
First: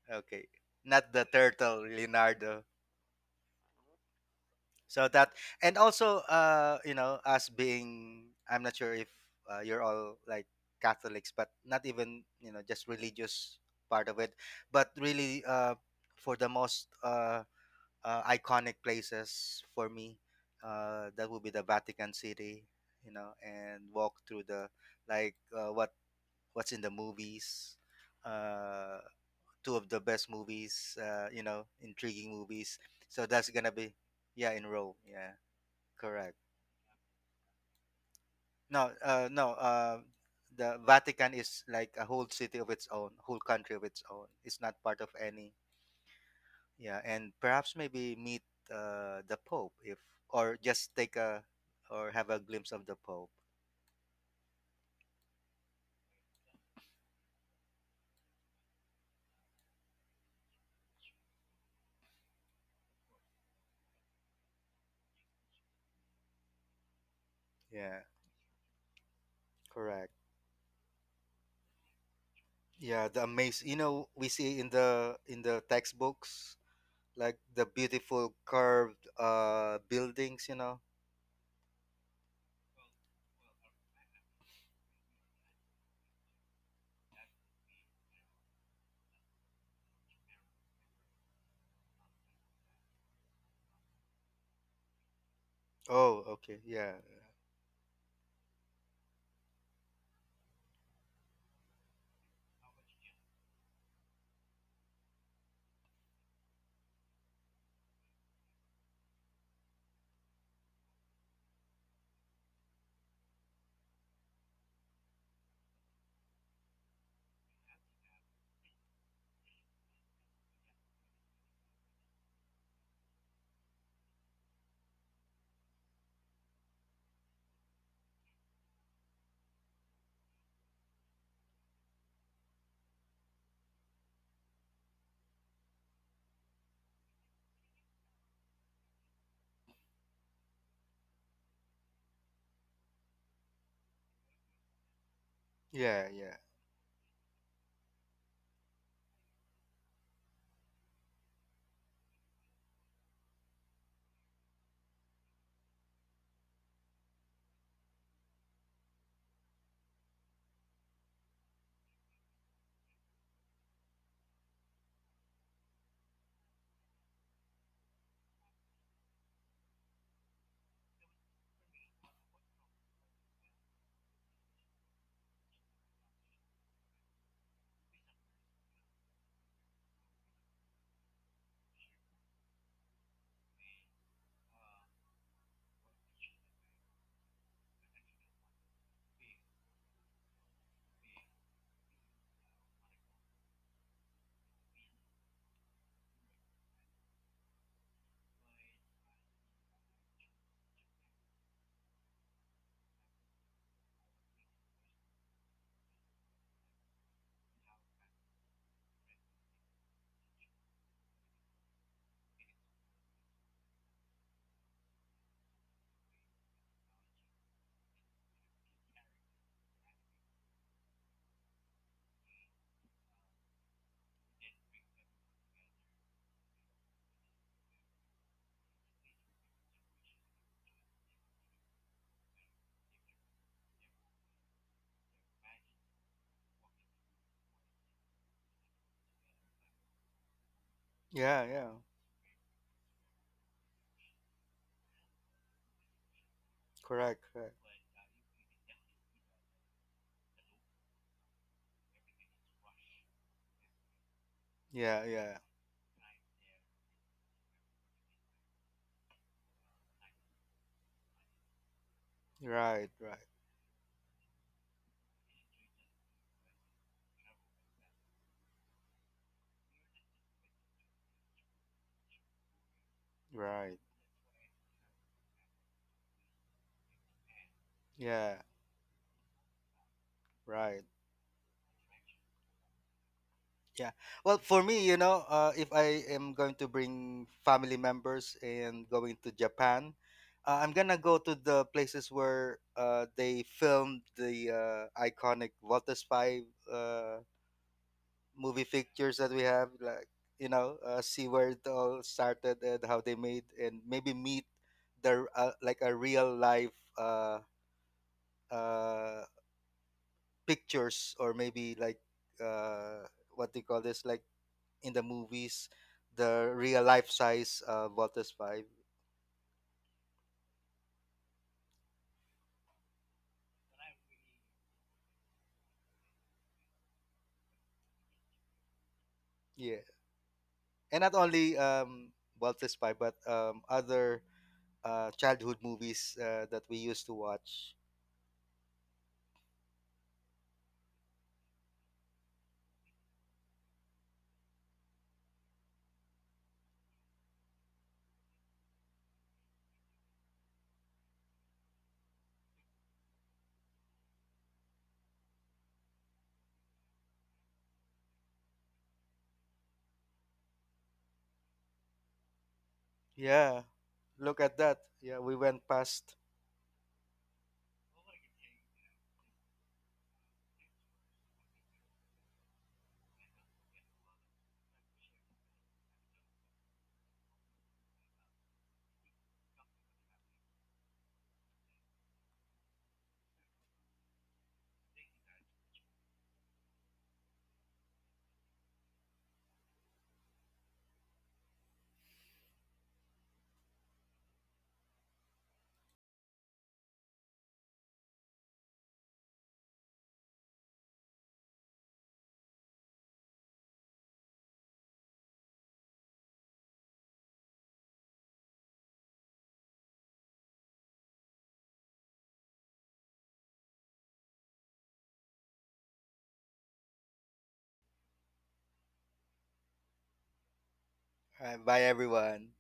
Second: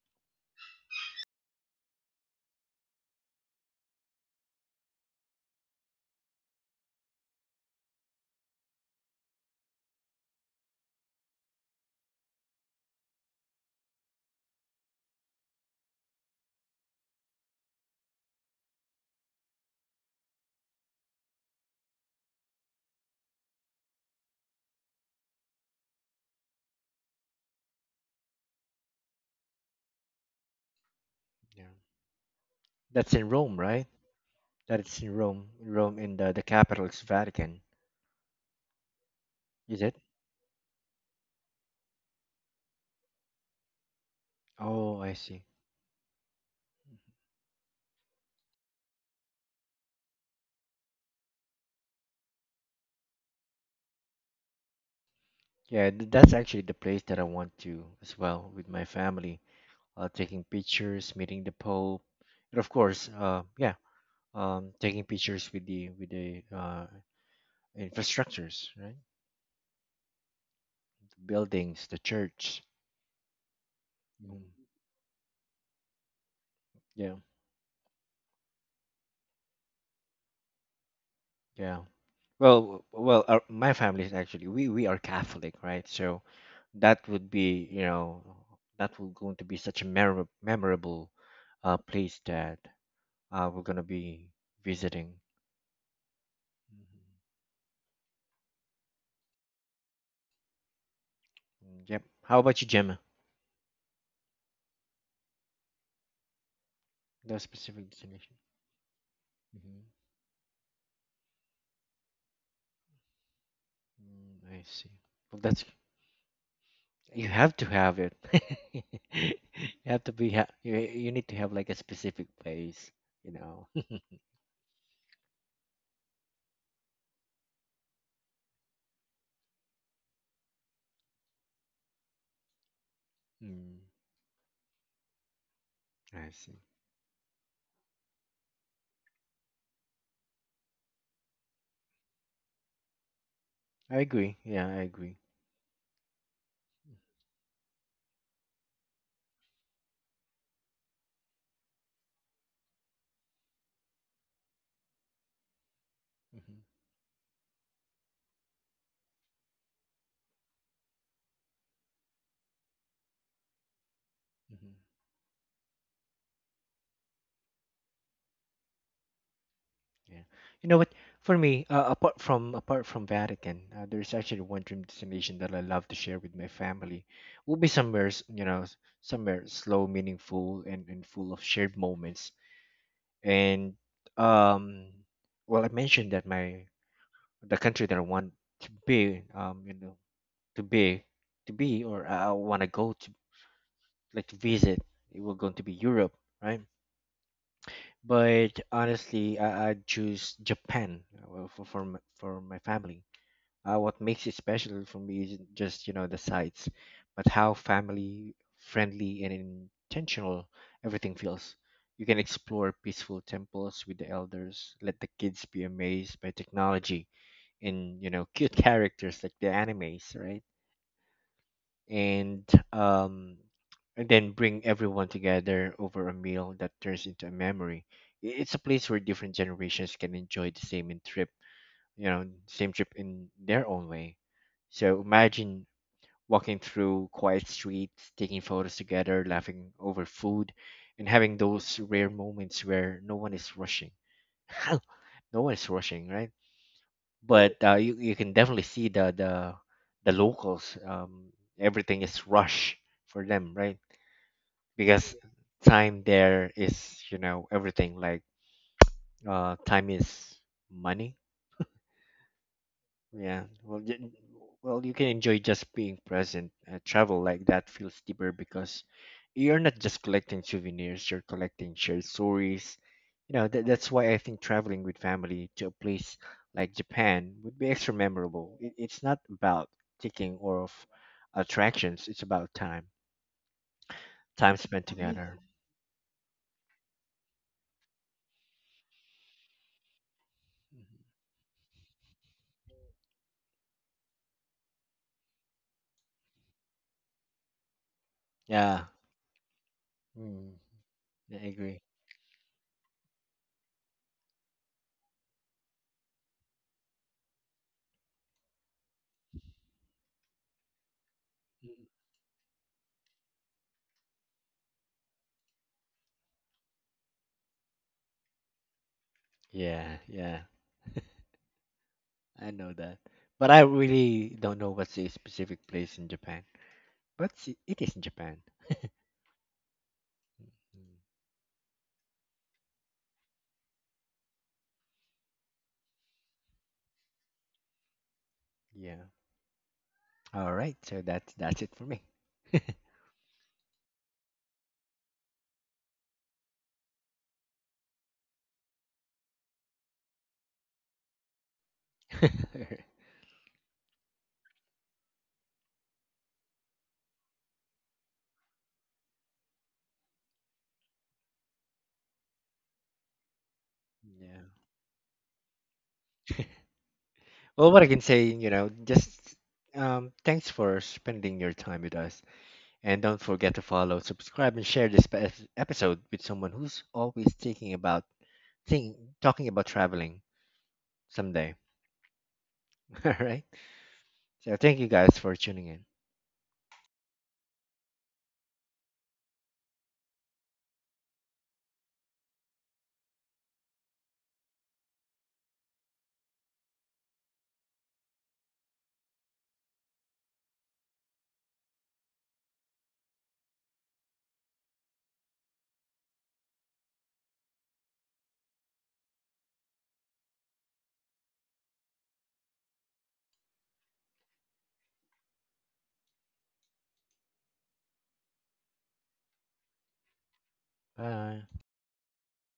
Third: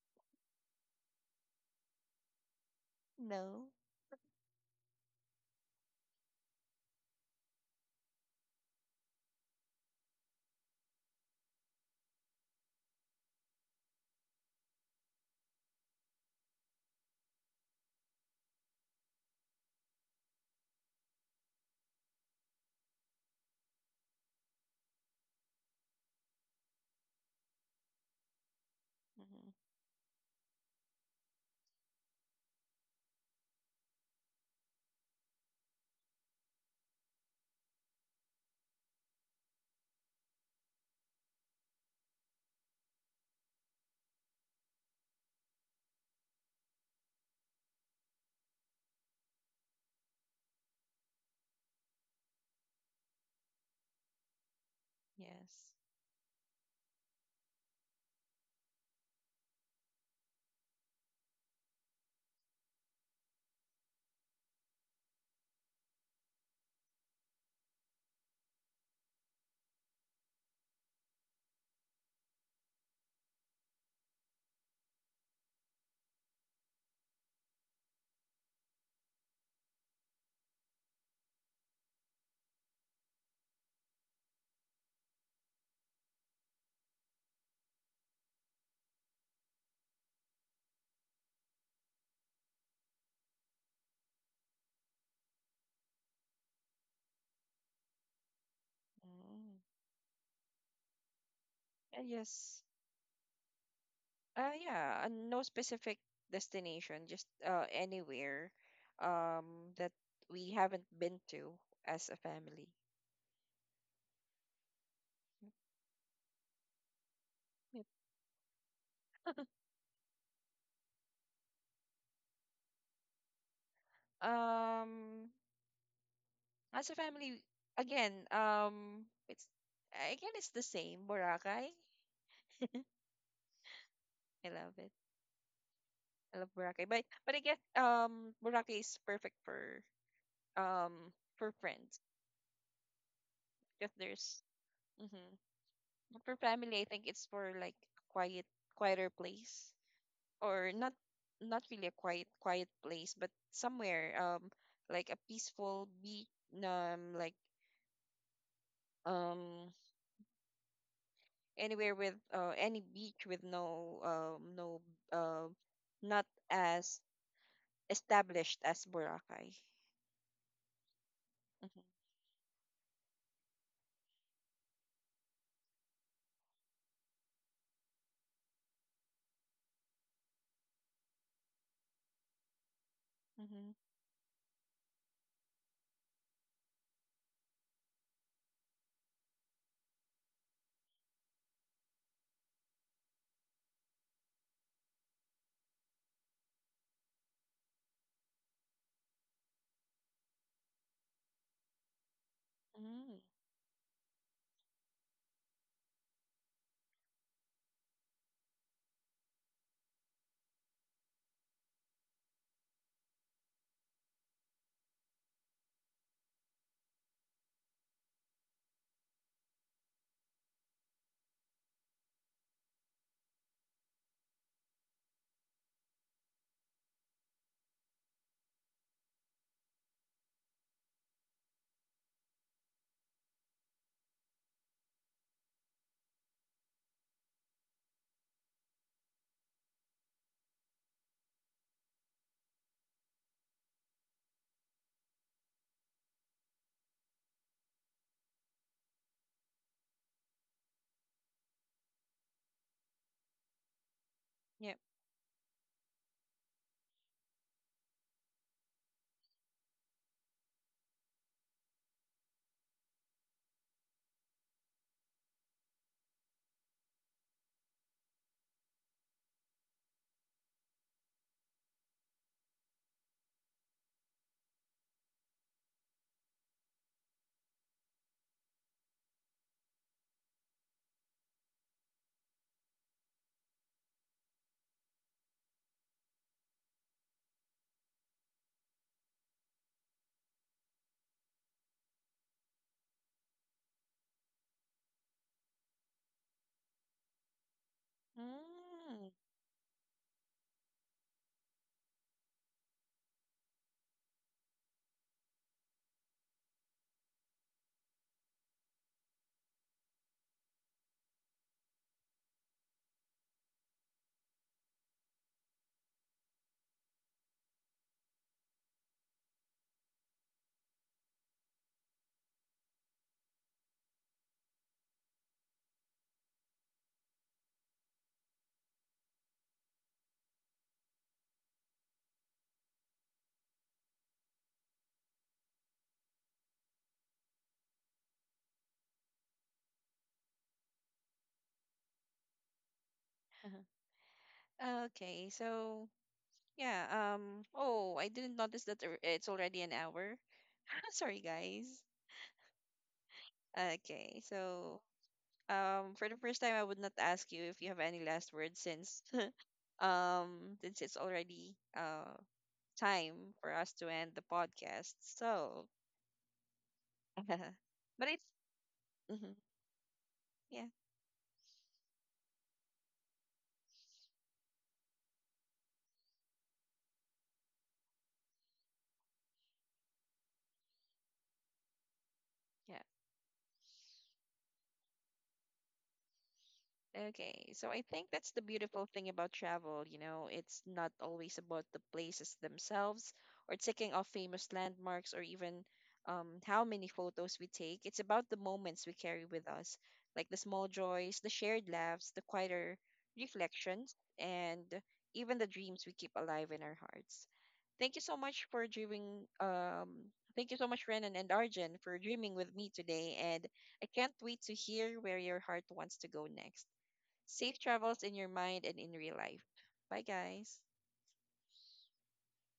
Okay, not the turtle, Leonardo.
No.
So that, and also, you know, us being, I'm not sure if you're all like Catholics, but not even, you know, just religious part of it, but really, for the most iconic places for me, that would be the Vatican City, you know, and walk through the like what what's in the movies, uh,
Mhm.
two of the best movies, you know,
yeah.
intriguing movies.
That's
So
in
that's
Rome,
gonna
right?
be, yeah, in Rome.
That's in
Yeah,
Rome. Rome, in the
correct.
the capital is Vatican.
No, uh, no.
Is it?
Uh, The Vatican is like a whole city of its own, whole country of its own. It's not part
Oh,
of
I see.
any. Yeah, and perhaps maybe meet the Pope, if, or just take a, or have a glimpse of the Pope.
Yes.
Yeah, that's actually the place that I want to as well with my family. Taking pictures, meeting the Pope, and of course, yeah, taking pictures with the with the
Yeah,
infrastructures, right?
correct.
The buildings, the church.
Yeah, the amazing. You know, we
Mm,
see in the textbooks
Yeah,
like the beautiful curved buildings, you know.
yeah. Well, well, my family is actually we are Catholic, right? So that would be, you know, that would going to be such a memorable place that we're gonna be visiting.
Oh, okay. Yeah.
Mhm.
Mm.
Mm, yep. How
Yes.
about you, Gemma?
Yeah. No specific destination, just
No specific destination.
anywhere um, that
Hmm
we haven't been to as a family.
Mm, I see. Well, that's, you have to
Yep.
have it. You have to you, you need to have like a specific place, you know.
Um, as a family, again, it's again it's the same Boracay.
Mm,
I love it.
I
I love
see.
Boracay, but again, Boracay is perfect um for friends because
I
there's
agree. Yeah, I agree.
mm-hmm.
Yeah,
For
yeah.
family, I think it's for like a quiet, quieter place or not, not really a quiet quiet place, but somewhere like a peaceful beach,
Hmm
um like um anywhere with any beach with
hmm
no uh, not as established as Boracay.
Yeah. You know what? For me,
Mm-hmm.
apart from Vatican, there's actually one dream destination that I love to share with my family. Will be somewhere, you know, somewhere slow, meaningful, and, full of shared moments.
Mm-hmm.
And um, well, I mentioned that my the country that I want to be, you know, to be, to be, or I want to go to, like, to visit. It will going to be Europe, right? But honestly, I choose Japan. Well, for my family.
Mm,
What makes it special for me isn't just, you know, the sights, but how family friendly and intentional everything feels. You can explore peaceful temples with the elders, let the kids be amazed by technology and, you know, cute characters like the animes, right? And um, and then bring everyone together over a meal that turns into a memory. It's a place where different generations can enjoy the same in trip, you know, same trip in their own way. So imagine walking through quiet streets, taking photos together, laughing over food, and having
Yeah, yeah.
those rare moments where no one is rushing. No one is rushing, right?
Correct, correct.
But you, you can definitely see the the locals. Everything is rush for them, right?
yep.
Yeah,
Because
yeah.
time there is, you know, everything, like, time is money.
Right, right.
Yeah. Well, well, you can enjoy just being present. Travel like that feels deeper because you're not just collecting souvenirs, you're collecting shared stories. You know,
Right.
that's why I think traveling with family to a place like Japan would be extra
Yeah,
memorable. It's not about ticking or
right.
of attractions, it's about time,
Yeah. Well,
time
for me,
spent
you know,
together.
if I am going to bring family members and going to Japan, I'm going
Mhm.
to go to the places where they filmed the iconic Lotus 5 uh movie
Yeah.
Mm.
pictures that we have, like, you
Mm,
know, see
I
where it
agree.
all started and how they made, and maybe meet the like a real life uh, uh, pictures, or maybe like uh, what they call this, like in the movies, the real life size Voltes Five.
Yeah, yeah. I know that. But I really don't know what's a specific place in Japan. But it is Japan.
Yeah,
Mm,
and not only Voltes Five, but other childhood movies that we used to watch.
yeah. All right. So that's it for me.
Okay, so yeah, oh, I didn't notice that there- it's already an hour. Sorry, guys. Okay, so for the first time I would not ask you if you have any last words since since it's already time for
Yeah,
us to end the
look
Yeah.
at that.
podcast.
Yeah, we went
So,
past.
Well, what I can
but it's
say, you know,
mhm,
just thanks
yeah,
for spending your time with us. And don't forget to follow, subscribe, and share this episode with someone who's always thinking about think, talking about traveling someday.
yeah.
All right. So thank you guys for tuning in.
Okay, so I think that's the beautiful thing about travel, you know, it's not always about the places themselves or ticking off famous landmarks or even, how many photos we take. It's about the moments we carry with us, like the small joys, the shared laughs, the quieter reflections, and even the dreams we keep alive in our hearts. Thank you so much for dreaming. Thank you so much, Renan and Arjun, for dreaming with me today, and I can't wait to hear where your heart wants to go next. Safe travels in your mind and in real life. Bye, guys.
Bye.
All right, bye everyone.